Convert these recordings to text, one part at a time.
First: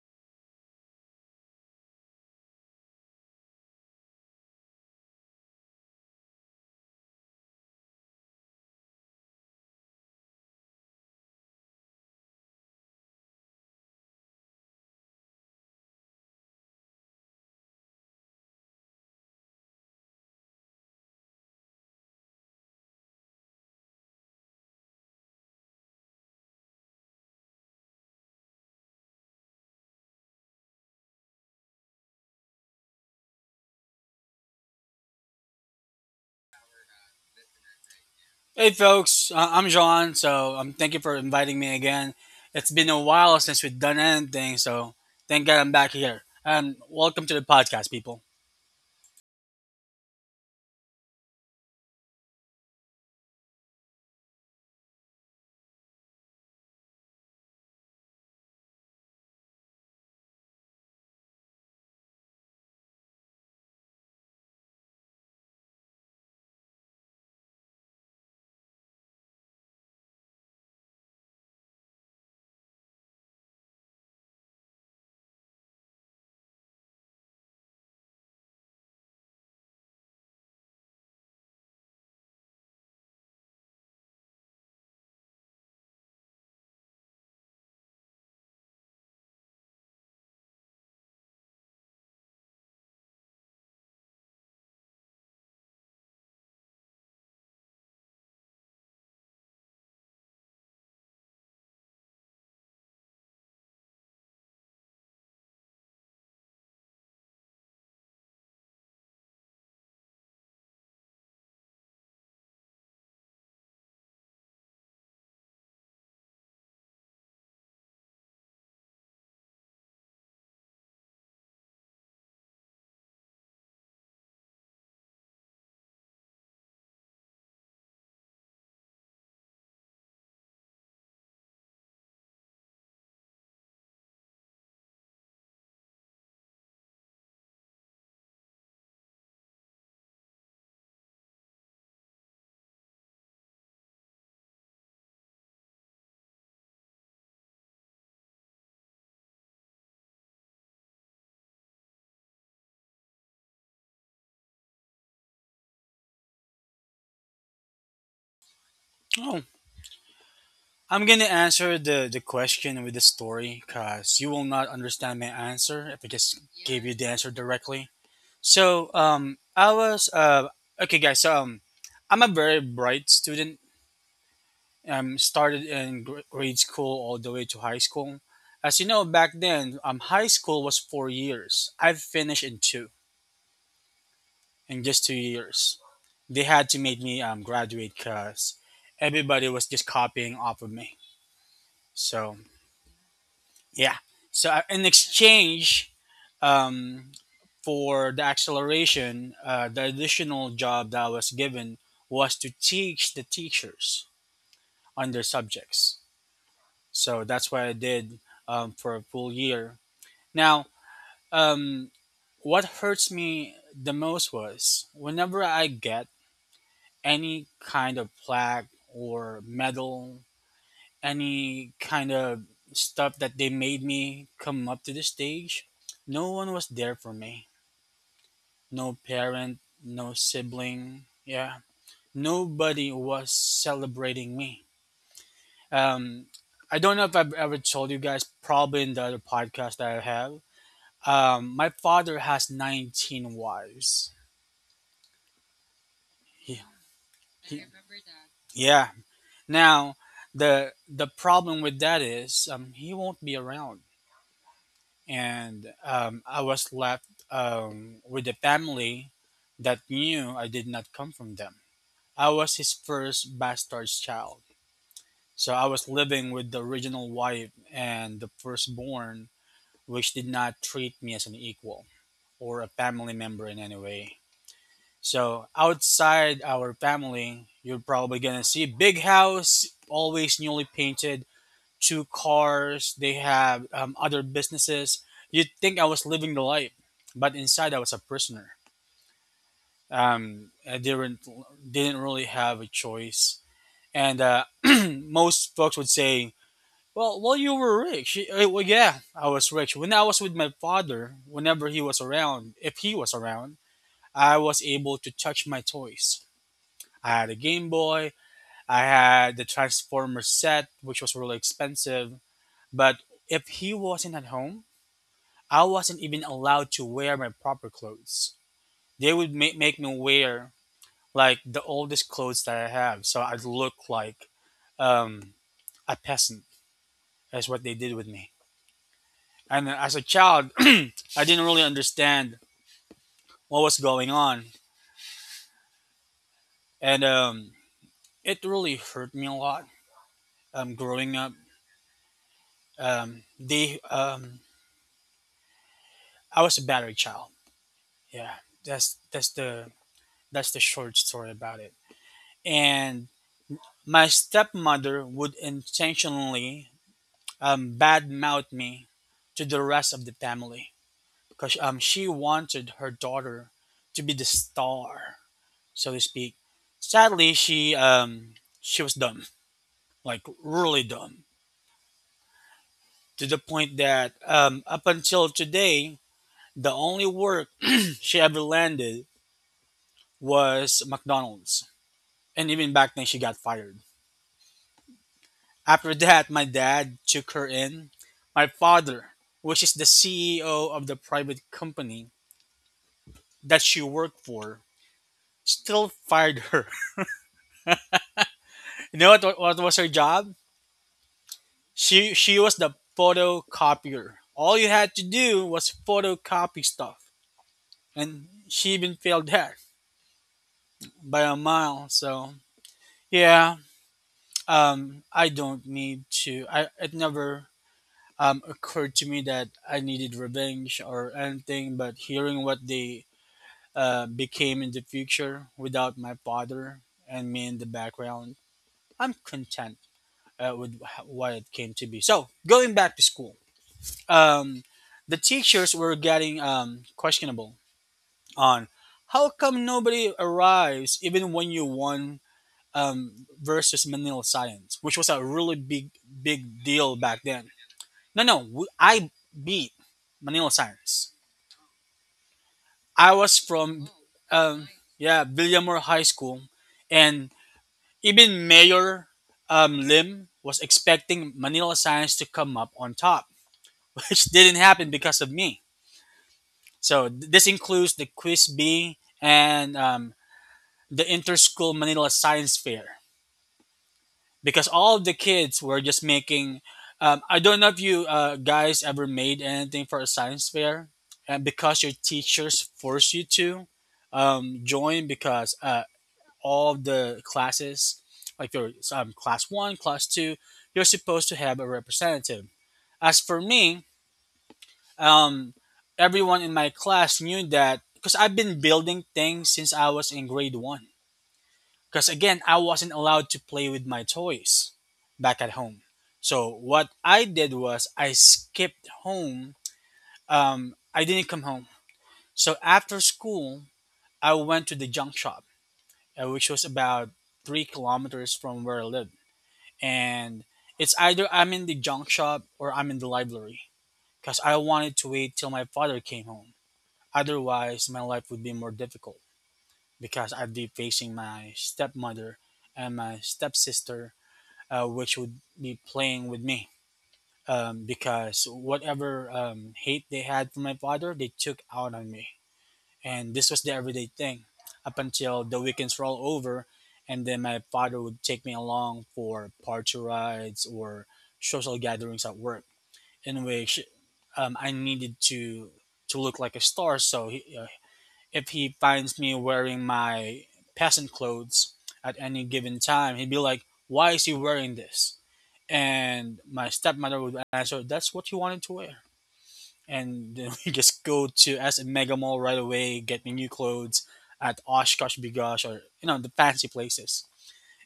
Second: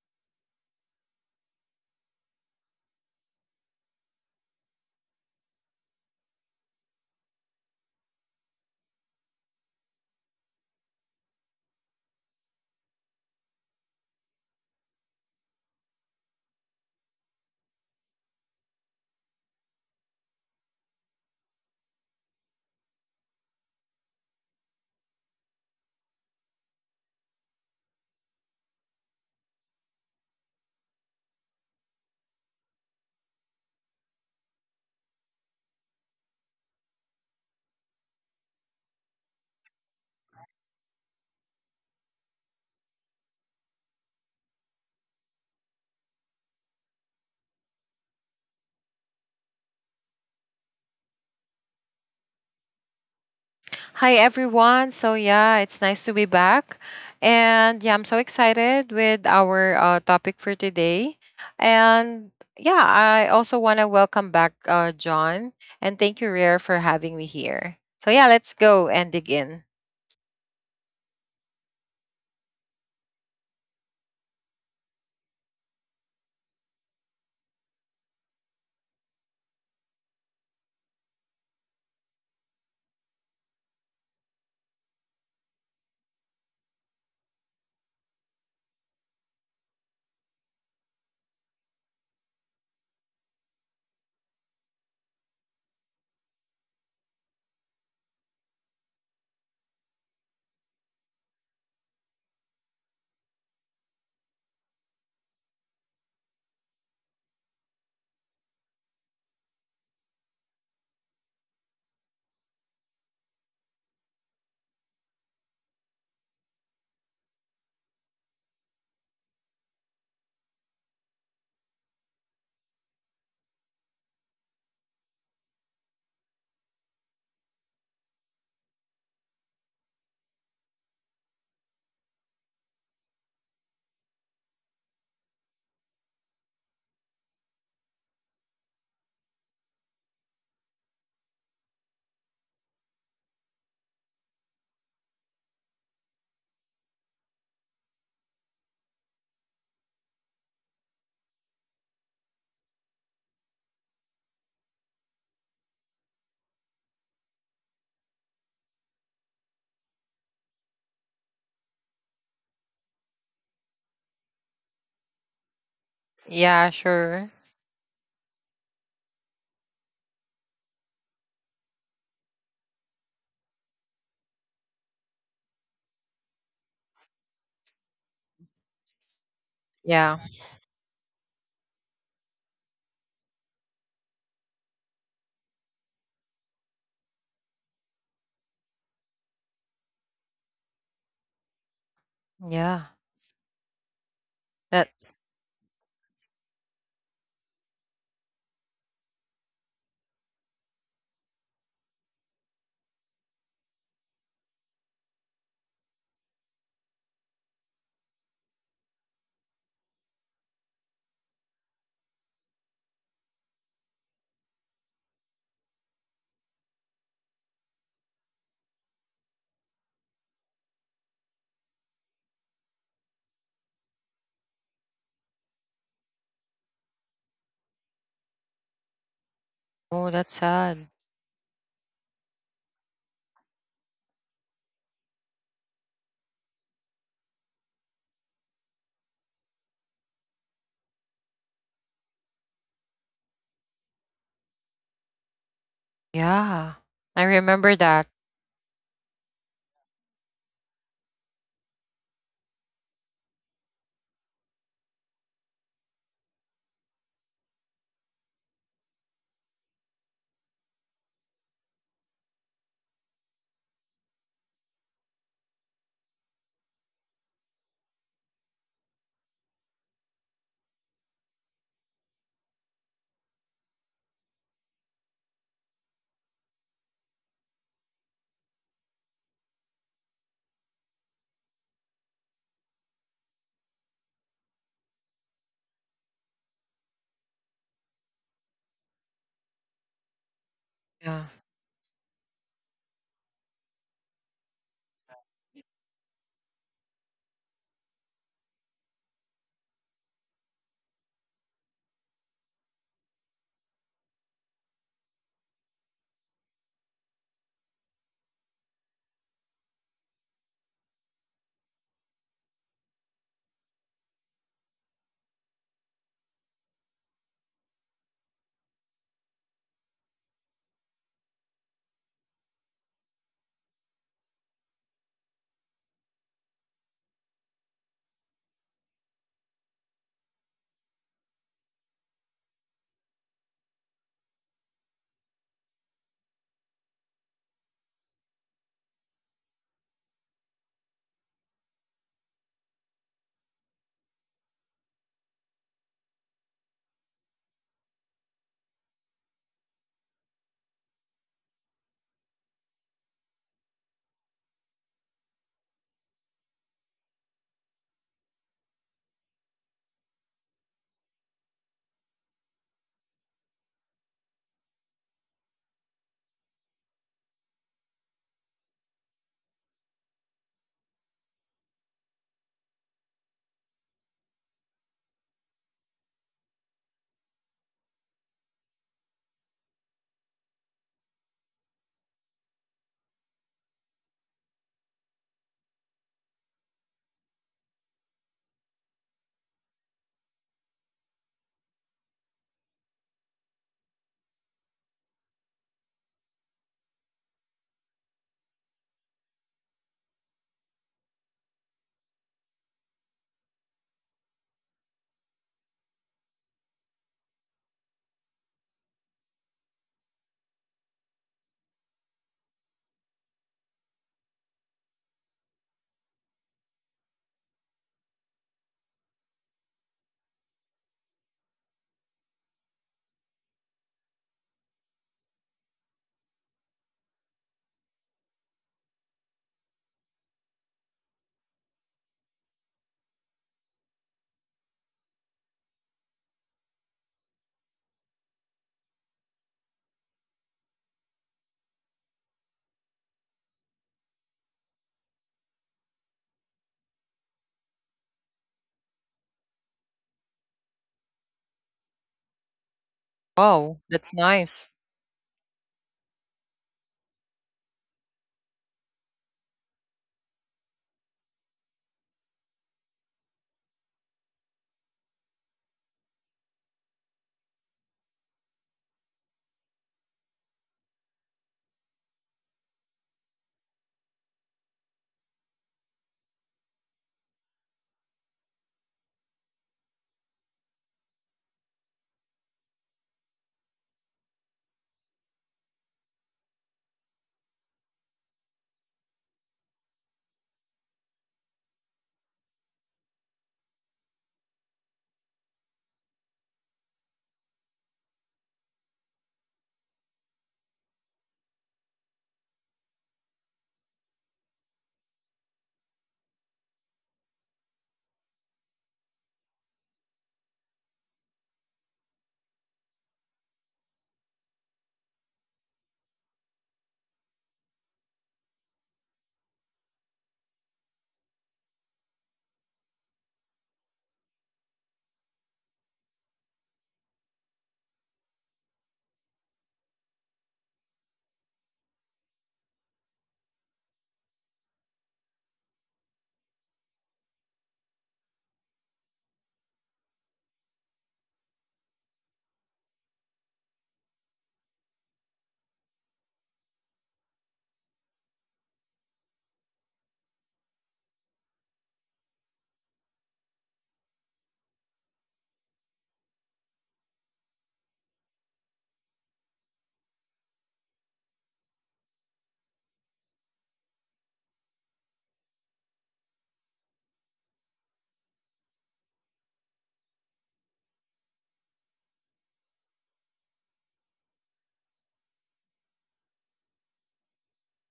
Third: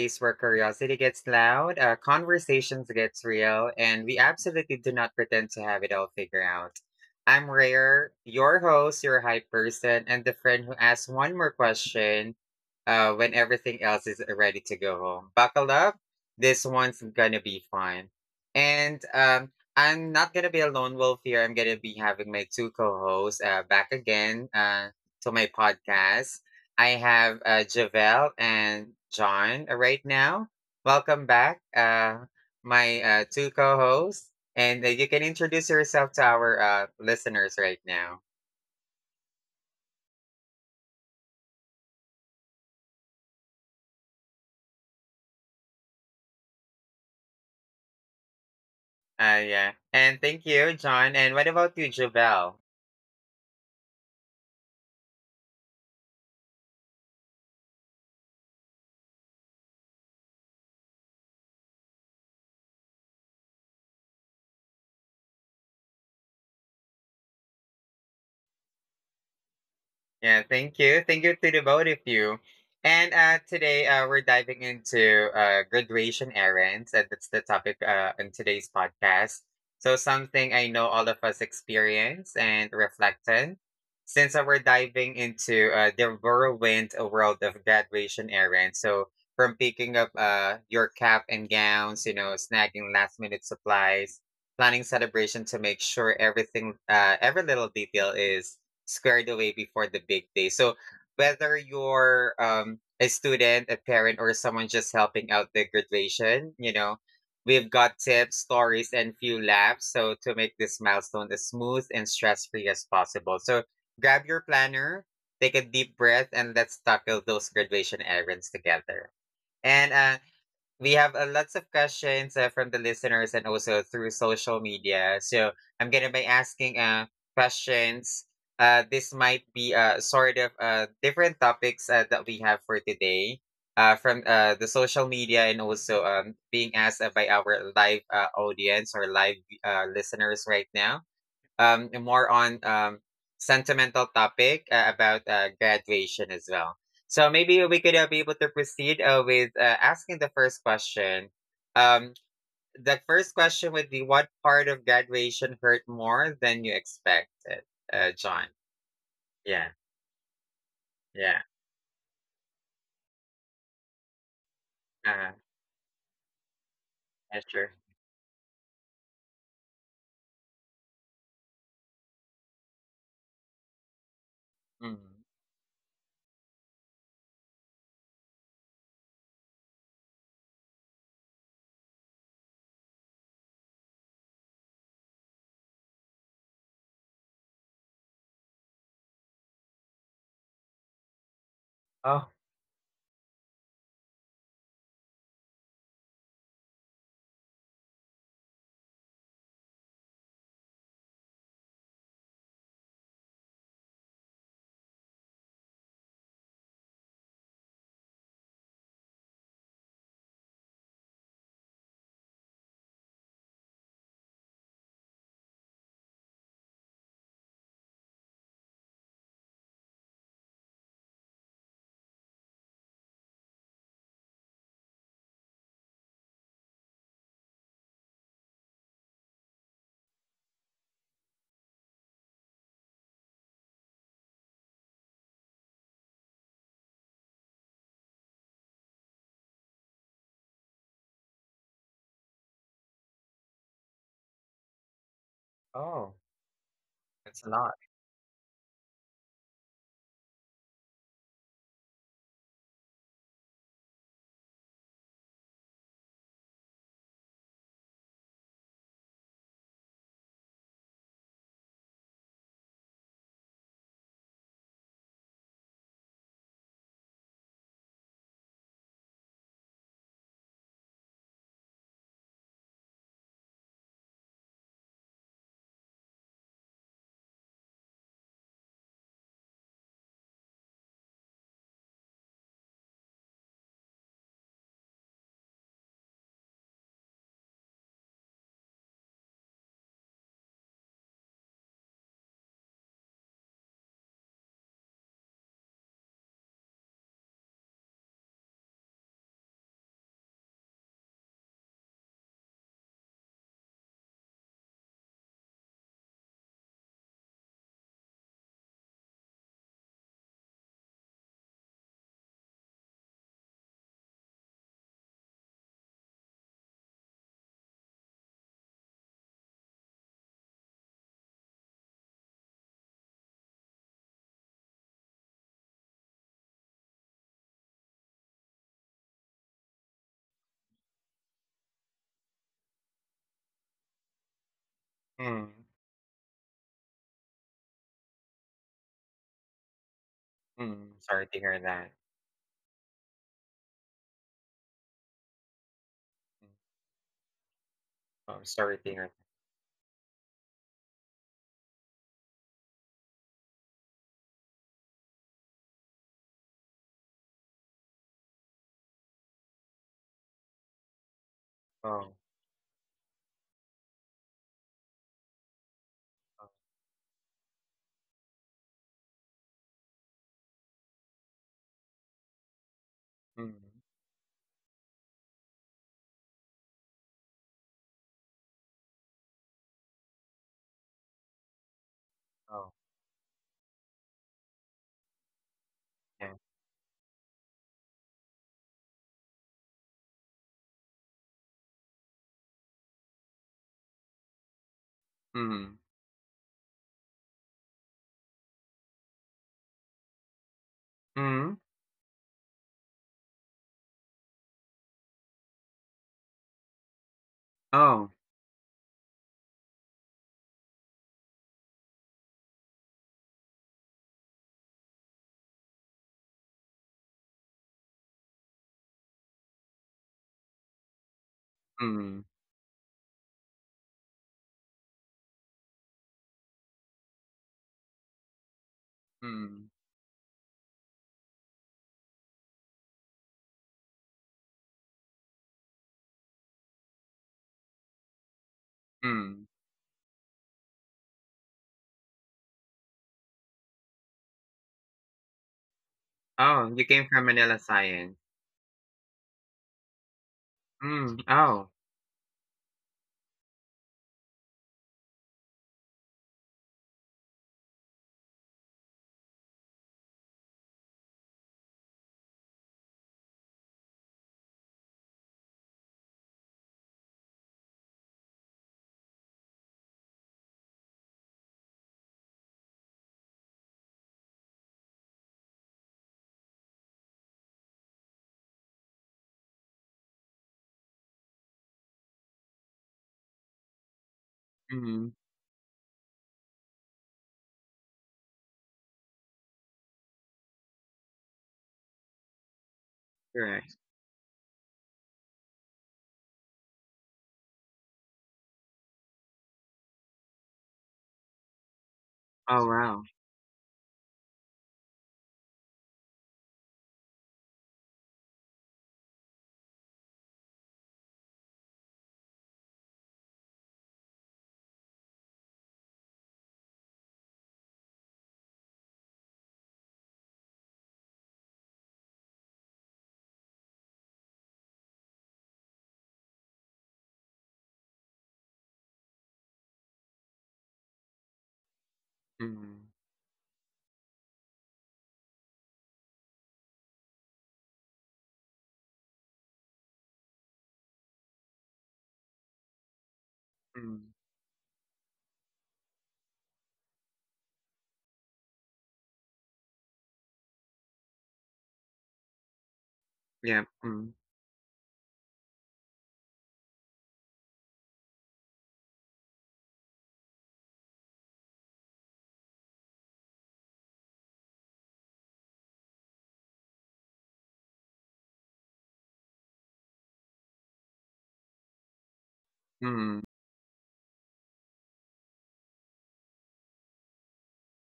place where curiosity gets loud, conversations gets real, and we absolutely do not pretend to have it all figured out. I'm Rare, your host, your hype person, and the friend who asks one more question when everything else is ready to go home. Buckle up. This one's gonna be fun. And I'm not gonna be a lone wolf here. I'm gonna be having my two co-hosts back again to my podcast. I have Javel and John right now. Welcome back, my two co hosts. And you can introduce yourself to our listeners right now. Hey folks, I'm John. So thank you for inviting me again. It's been a while since we've done anything, so thank God I'm back here. And welcome to the podcast, people. Yeah. And thank you, John. And what about you, Javel? Hi everyone. So yeah, it's nice to be back. And yeah, I'm so excited with our topic for today. And yeah, I also want to welcome back John and thank you Rare for having me here. So yeah, let's go and dig in. Yeah, thank you. Thank you to the both of you. And today we're diving into graduation errands. And that's the topic in today's podcast. So, something I know all of us experience and reflect on. Since we're diving into the whirlwind world of graduation errands. So, from picking up your cap and gowns, snagging last minute supplies, planning celebration to make sure everything, every little detail is squared away before the big day. So whether you're a student, a parent, or someone just helping out the graduation, we've got tips, stories, and few laughs. So to make this milestone as smooth and stress free as possible. So grab your planner, take a deep breath, and let's tackle those graduation errands together. And we have lots of questions from the listeners and also through social media. So I'm gonna be asking questions. This might be sort of different topics that we have for today from the social media and also being asked by our live audience or live listeners right now more on sentimental topic about graduation as well. So maybe we could be able to proceed with asking the first question. Um, the first question would be, what part of graduation hurt more than you expected, John? Oh, Yeah, I'm gonna yeah, answer the question with the story, cause you will not understand my uh, answer if I just Yeah, gave you the sure. answer yeah, sure. directly. So I was okay guys. I'm a very bright student. Mm. Started in grade school all the way to high school. As you know, back then, Yeah. high school was 4 years. I've finished in two, in just 2 years. They had to make me graduate because everybody was just copying off of me. Oh, So, Yeah. yeah. So, in That exchange um, for the acceleration, the additional job that I was given was to teach the teachers on their subjects. So that's what I did for a full year. Now, um, what hurts me the most was whenever I get any kind of plaque or medal, any kind of stuff that they made me come up to the stage, no one was there for me. No parent, oh, no that's sad. sibling. Yeah. Nobody was celebrating me. Um, I don't know if I've ever told you guys, probably in the other podcast that I have. My father has 19 wives. oh, He, I Yeah. I that's a lot. remember Remember that. that. Yeah. Now, the problem with that is he won't be around, and I was left with a family that knew I did not come from them. I was his first bastard child, so I was living with the original wife and the firstborn, which did not treat me as an equal or a family member in any way. So outside our family, you're probably gonna see big house, always newly painted, two cars. They have other businesses. You'd think I was living the life, but inside I was a prisoner. I Yeah. Didn't really have a choice, and most folks would say, "Well, you were rich." Eh, well, yeah, I was rich. When I was with my father, whenever he was around, if he was around, I was able to touch my toys. I had a Game Boy. I had the Transformer set, which was really expensive. But if he wasn't at home, I wasn't even allowed to wear my proper clothes. They would make me wear like the oldest clothes that I have, so I'd look like um, a peasant. That's what they did with me. And as a child, I didn't really understand what was going on, Mm. and it really hurt me a lot. Mm. Growing Sorry up, to hear that. They I Mm. was a battery child. Oh, Yeah, I'm sorry to that's hear that's the that's the short story about it. And my stepmother would intentionally badmouth me to the rest of the family because that. Oh, she wanted her daughter to be the star, so to speak. oh, Sadly, she was dumb, like really dumb, to the point mm, that up until today, the only work she ever landed was McDonald's. And oh, even back then, she got fired. After yeah. that, my dad took her in. My father, which is the CEO of the private company that she worked for, Mm. still fired her. What was her job? Mm. She was the photocopier. All you had to do was photocopy stuff, Oh. and she even failed that by a mile. So yeah, I don't need to. I it never occurred to me that I needed revenge or anything, but Mm, hearing what they became in the future without my father and me in the background, I'm mm, content with what it came to be. So, going back to school, um, the teachers were getting questionable on how mm. come nobody arrives even when you won versus Manila Science, which was a really big, big Oh, you deal came from back then. Manila Science. No, no, I beat Manila Science. Mm, oh, I was Wow, from, that's nice. um, yeah, Villamore High School, and even Mayor Lim was expecting Manila Science to come up on top, which didn't happen because of me. So this includes the Quiz B and the Interschool Manila Science Fair. Because all of the kids were just making. I don't know if you guys ever made anything for a science fair, and because your teachers force you to join, mhm, because all of the classes, like your class one, class two, you're supposed to have a representative. As for correct. me, um, everyone in my class knew that because I've been building things since I was in grade one. Because again, Oh, I wasn't wow. allowed to play with my toys back at home. So what I did was I skipped home. I didn't come home. So after school, I went to the junk shop, which was about 3 kilometers from where I lived. And it's either I'm in the junk shop or I'm in the library because I wanted to wait till my father came home. Otherwise, my life would be more difficult because I'd be facing my stepmother Mm, and my stepsister which would be playing with me because whatever hate they had for my father, they took out on me. And this was the mm, everyday thing up until the weekends were all over. And then my father would take me along for party rides or social gatherings at work, in yep, which mm, I needed to look like a star. So he, if he finds me wearing my peasant clothes at any given time, he'd be like, "Why is he wearing this?" And my stepmother would answer, "That's what you wanted to wear." And then we just go to S Mega Mall right away, mm, get me new clothes at Oshkosh Bigosh or you know the fancy places.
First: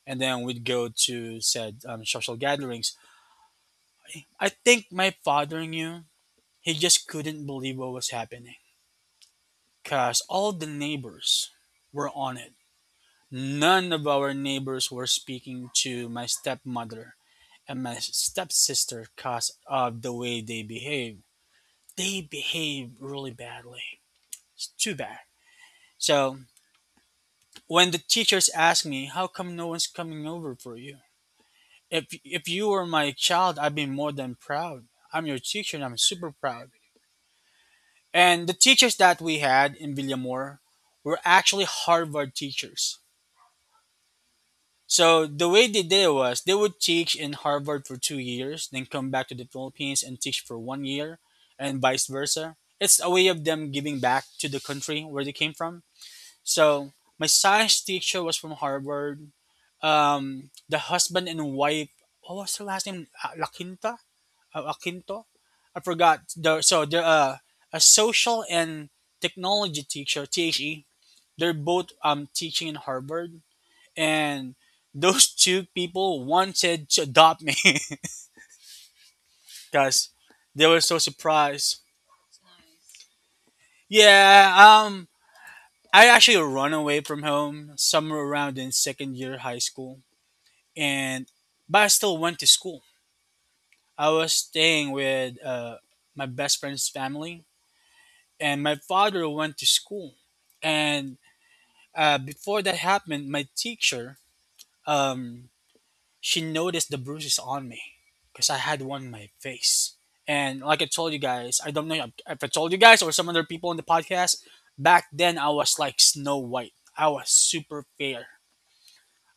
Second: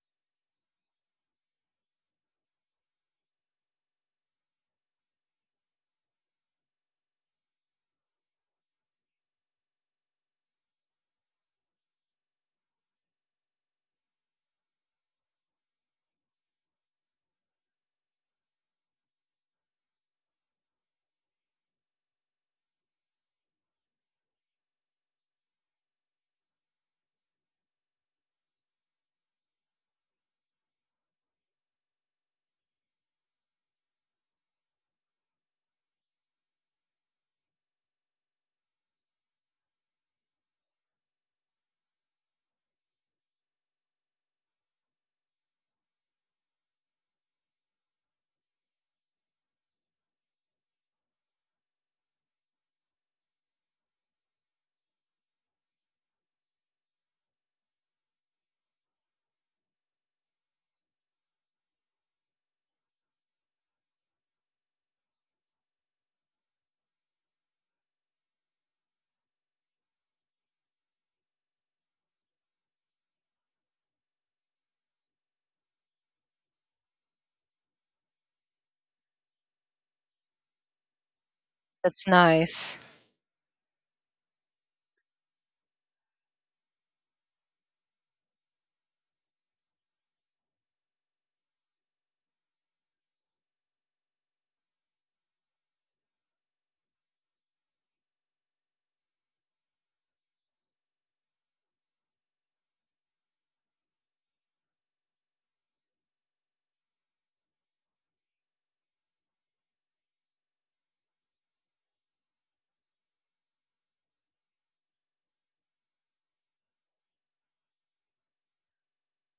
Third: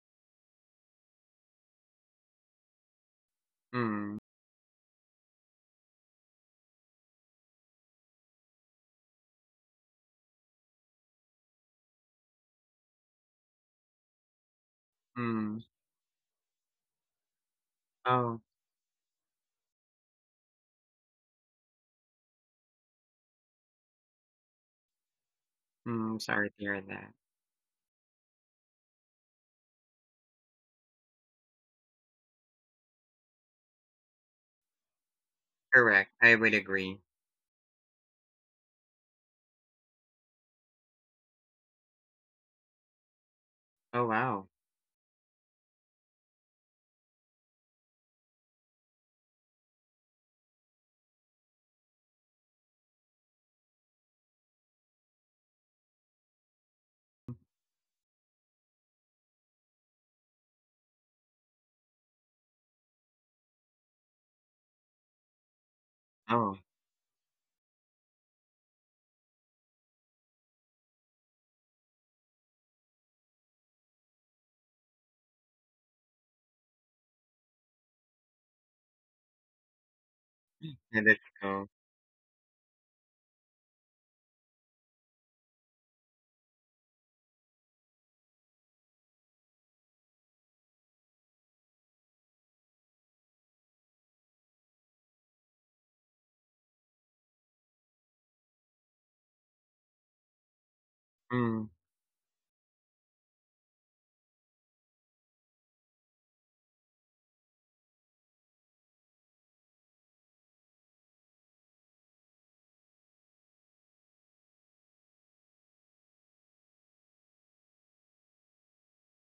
And then we'd go to said social gatherings. mm, I think my father knew. He just couldn't believe what was happening because all the neighbors were on it. None of our neighbors were mm. speaking to my stepmother and my Oh, stepsister because of the way they behave. They behave really badly. It's too bad. mm, So sorry to hear that. when the teachers ask me, "How come no one's coming over for you? If you were my child, I'd be more than proud. I'm your teacher, and I'm Correct. super I would proud." agree. And the teachers that we had in Villamor were actually Harvard teachers. Oh, wow. So the way they did it was they would teach in Harvard for 2 years, then come back to the Philippines and teach for 1 year, and vice versa. It's a way of them giving back to the country where they came from. So my science teacher was from Harvard. The husband and wife. What was her last name? Laquinta, Aquinto. I forgot. Oh, The so the a social and technology teacher, THE. They're both teaching in Harvard, and those two people wanted to adopt me because they were so yeah, that's cool. surprised. That's nice. Yeah. I actually run away from home somewhere around in second year high school and but I still went to school. I was staying with my best friend's family, and my father went to school. And Mm, before that happened, my teacher, um, she noticed the bruises on me because I had one on my face. And like I told you guys, I don't know if I told you guys or some other people in the podcast. Back then, I was like Snow White. I was super fair.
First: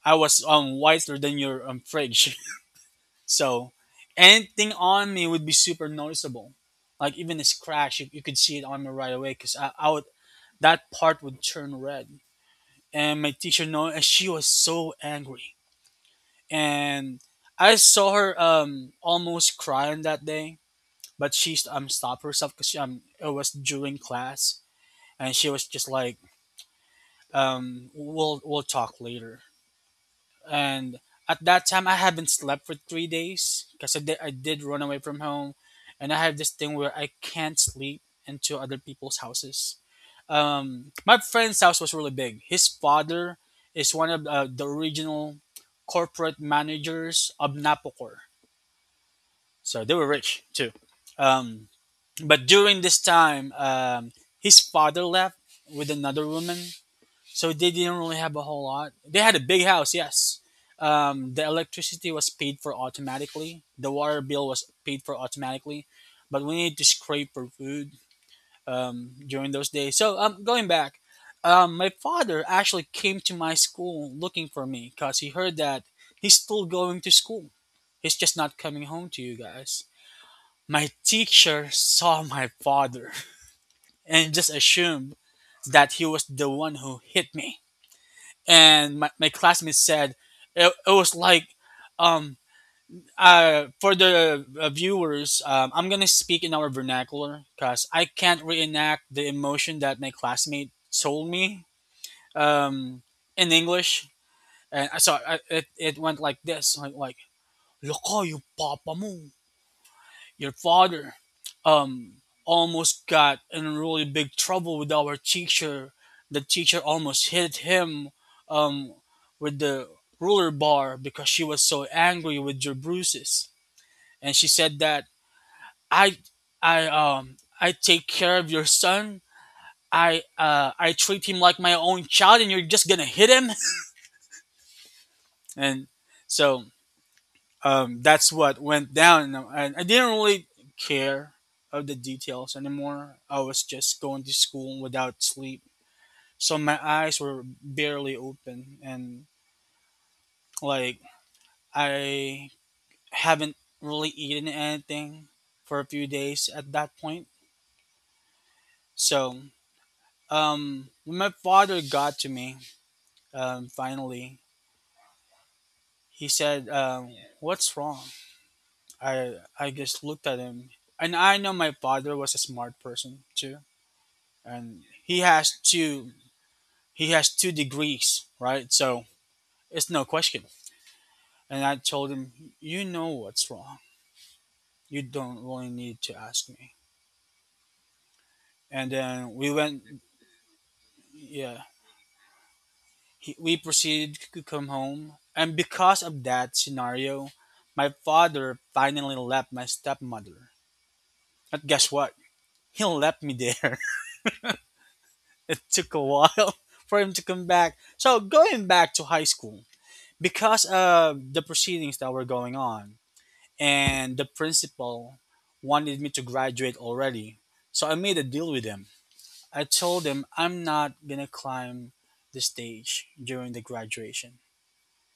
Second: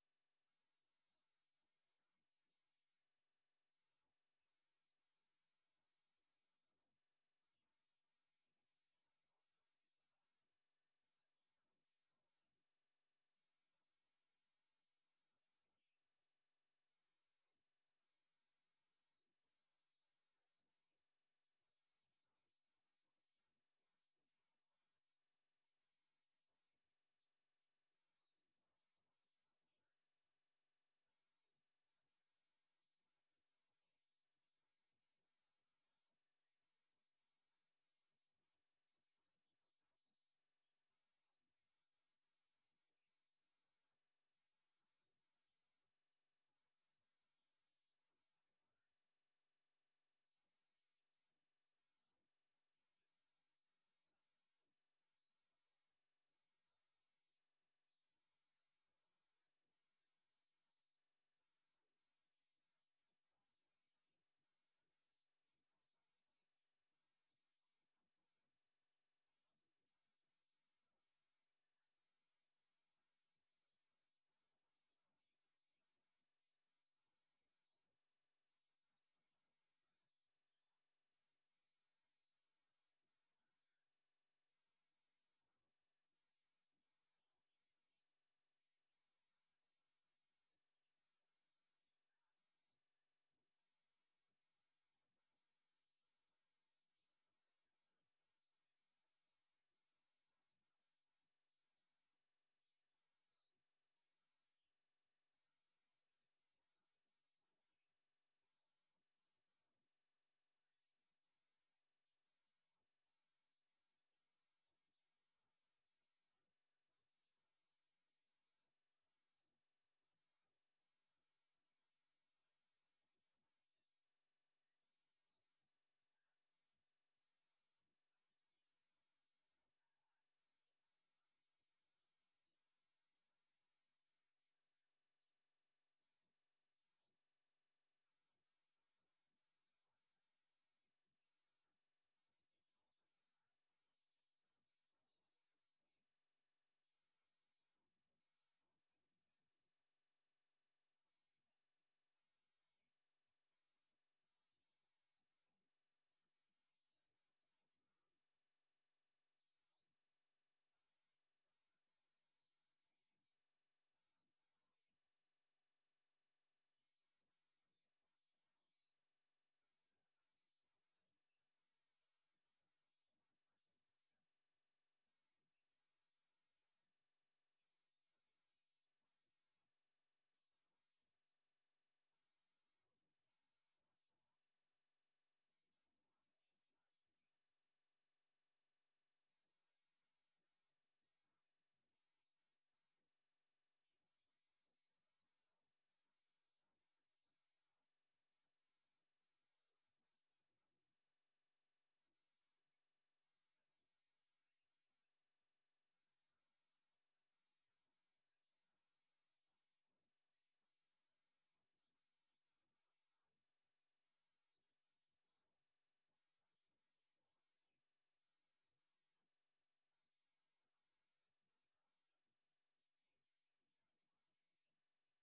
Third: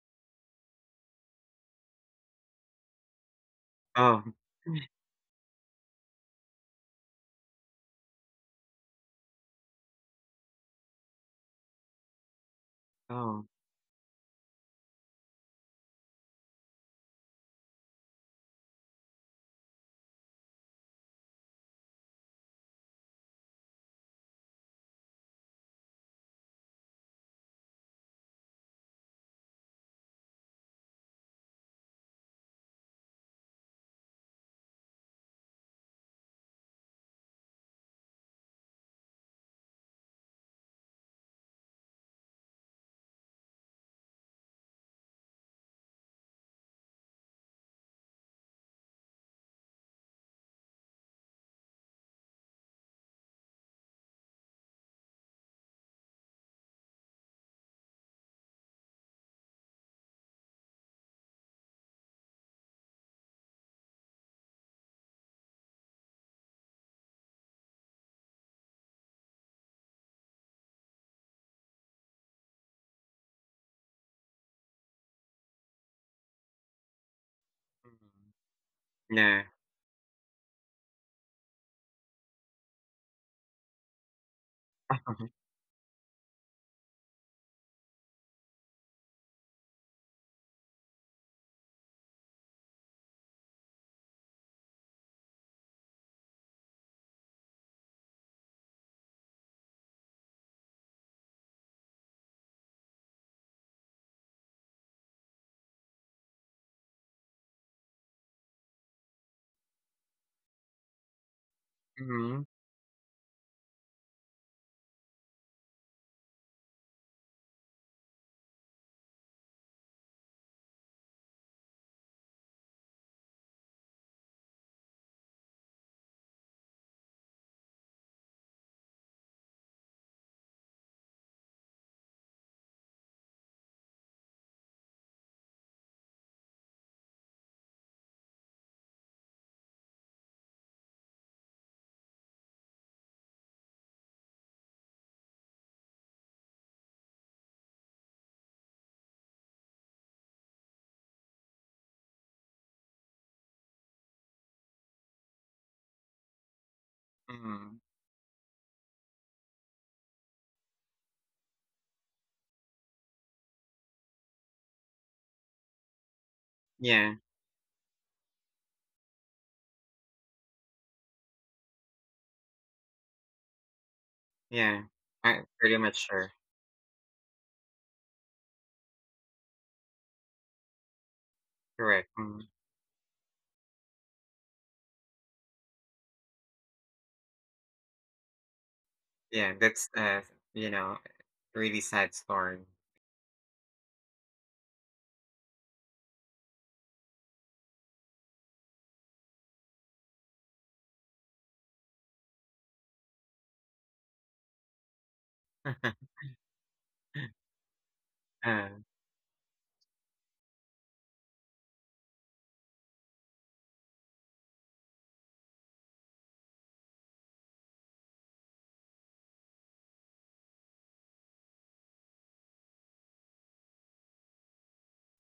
I was whiter than your fridge. So oh, anything on me would be super noticeable. Like even a scratch, you could see it on me right away because that part would turn red. And my oh, teacher know, and she was so angry. And I saw her almost crying that day, but she stopped herself because it was during class, and she was just like we'll talk later. And at that time I haven't slept for 3 days because I did run away from home, and I have this thing where I can't sleep into other people's houses. My friend's house was really big. His father is one of the original corporate managers of Napocor, so they were rich too. um, but during this time his father left with another woman, so they didn't really have a whole lot. They had a big house, yes. The electricity was paid for automatically. The water bill was paid for automatically, but we needed to scrape for food during those days. So going back, my father actually came to my school looking for me because he heard that he's still going to school. He's just not coming home mm, to you yeah. guys. My teacher saw my father and just assumed that he was the one who hit me, and my classmates said it was like um for the viewers, I'm gonna speak in our vernacular because I can't reenact the emotion that my classmate told me um in English. And it went like this, like "Loko yung papa mo." Your father um Mm, almost got in really big trouble with our teacher. The teacher almost hit him um with the ruler bar because she was so angry with your bruises. And she said that I I take care of your son. I treat him like my own child, and you're just gonna hit him. And so, that's what went down. And I didn't really care of the details anymore. I was just going to school without sleep. So my eyes were barely open, and like I haven't really eaten anything for a few days at that point. mm, So, when my father got to me, finally, he said, yeah, "What's wrong?" I just looked at him, and I know my father was a smart person too, yeah. and he I'm has pretty much two sure. he has two degrees, right? So it's no question. And I Correct. told him, Mm, "You know what's wrong. You don't really need to ask me." And then yeah, we went. that's, you know, Yeah, really sad story. We proceeded to come home, and because of that scenario, my father finally left my stepmother. But guess what, he left me there. It took a while for him to come back. So going back to high school, because of the proceedings that were going on, and the principal wanted me to graduate already. So I made a deal with them. I told them I'm not gonna climb the stage during the graduation,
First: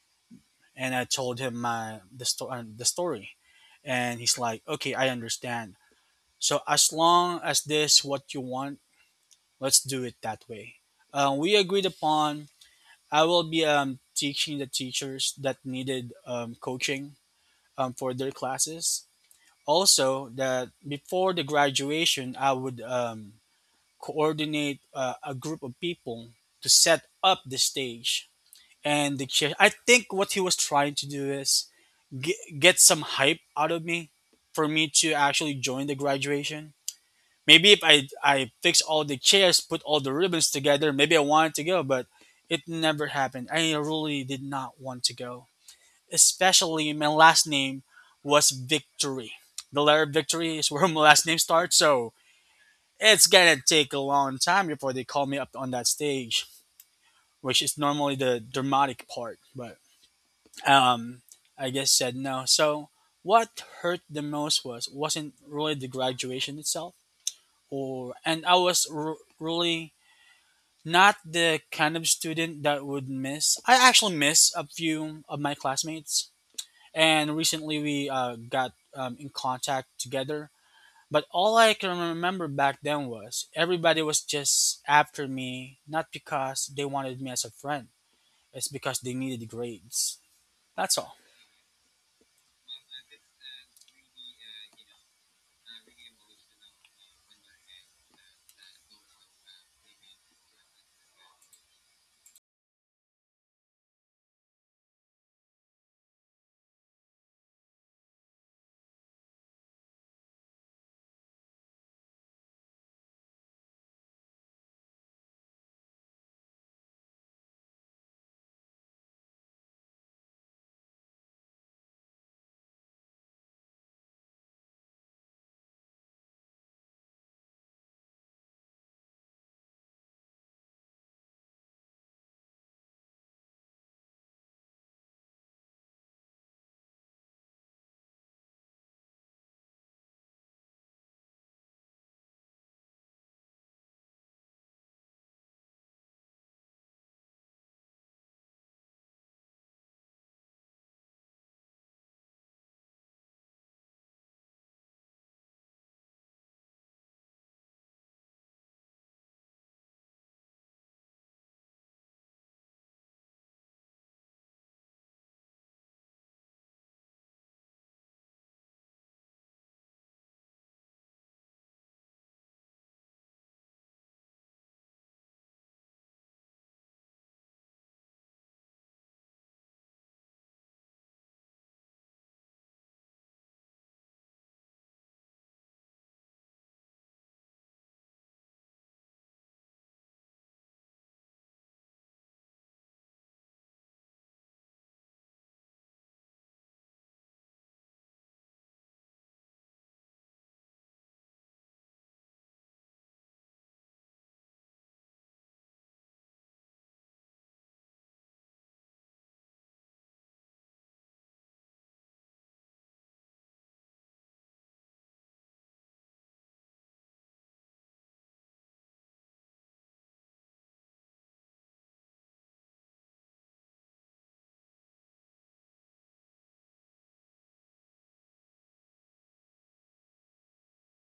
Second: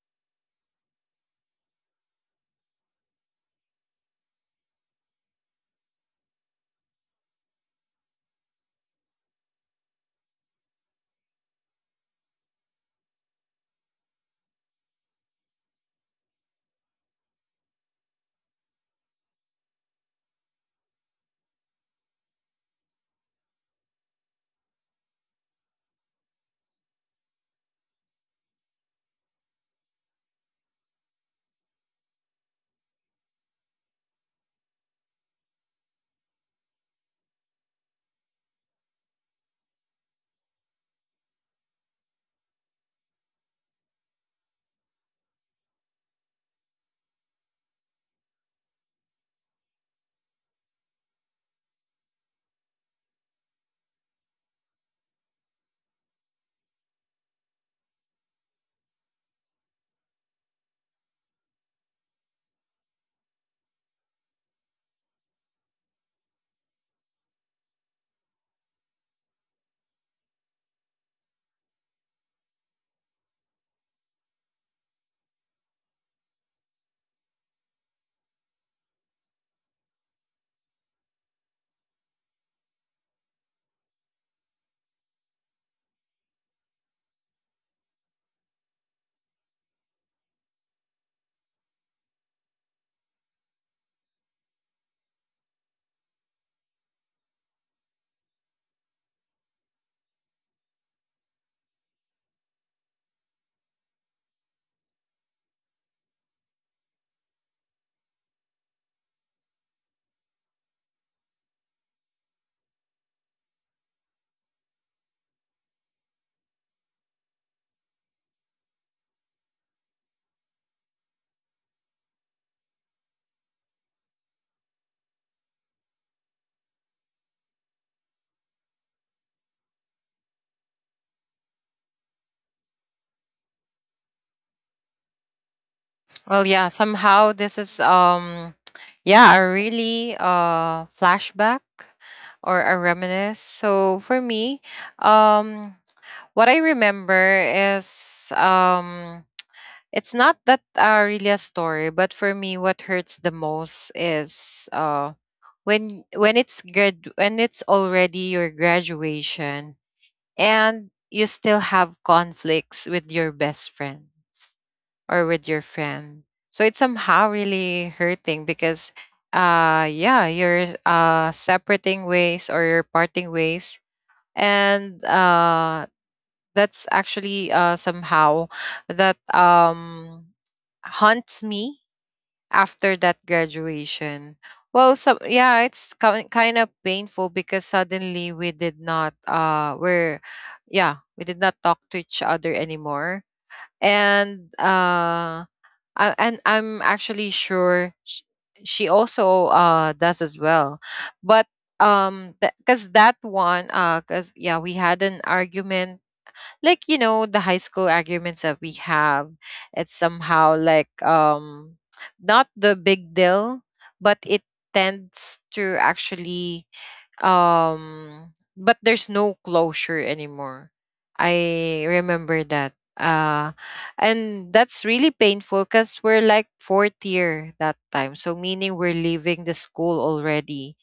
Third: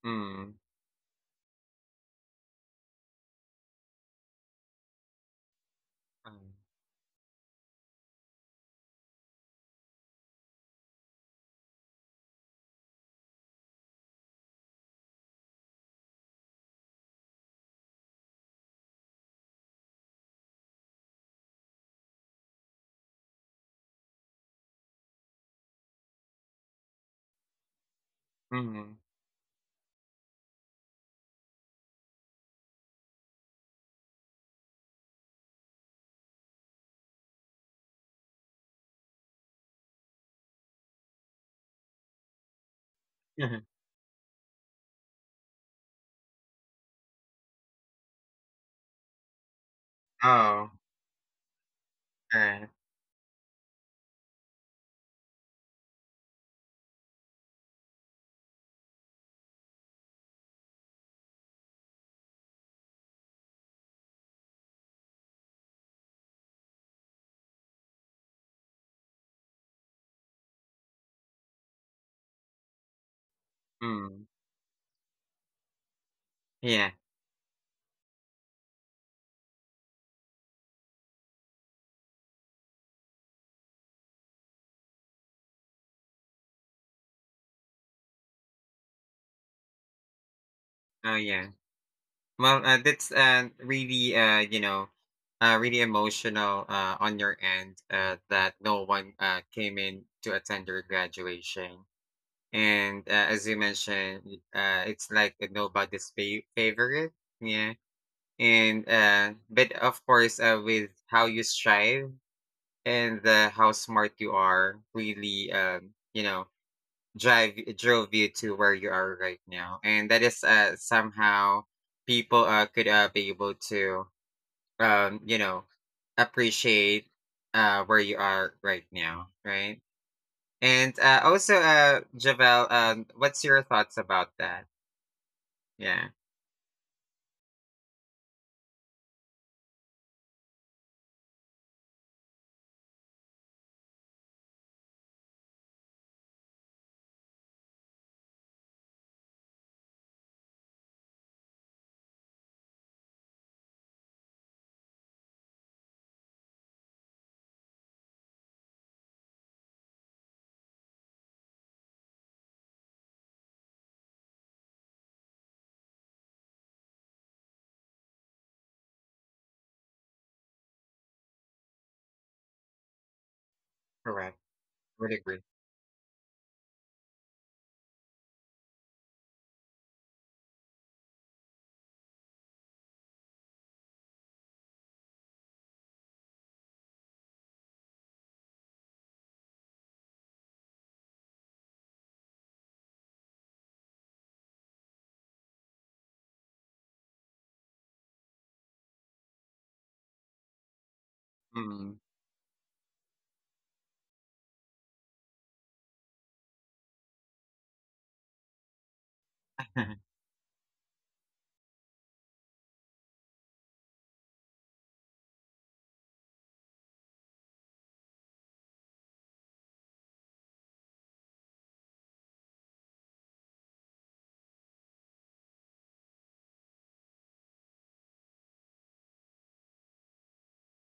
Mm, and I told him my the story. The story. And he's like, "Okay, I understand. mm, So as long as this what you want, let's do it that way." We agreed upon. I will be, teaching the teachers that needed, coaching, for their classes. Also that before the graduation, I would, coordinate, a group of people to set up the stage mhm. and the chair. I think what he was trying to do is get some hype out of me, for me to actually join the graduation. Maybe if I fix all the chairs, put all the ribbons together, maybe I wanted to go. But it never happened. I really did not want to go, especially my last name was Victory. The letter Victory Oh, is where my last name starts, so alright. it's gonna take a long time before they call me up on that stage, which is normally the dramatic part. But, um, I guess said no. So what hurt the most was wasn't really the graduation itself, or and I was really not the kind of student that would miss. I actually Mm. miss a few of my classmates, Yeah. and recently we, got, in contact together. But all I can remember back then was everybody was just after me, not because they wanted me as a friend, it's because they needed grades. That's all. Oh, yeah. Well, that's really, really emotional on your end that no one came in to attend your graduation. And as you mentioned, it's like nobody's favorite. Yeah. And but of course, with how you strive and how smart you are, really. Drive drove you to where you are right now, and that is somehow people could be able to, um you know appreciate where you are right now, right? And also, Javel, what's your thoughts about that? Yeah. Well, yeah, somehow this is yeah, a really flashback or a reminisce. So for me, um what I remember is it's not that really a story, but for me what hurts the most is when it's already your graduation and you still have conflicts with your best friends or with your friend. So it's somehow really hurting because yeah, you're separating ways or you're parting ways Correct. and Would agree. That's actually somehow that haunts me after that graduation. Well, so yeah, it's kind of painful because suddenly we did not we're yeah, we did not talk to each other anymore and and I'm actually sure she also does as well. But Mm. um because that one because yeah we had an argument, like you know the high school arguments that we have. It's somehow like, not the big deal, but it tends to actually but there's no closure anymore. I remember that. uh and that's really painful because we're like fourth year that time, so meaning we're leaving the school already.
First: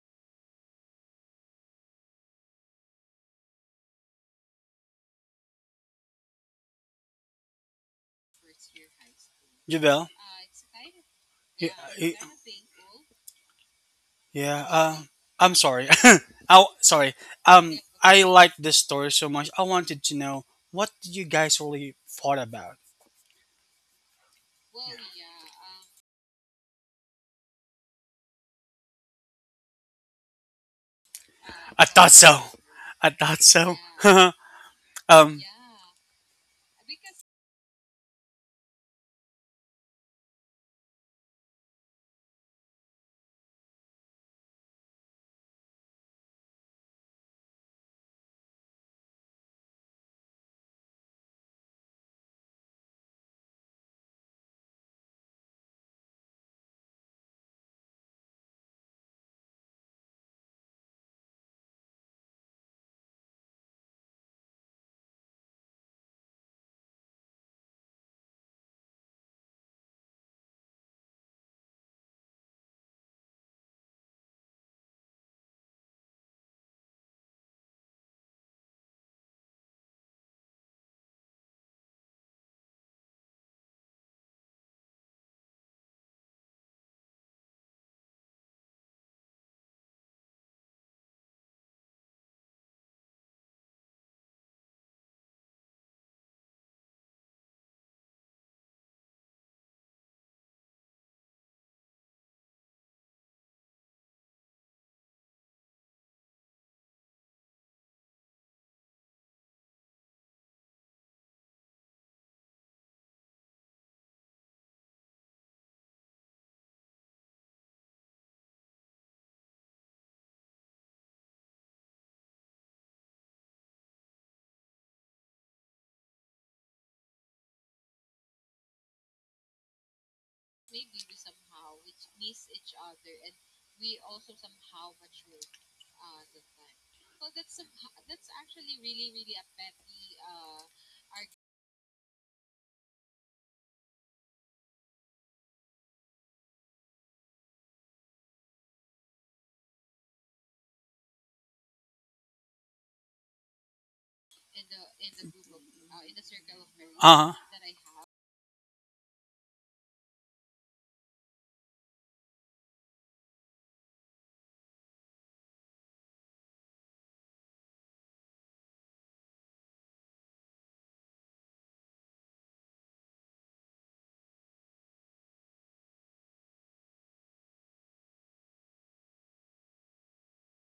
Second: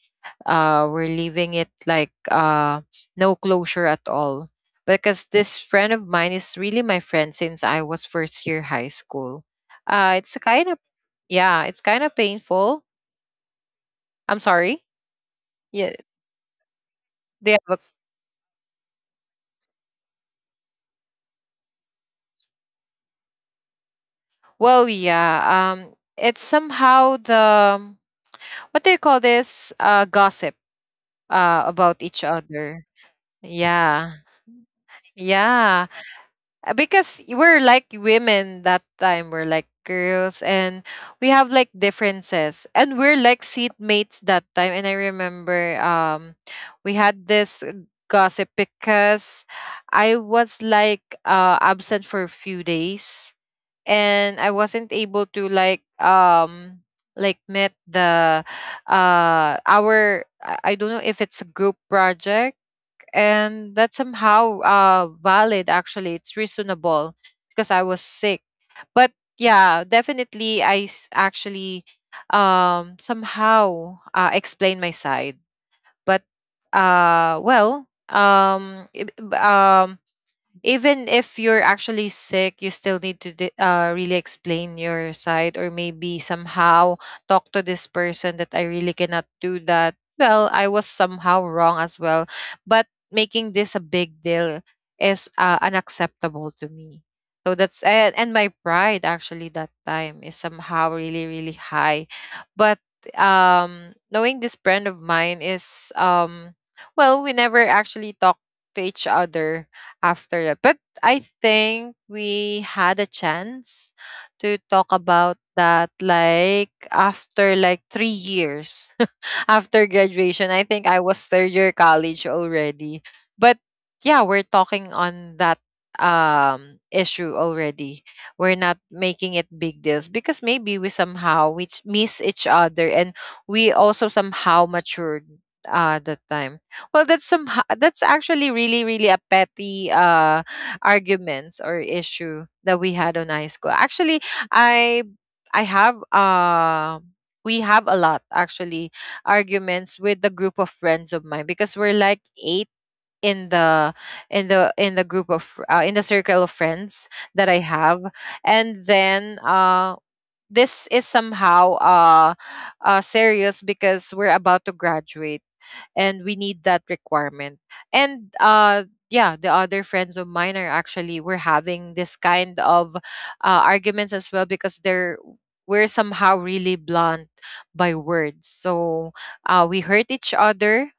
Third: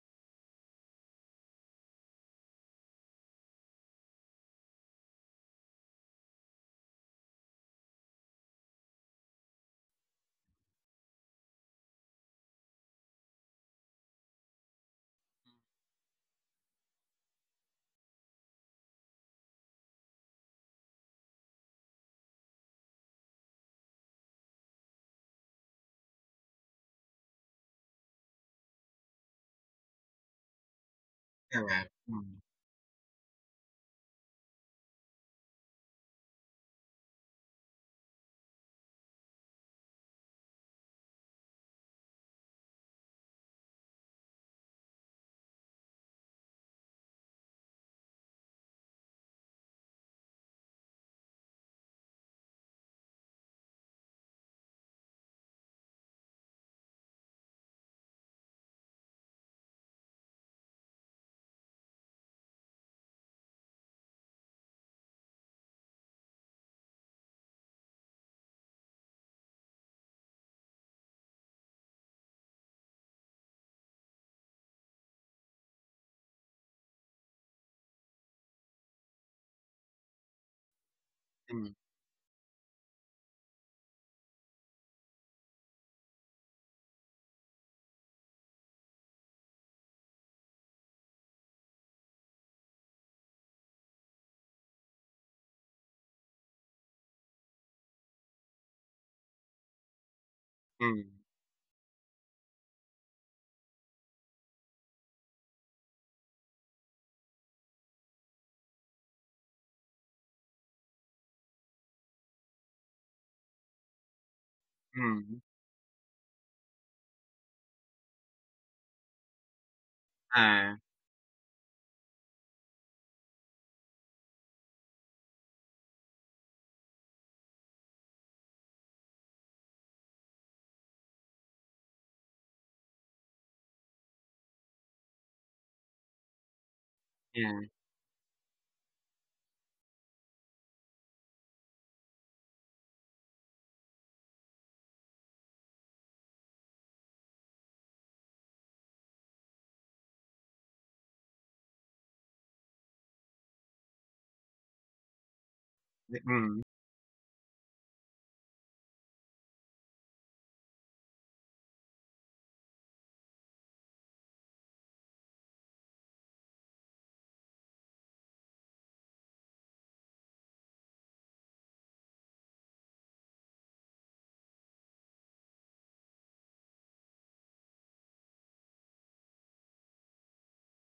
We're leaving it like no closure at all, because this friend of mine is really my friend since I was first year high school. Javel, It's kind of, yeah, yeah, it's kind of y- painful. I'm yeah. sorry. I'm sorry. Yeah, Oh, sorry. do you have a... I like this story so much. I wanted to know what did you guys really fought about. Well, yeah. It's somehow the, what do you call this? Gossip, I about Correct. each thought Mm. so. other. I thought so. Yeah, um. yeah. Because we're like women that time. We're like girls, and we have like differences, and we're like seatmates that time. And I remember, we had this gossip because I was like absent for a few days, and I wasn't able to like met the our I don't know if it's a group project. And that's somehow valid, actually, it's reasonable because I was sick. But yeah, definitely I actually somehow explain my side. But well even if you're Mm. actually sick, you still need to really explain your side, or maybe somehow talk to this person, that I really cannot do that. Well, I was somehow wrong as well, but making this a big deal is, unacceptable to me. So that's, and my pride actually that time is somehow really Mm. really high, but knowing this friend of mine is, well, we never actually talk to each other after that. But I think we had a chance to talk about Mm. that, like, after like 3 years. After graduation. I Uh, think I was third year college already. But yeah, we're talking on that issue already. We're not making it big deals because maybe we somehow miss each other, and we also somehow matured that time. Well, yeah that's actually really really a petty arguments or issue that we had on high school. Actually, I I have we have a lot actually arguments with the group of friends of mine, because we're like eight in the in the in the group of in the mm. circle of Mm. friends Uh that I huh. have. And then, this is somehow, serious, because we're about to graduate and we need that requirement. And yeah, the other friends of mine are actually, we're having this kind of, arguments as well, because they're we're somehow really blunt by words. So we hurt each other,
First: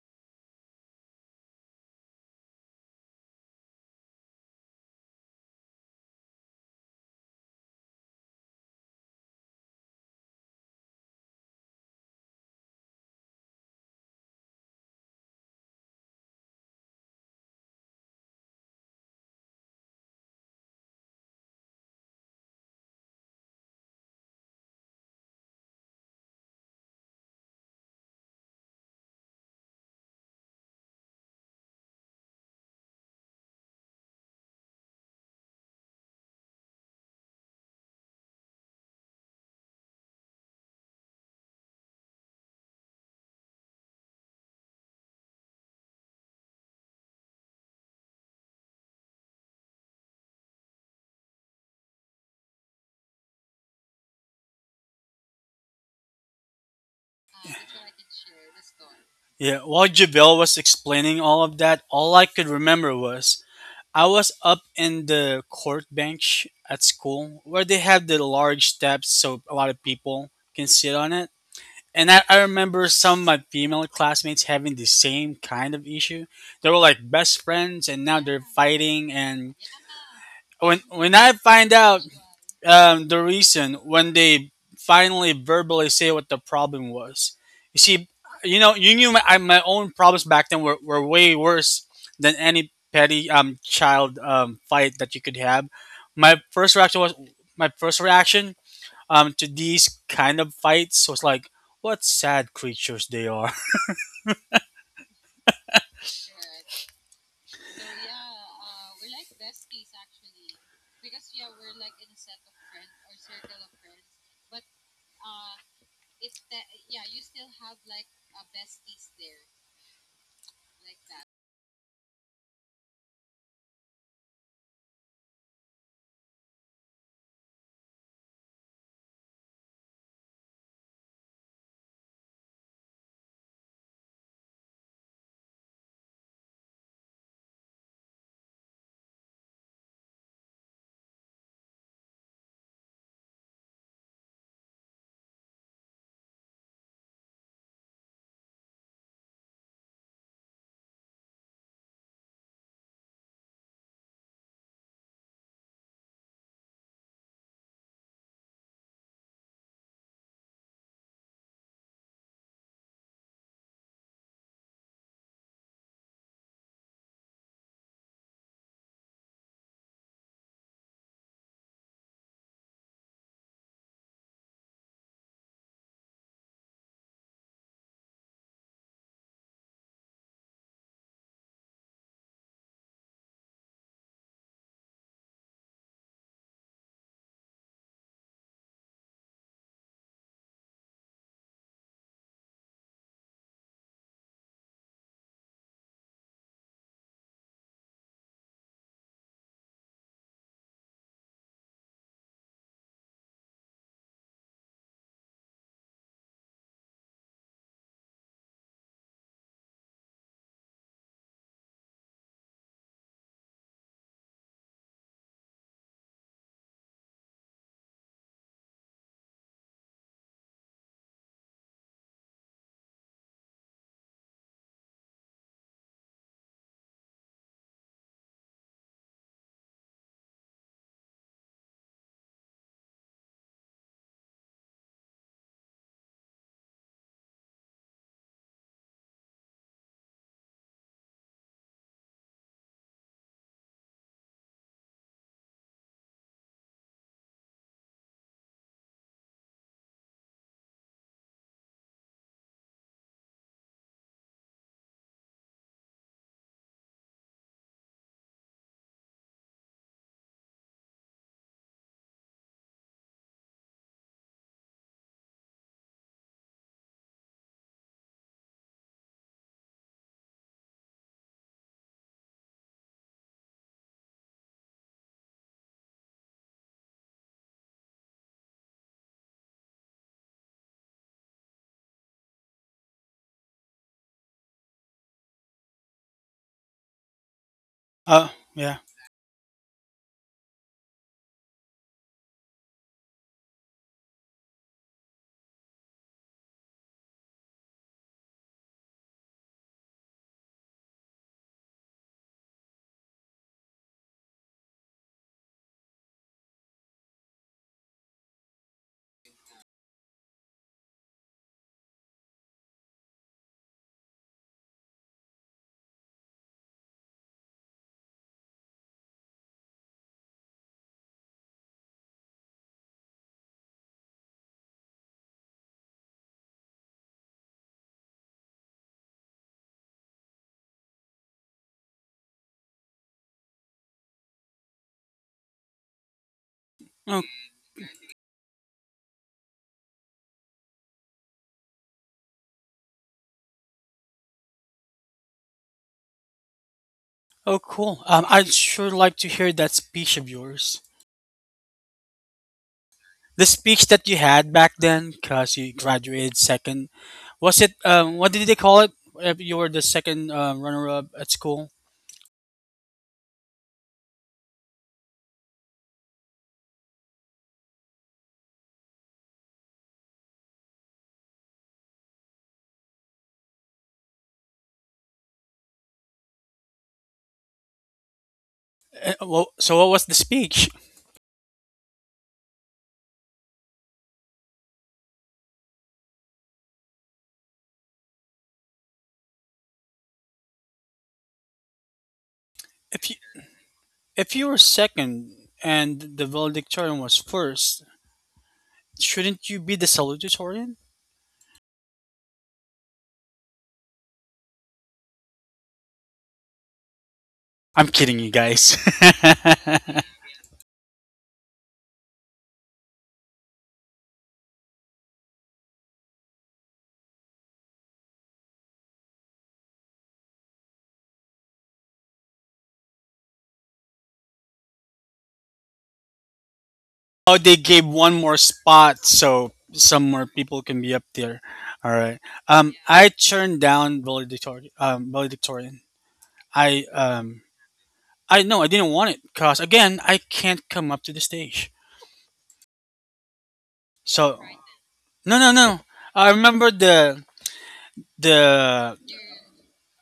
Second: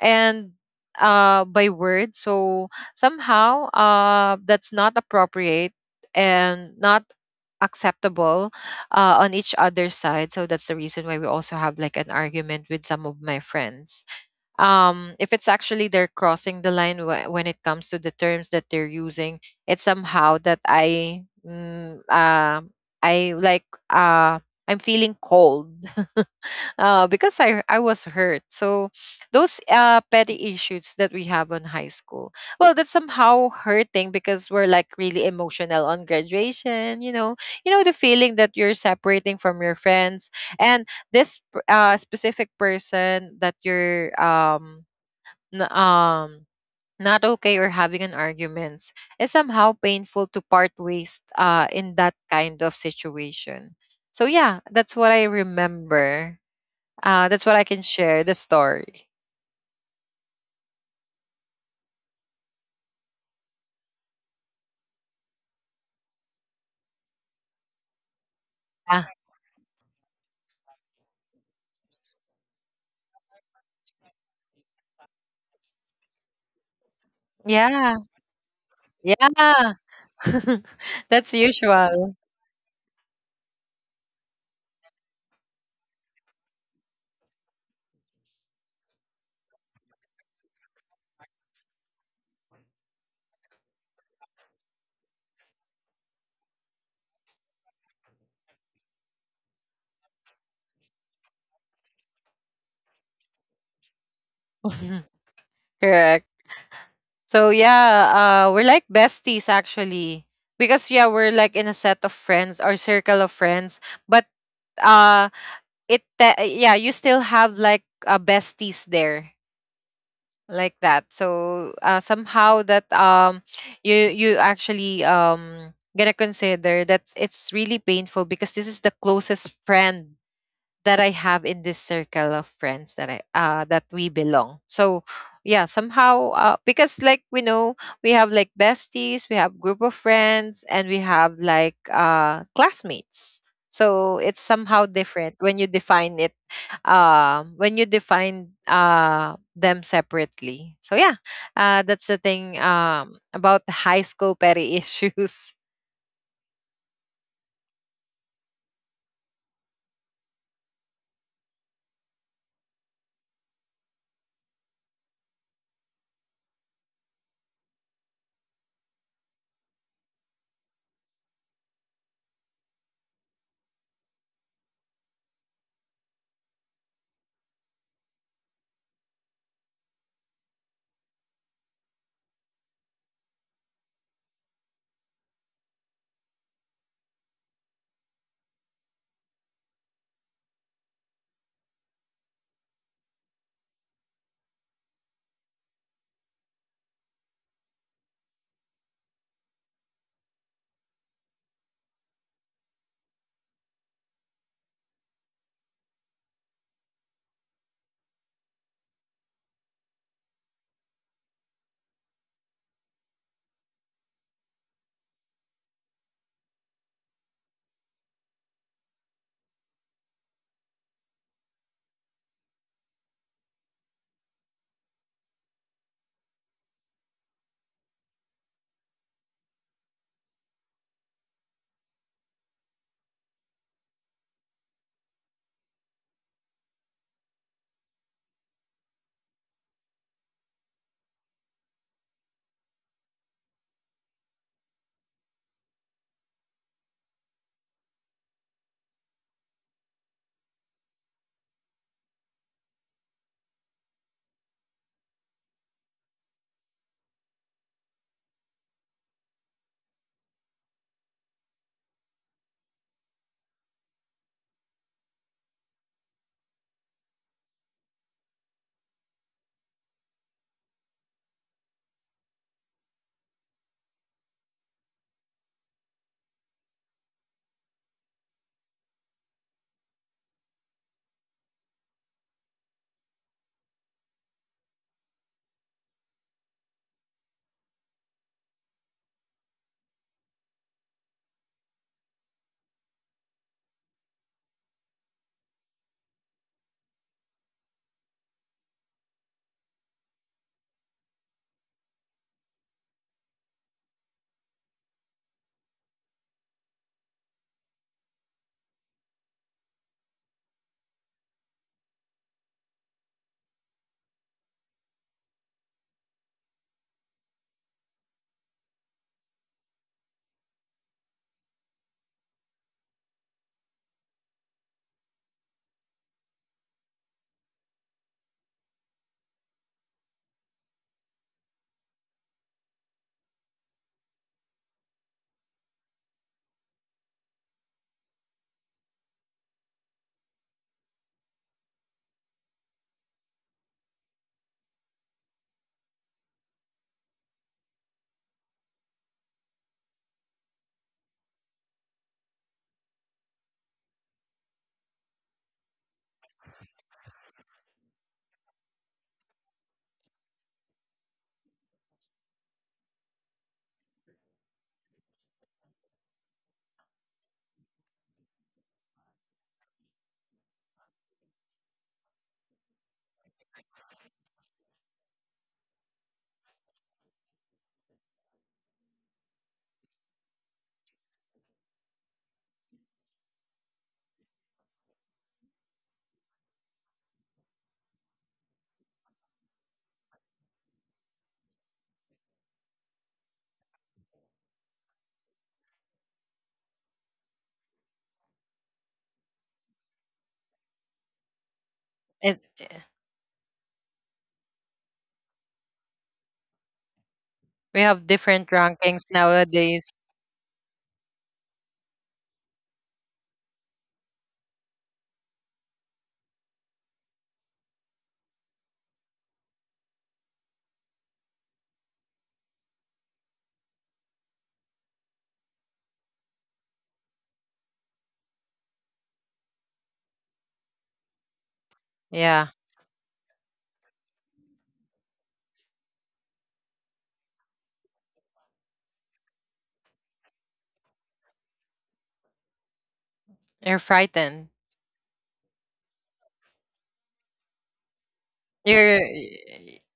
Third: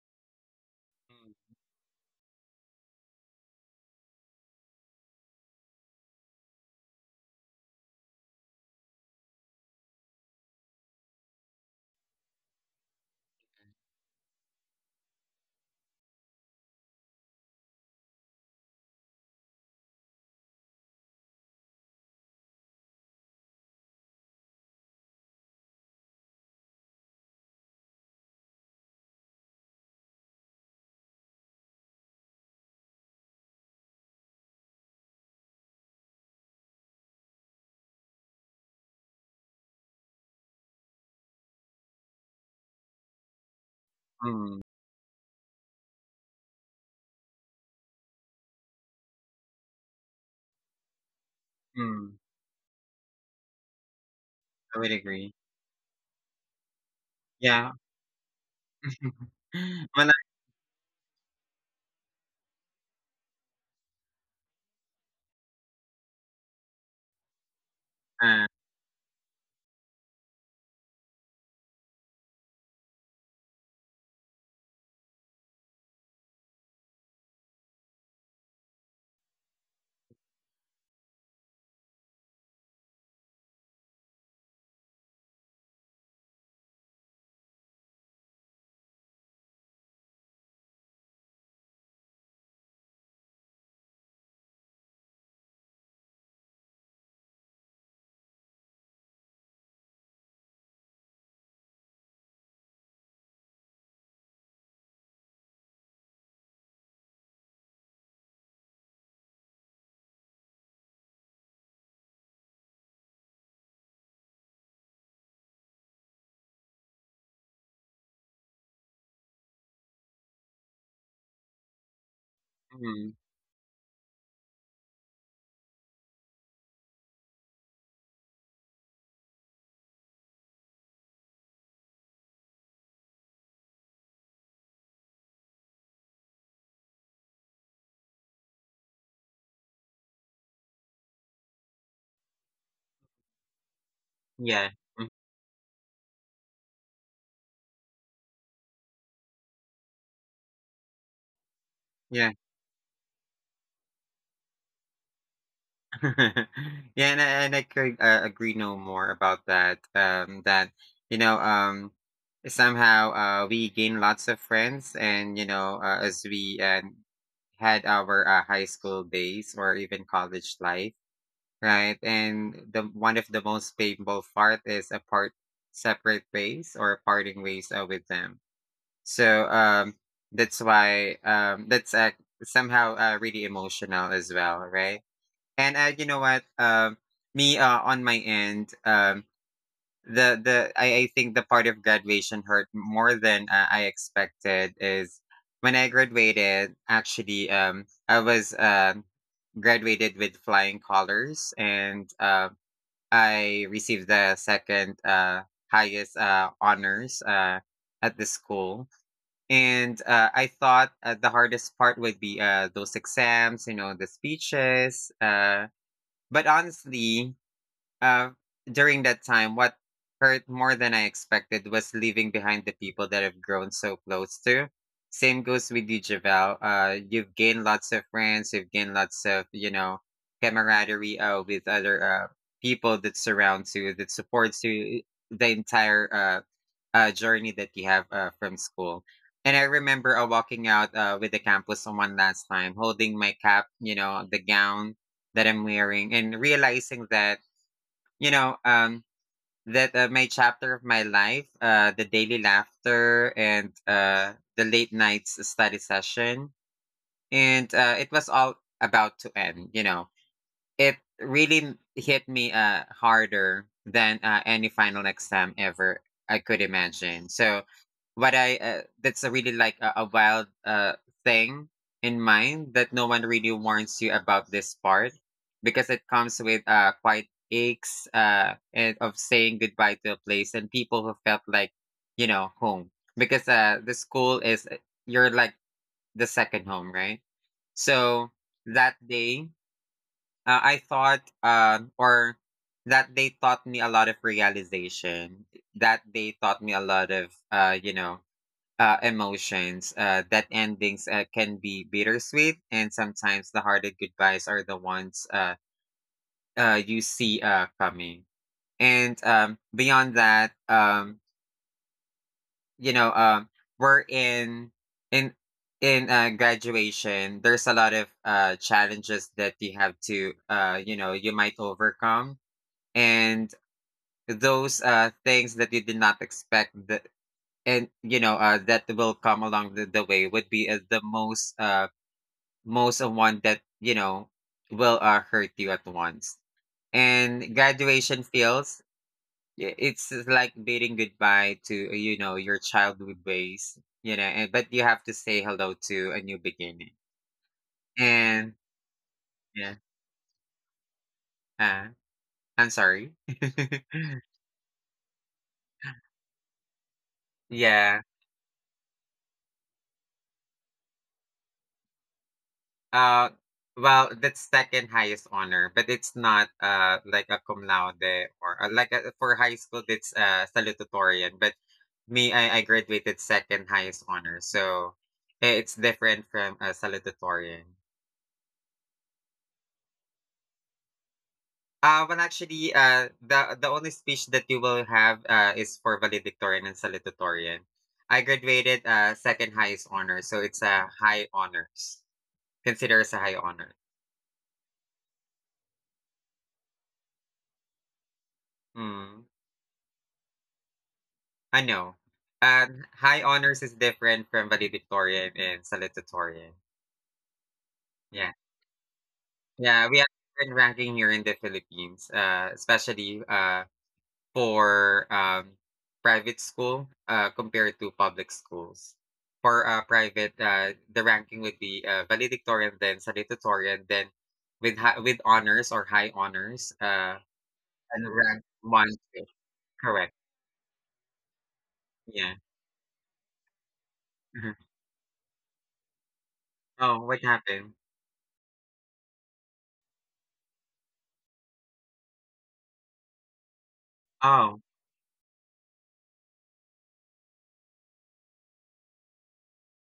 and by words. So somehow, that's not appropriate and not acceptable, on each other's side. So that's the reason why we also have like an argument with some of my friends, if it's actually they're crossing the line when it comes to the terms that they're using. It's somehow that I like, uh, I'm feeling cold because I was hurt. So those petty issues that we have on high school, well, that's somehow hurting because we're like really emotional on graduation. You know the feeling that you're separating from your friends, and this specific person that you're Mm. N- um not okay or having an arguments is somehow painful to part ways in Mm. that kind of situation. So yeah, I would that's what I agree. remember. That's what I Yeah. can share, the story. Yeah, while Well, Javel was explaining all of that, all I could remember was I was up in the court bench at school where they have the uh, large Yeah. steps so a lot of people can sit on it. And I remember some of my female classmates having the same kind of issue. They were like best friends and Yeah. now they're fighting, and Yeah. when I That's find out, usual. The reason when they finally verbally say what the problem was, you see, you knew my own problems back then were way worse than any petty child fight that you could have. My first reaction was my first reaction to these kind of fights was like, what sad creatures they are. Correct. So yeah, we're like besties actually. Because yeah, we're like in a set of friends or circle of friends, but uh it te- yeah, you still have like, besties there like that. So somehow that, Mhm. You actually gonna consider that it's really painful, because this is the closest friend that I have in this circle of friends that I that we belong. So yeah, somehow because like we know, we have like besties, we have group of friends, and we have like, classmates. So it's Yeah. Mm, somehow different when you define it, when you define, them separately. So yeah, that's yeah. the thing, about the high school petty issues. Yeah, and I could, agree no more about that, you know, um, somehow, we gain lots of friends and, as we, had our, high school days or even college life, right? And the one of the most painful part is apart separate ways or parting ways, with them. So that's why, that's somehow really emotional as well, right? And you know what? Me on my end, I think the part of graduation hurt more than I expected. Is when I graduated, actually, I was graduated with flying colors, and I received the second highest honors at the school, and, I thought, the hardest part would be, those exams, the speeches, but honestly, uh, during that time, what hurt more than I expected was leaving behind the people that I've grown so close to. Same goes with you, Javel. You've gained lots of friends. You've gained lots of camaraderie with other people that surrounds you, that supports you the entire journey that you have from school. And I remember walking out with the campus on one last time, holding my cap, the gown that I'm wearing, and realizing you know, um, that my chapter of my life, the daily laughter and the late nights study session, and it was all about to end. It really hit me harder than any final exam ever I could imagine. So what I that's a really, like a wild thing in mind that no one really warns you about this part, because it comes with quite aches and of saying goodbye to a place and people who felt like, home, because the school is, you're like the second home, right? So Uh, yeah. that day, I thought or that day taught me a lot of realization, that they taught me a lot of, emotions. That endings can be bittersweet, and sometimes the hardest goodbyes are the ones you see coming. And beyond that, you know, um, we're in in graduation. There's a lot of challenges that you have to, you might overcome, and those things that you did not expect that and, that will come along the way would be the most most of one that, will hurt you at once, Oh, and graduation feels, it's like bidding goodbye to, your childhood ways, but you have to say hello to a new beginning. oh, cool. And I'd sure like to hear yeah. that speech of yours. uh, I'm sorry. The speech that you had back then, because you graduated second, was it? Yeah. What did they call it? If you were the second, runner-up at school. Uh, well, that's second highest honor, but it's not like a cum laude or like for high school that's salutatorian. But me, I graduated second highest honor, so it's different from salutatorian. Well, so what was the speech? Well, actually, the only speech that you will have is for valedictorian and salutatorian. I graduated second highest honor, so it's a high honors, considered If as you a high honor. if you were second and the valedictorian was first, Mm. shouldn't you be the salutatorian? I know. It, High honors is different from valedictorian and salutatorian. we I'm have kidding you Yeah. different guys. rankings Yeah, nowadays. we have different ranking here in the Philippines, especially for private school compared to public schools. For private, the ranking would be valedictorian, then salutatorian, then with honors or high honors, Oh, they gave and one more rank one. spot Two. so some Correct. more people can be up there. All right. Yeah. Yeah, I turned down Mhm. valedictorian. Valedictorian. I Oh, what um happened? I No, I didn't want it because again, I can't come up to the stage. you're So. frightened. Right. Oh. No, no, no. I remember the You're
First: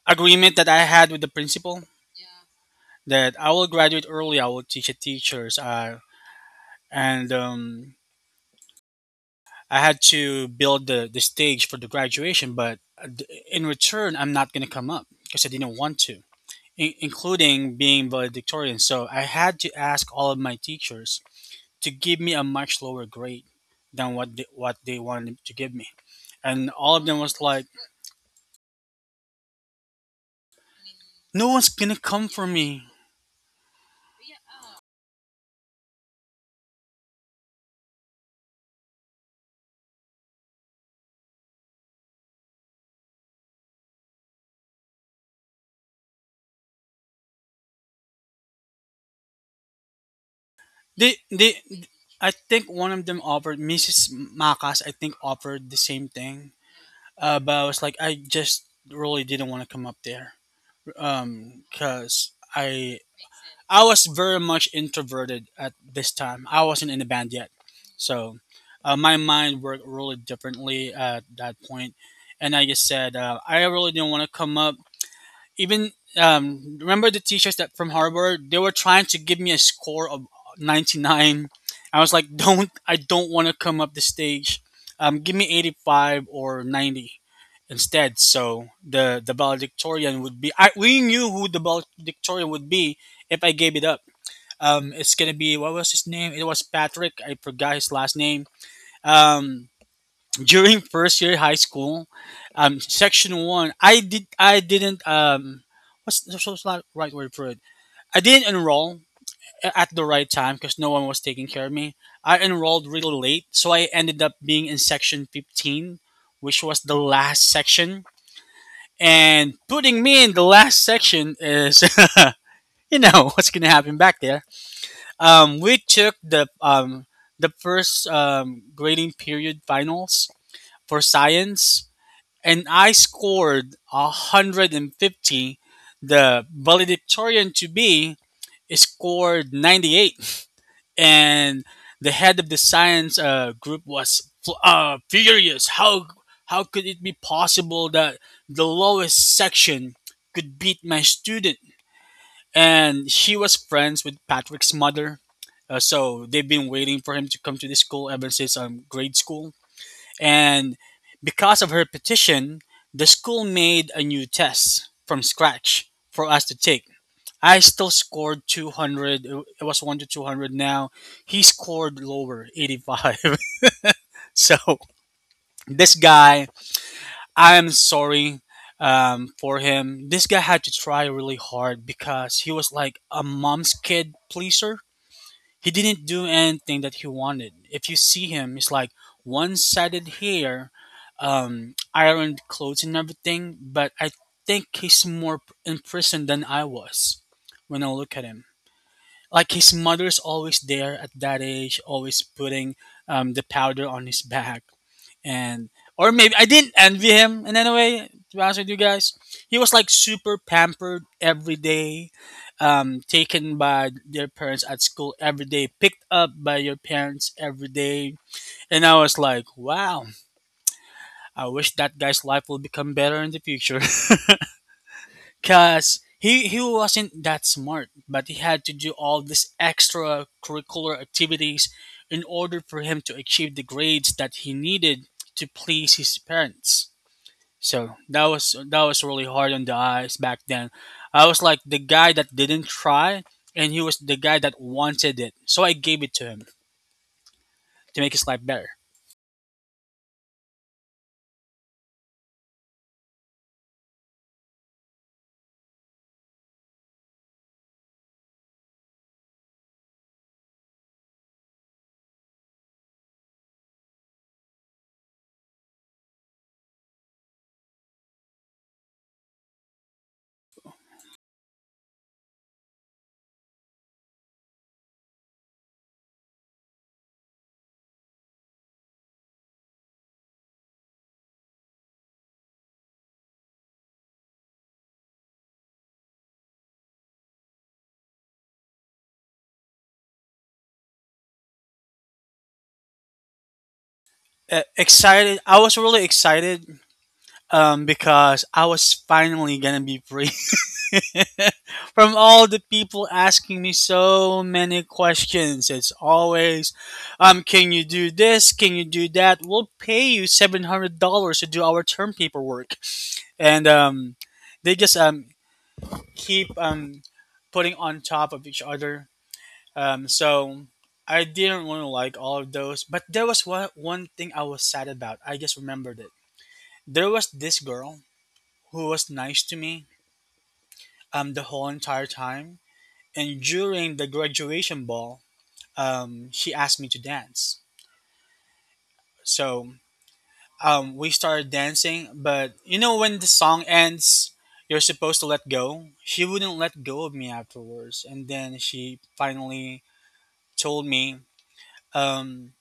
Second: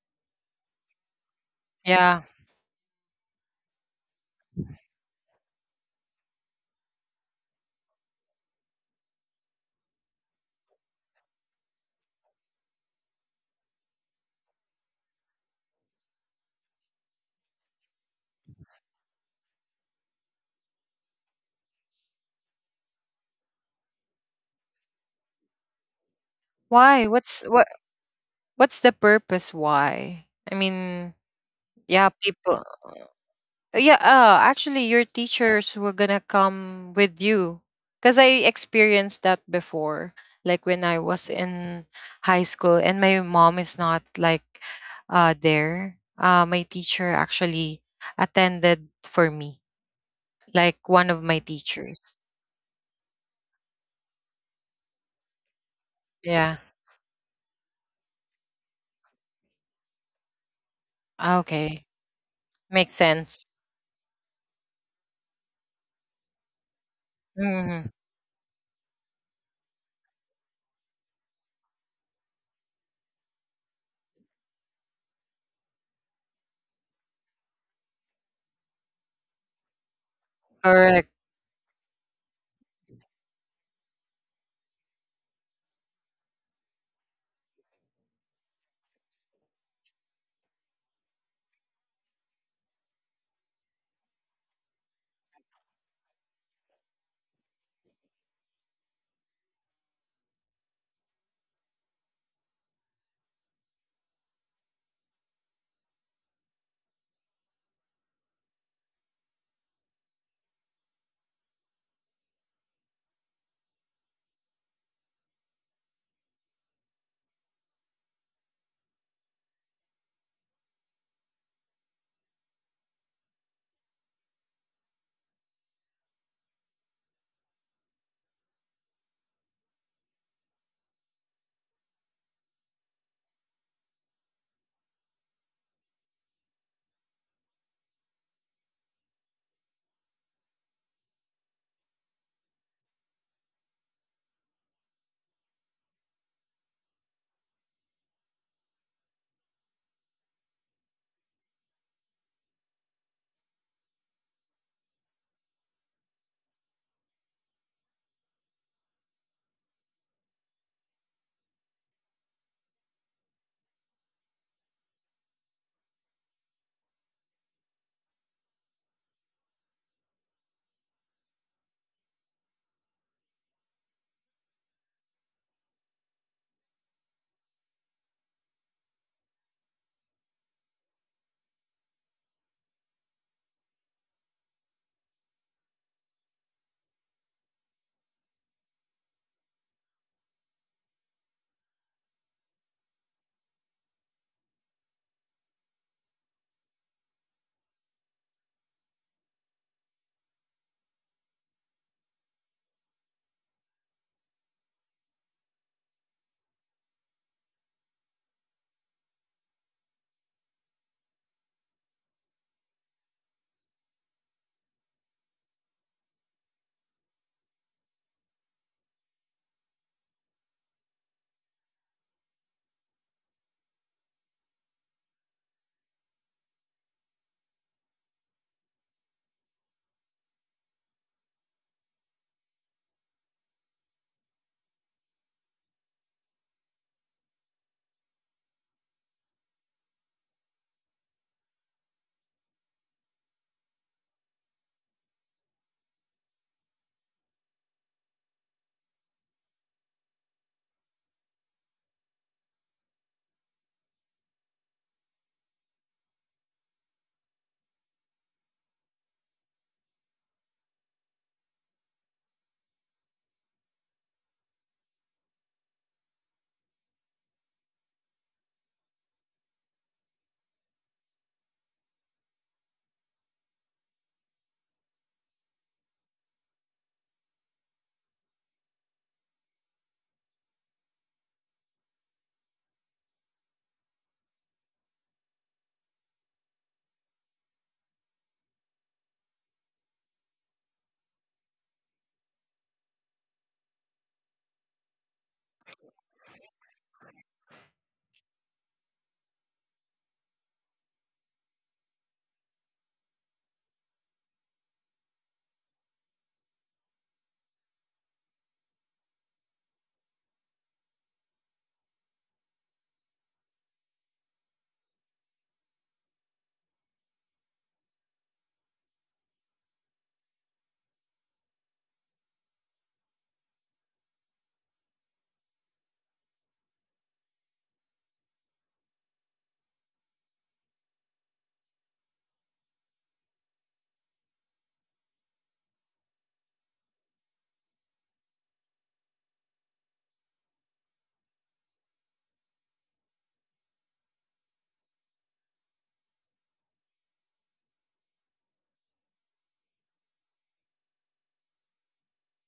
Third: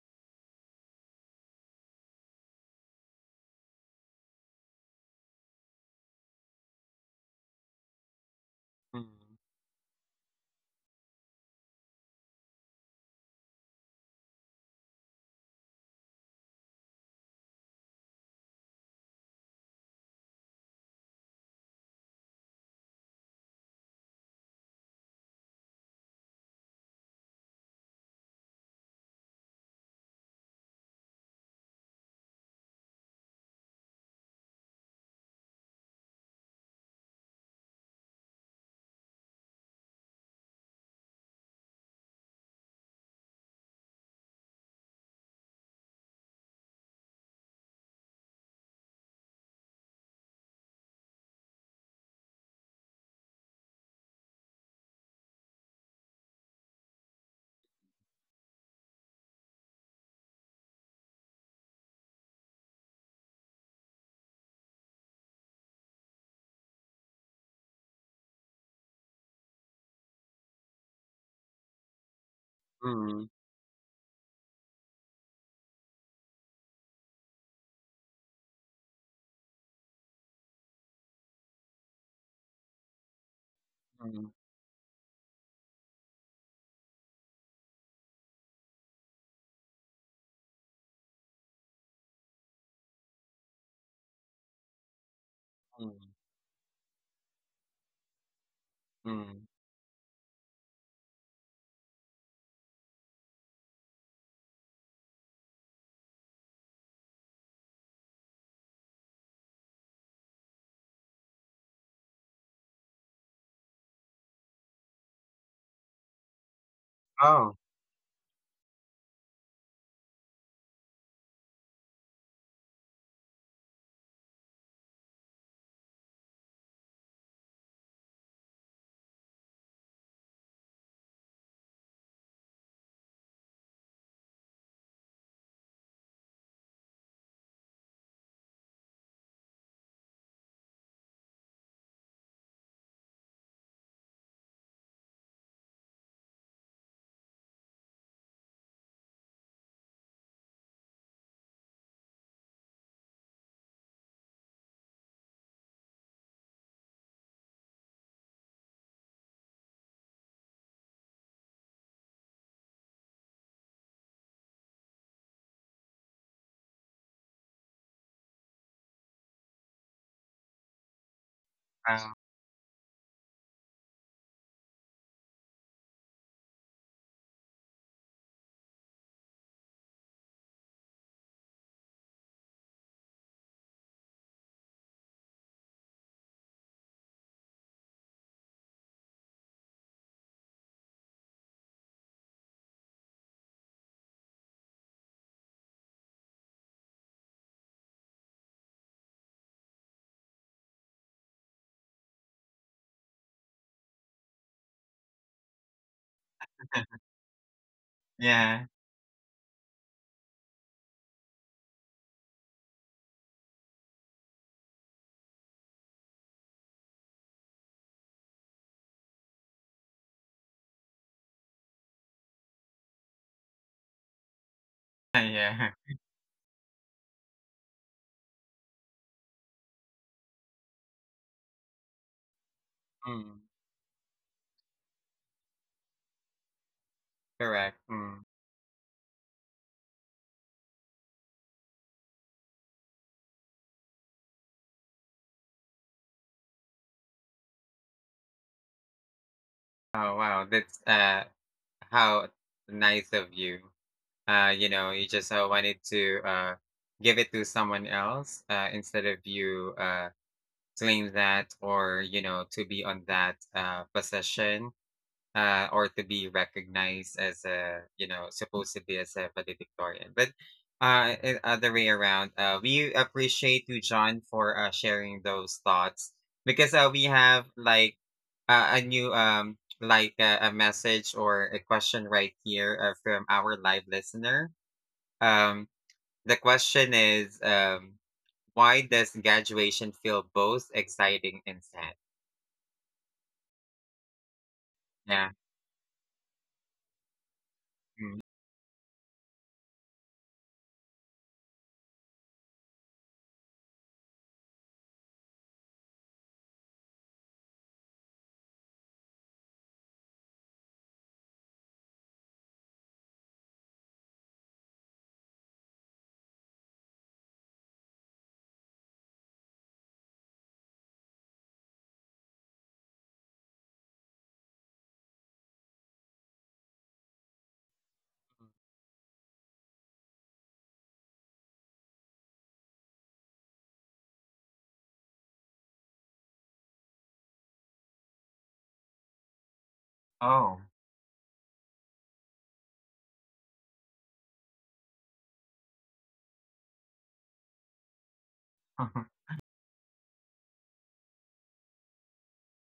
agreement that I had with the principal yeah. that I will graduate early. I will teach at teachers, and Mm, I had to build the stage for the graduation. But in return, I'm not gonna come up because I didn't want to, including being valedictorian. So I had to ask all of my teachers to give me a much lower grade than what they wanted to give me. And all of Why? them was like, What's the purpose, why? I mean, "No one's gonna yeah, come for me." Actually your teachers were gonna come with you. Cause I experienced that before, like when I was in high school and my mom is not like there. My teacher actually attended for me, like They one of my they, I teachers. think one of them offered Mrs. Makas. I think offered the same thing, Yeah. But I was like, I just really didn't want to come up there, Ah, okay. cause I Makes sense. I was very much introverted at this time. I wasn't in a band yet, Hmm. so my mind worked really differently at that point. And like I just said, mm. I really didn't want to come up. Even, remember the teachers that from Harvard? They were trying to give me a score of ninety Correct. nine. I was like, don't I don't want to come up the Mm, stage. Give me 85 or 90 instead. So the valedictorian would be. We knew who the valedictorian would be if I gave it up. It's gonna be, what mm, was his name? It was Patrick. I forgot his last name. mm. Um, during first year high school, section one, I didn't, what's the what's right word for it? I didn't enroll at the right time because no one was taking care of me. I enrolled really late, so I ended up being in section 15, which was the last Oh, section. And putting me in the last section is, you know what's gonna happen back there. We took the, the first grading period finals for science, and I scored 150. The valedictorian to be scored 98, and the head of the science, group was furious. How could it be possible that the lowest section could beat my student? And she was friends with Patrick's mother. So they've been waiting for him to come to this school ever since, grade school. And because of her petition, the school made a new test from scratch for us to take. I still scored 200. It was 1 to 200 now. He scored wow. lower, 85. So this guy, I am sorry, for him. This guy had to try really hard because he was like a mom's kid pleaser. He didn't do anything that he wanted. If you see him, he's like one-sided hair, ironed clothes, and everything. But I think he's more in prison than I was when I look at him. Like his mother's always there at that age, always putting, the powder on his back, and or maybe I didn't envy him in any way. To be honest Yeah. with you guys, he was like super pampered every day, taken by their parents at school every day, picked up by your parents every day. And I was like, wow, I wish that guy's life will become better in the future, Yeah. cause. He wasn't that smart, but he had to do all these extra curricular activities in order for him to Mm, achieve the grades that he needed to please his parents. correct. So Mm. that was really hard on the eyes back then. I was like the guy that didn't try, and he was the guy that wanted it. So I gave it to him to make his life better. Oh, wow. That's how nice of you. You just wanted to give it to someone else instead of you claim that, or to be on that possession, or to be recognized as a, supposed to be as a valedictorian. But other way around, we appreciate you, John, for sharing those thoughts, because we have like a new like a message or a question right here from our live listener. Um the question is, why does graduation feel both exciting and sad? Yeah. Excited, I was really excited, Mm. because I was finally gonna be free from all the people asking me so many questions. It's always, can you do this? Can you do that? We'll pay you $700 to do our term paperwork, and they just keep, putting on top of each other. So I didn't want to like all of those, but there was one thing I was sad about. I just remembered it. There was this girl who was nice to me the whole entire time, and during the graduation ball, she asked me to dance. So Oh. We started dancing, but you know when the song ends, you're supposed to let go. She wouldn't let go of me afterwards, and then she finally told me um,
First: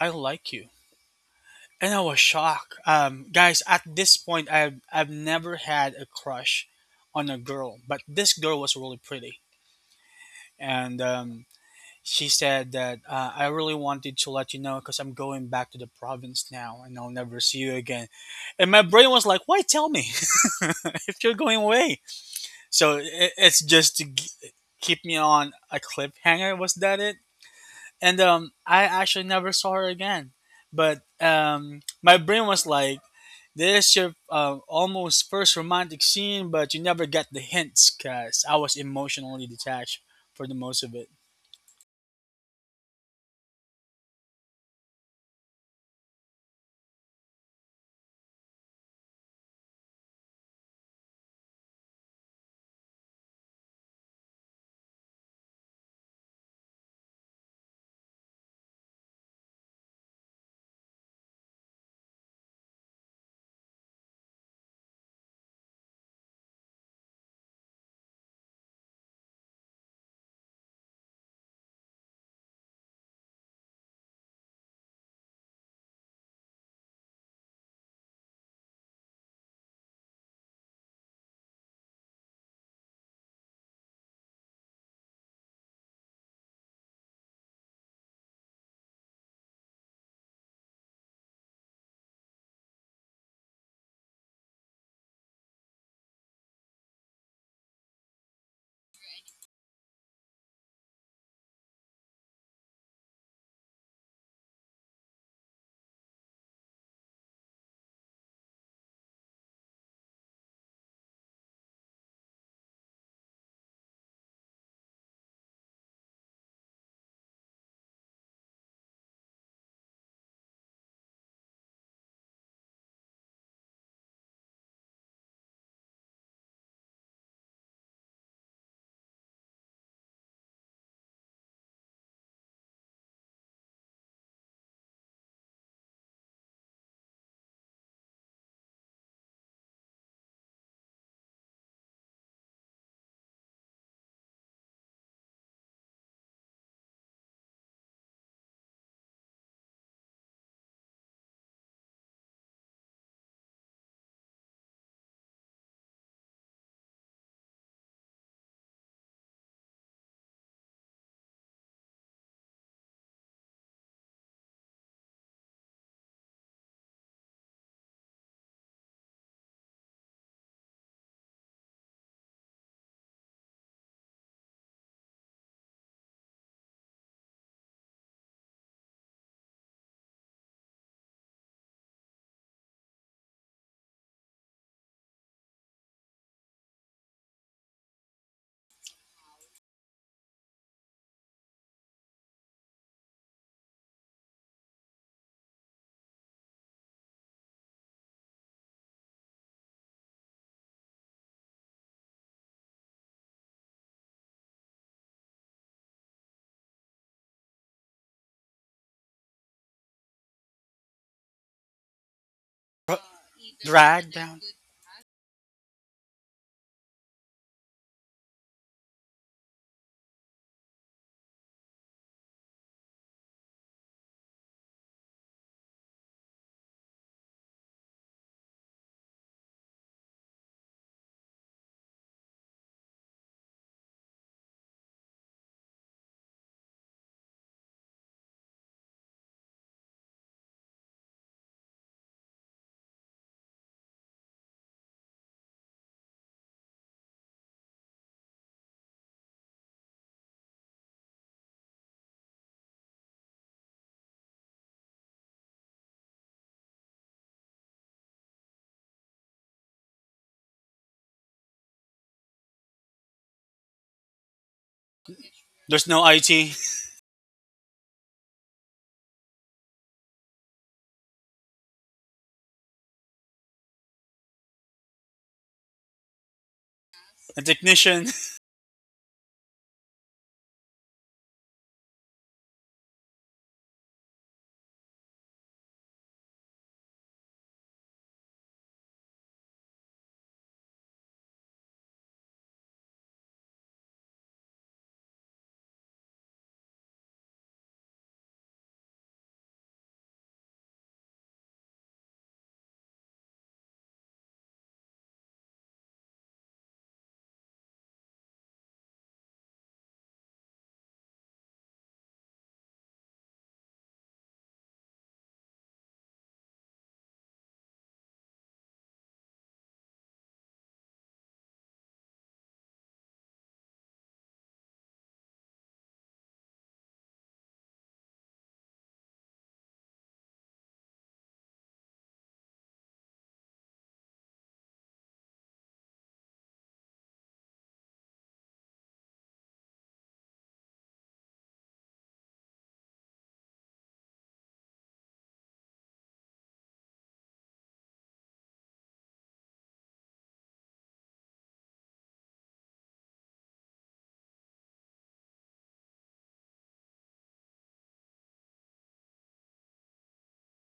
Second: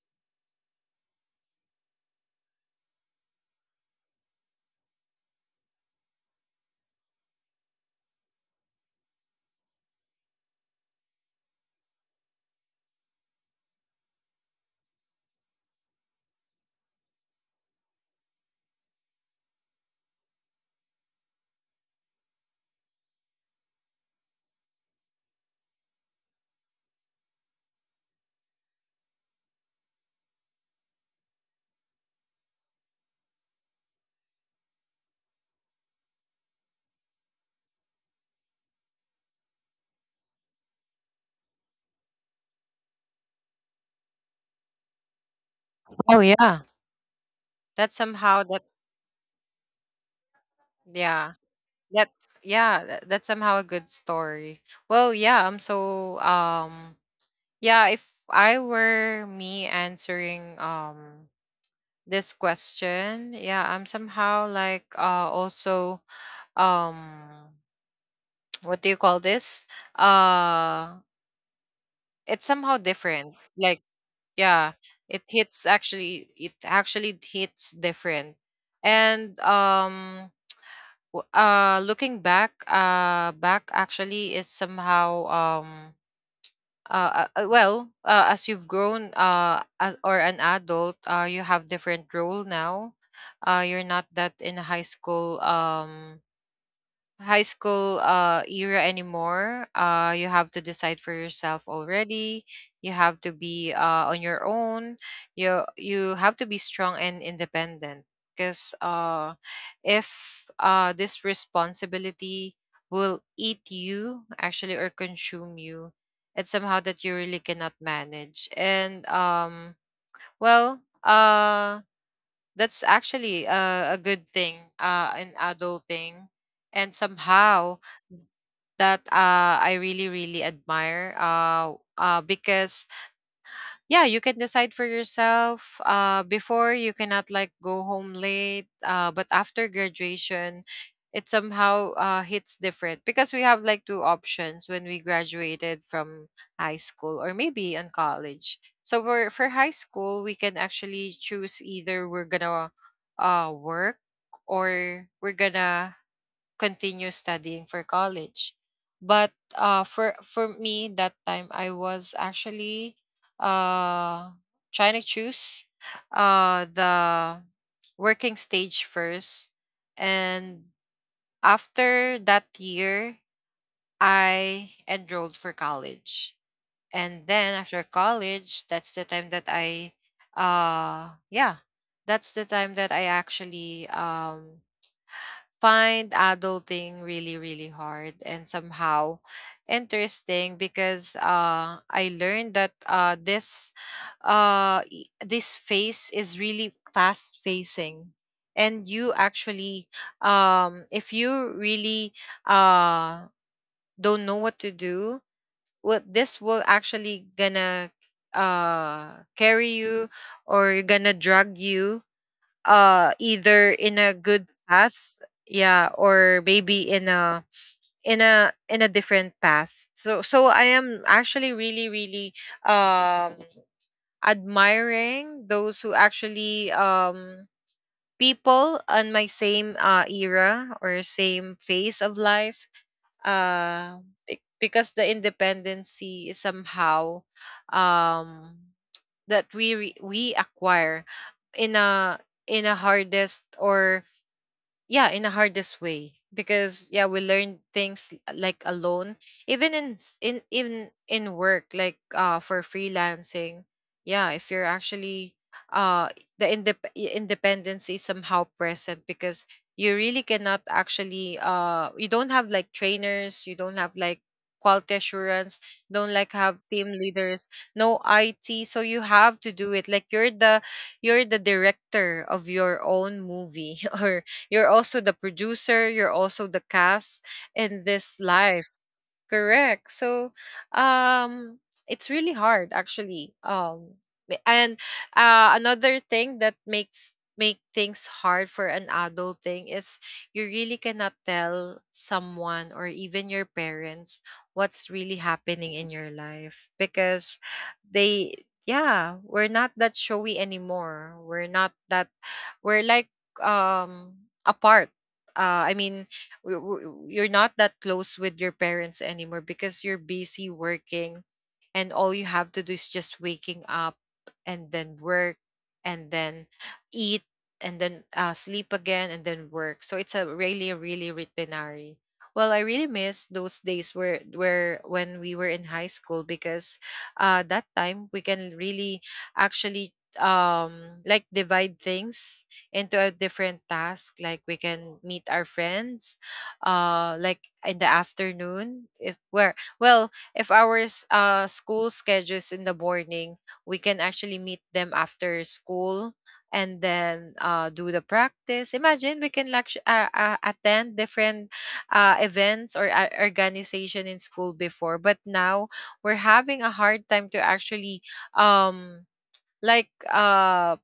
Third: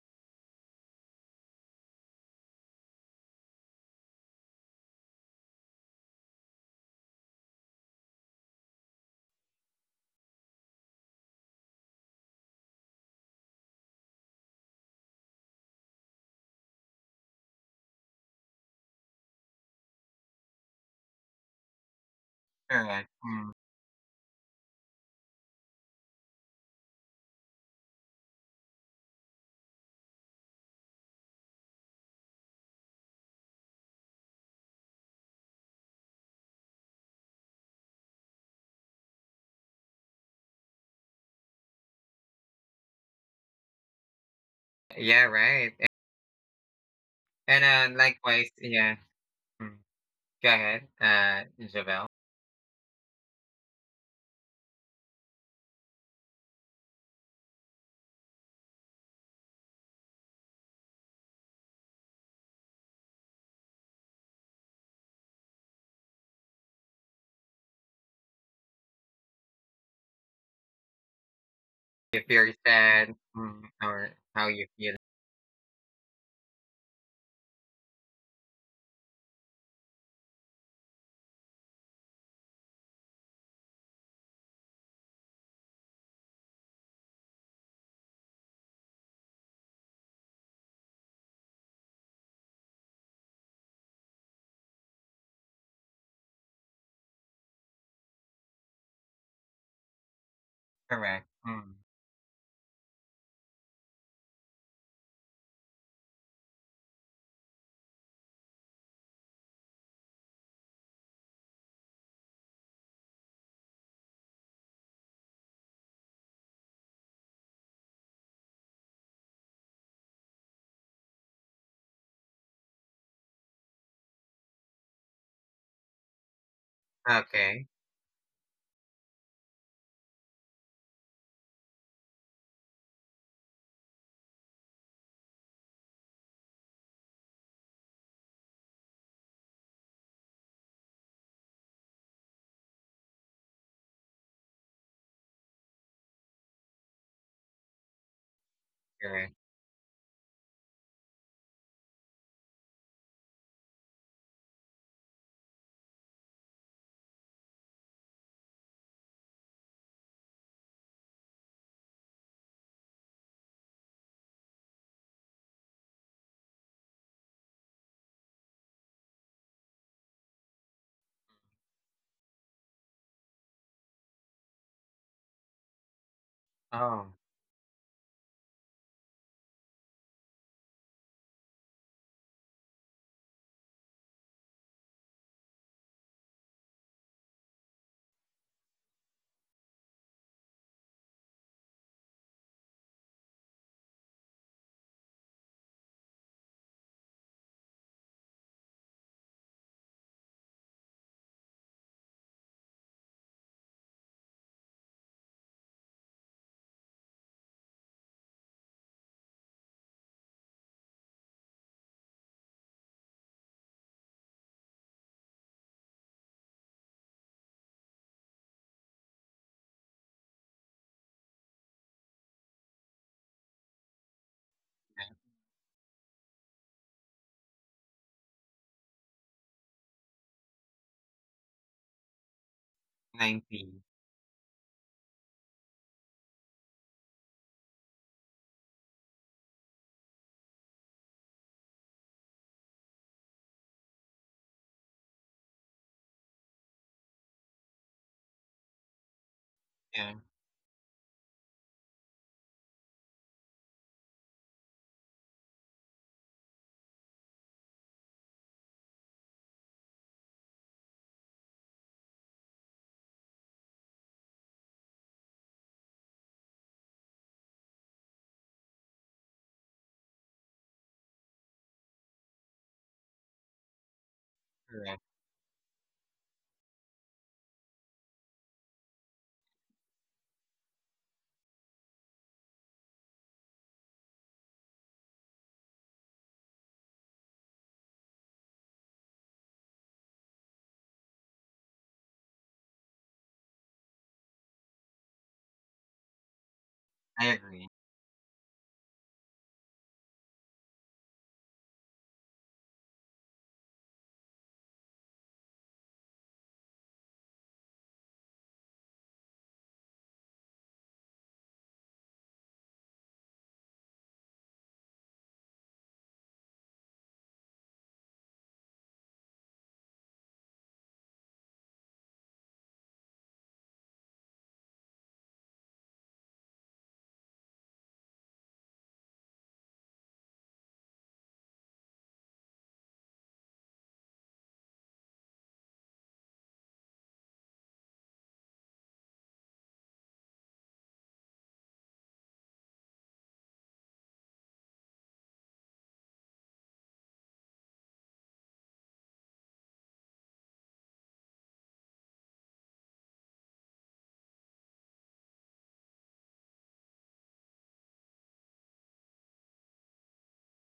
I like you. And I was shocked. Guys, at this point, I've never had a crush on a girl, but this girl was really pretty. And she said that I really wanted to let you know because I'm going back to the province now and I'll never see you again. And my brain was like, why tell me if you're going away? So Correct. it, Mm. it's just to keep me on a cliffhanger. Was that it? And I actually never saw her again, but my brain was like, this is your almost first romantic scene, but you never get the hints because I was emotionally detached for the most of it. Yeah, right. Oh yeah. And, That's somehow likewise, that yeah. Mm. Go ahead, yeah. Javelle. That yeah, that, that's somehow a good story. Well, yeah, I'm so, yeah, if I were me answering, this question, yeah, I'm somehow like, also, um what do you call this? Uh If it's you're somehow sad, different. mm, Like, or how yeah, you feel. It actually hits different. And looking back, actually, is somehow, well, as you've grown, as or an adult, you have different role now. You're not that in high school era anymore. You have to decide for Correct. yourself Mm. already. You have to be on your own. You have to be strong and independent, because if this responsibility will eat you actually, or consume you, it's somehow that you really cannot manage. And well, that's actually a good thing, an adulting, and Okay, somehow that, I really, really admire. Because yeah, you can decide for yourself. Before you cannot like go home late. But after graduation, it somehow, hits different, because we have like two options when we graduated from high school or maybe in college. So for correct. high school, we can actually choose either we're gonna work, or we're gonna continue studying for college. But for me that time, I was actually, uh, trying to choose, the working stage first, and after that year, I enrolled for college. Oh, And then after college, uh, yeah, that's the time that I actually, find adulting really really hard and somehow interesting, because I learned that this this phase is really fast facing, and you actually, if you really, uh don't know what to do, what this will actually gonna, carry you or gonna drag you, Dra- either in a Drag good down. path, yeah, or maybe in a in a different path. So I am actually really really, um yeah. admiring those who actually, people on my same era or same phase of life, 90. uh because the independency is somehow, um that we acquire in a in a hardest or yeah, in the hardest way, because yeah, we learn things, like alone. Even in Yeah, work, like for freelancing. Yeah, if you're actually, uh the independence is somehow present, because you really cannot actually, you don't have like trainers, you don't have like quality assurance, There's no don't it like a have team leaders, no IT, so you have to do it like you're the director of your own movie or you're also the correct. producer, you're also the cast in technician. this life. Correct. So, um, it's really hard actually. B- and Another thing that makes make things hard for an adult thing is you really cannot tell someone or even your parents what's really happening in your life because I agree. they yeah, we're not that showy anymore, we're not that, we're like um apart I mean w- w- you're not that close with your parents anymore because you're busy working, and all you have to do is just waking up and then work and then eat and then sleep again and then work. So it's a really rutinary. Well, I really miss those days where when we were in high school because that time we can really actually like divide things into a different task. Like, we can meet our friends like in the afternoon, if where well if our school schedules in the morning, we can actually meet them after school and then do the practice. Imagine, we can like attend different events or organization in school before, but now we're having a hard time to actually um like uh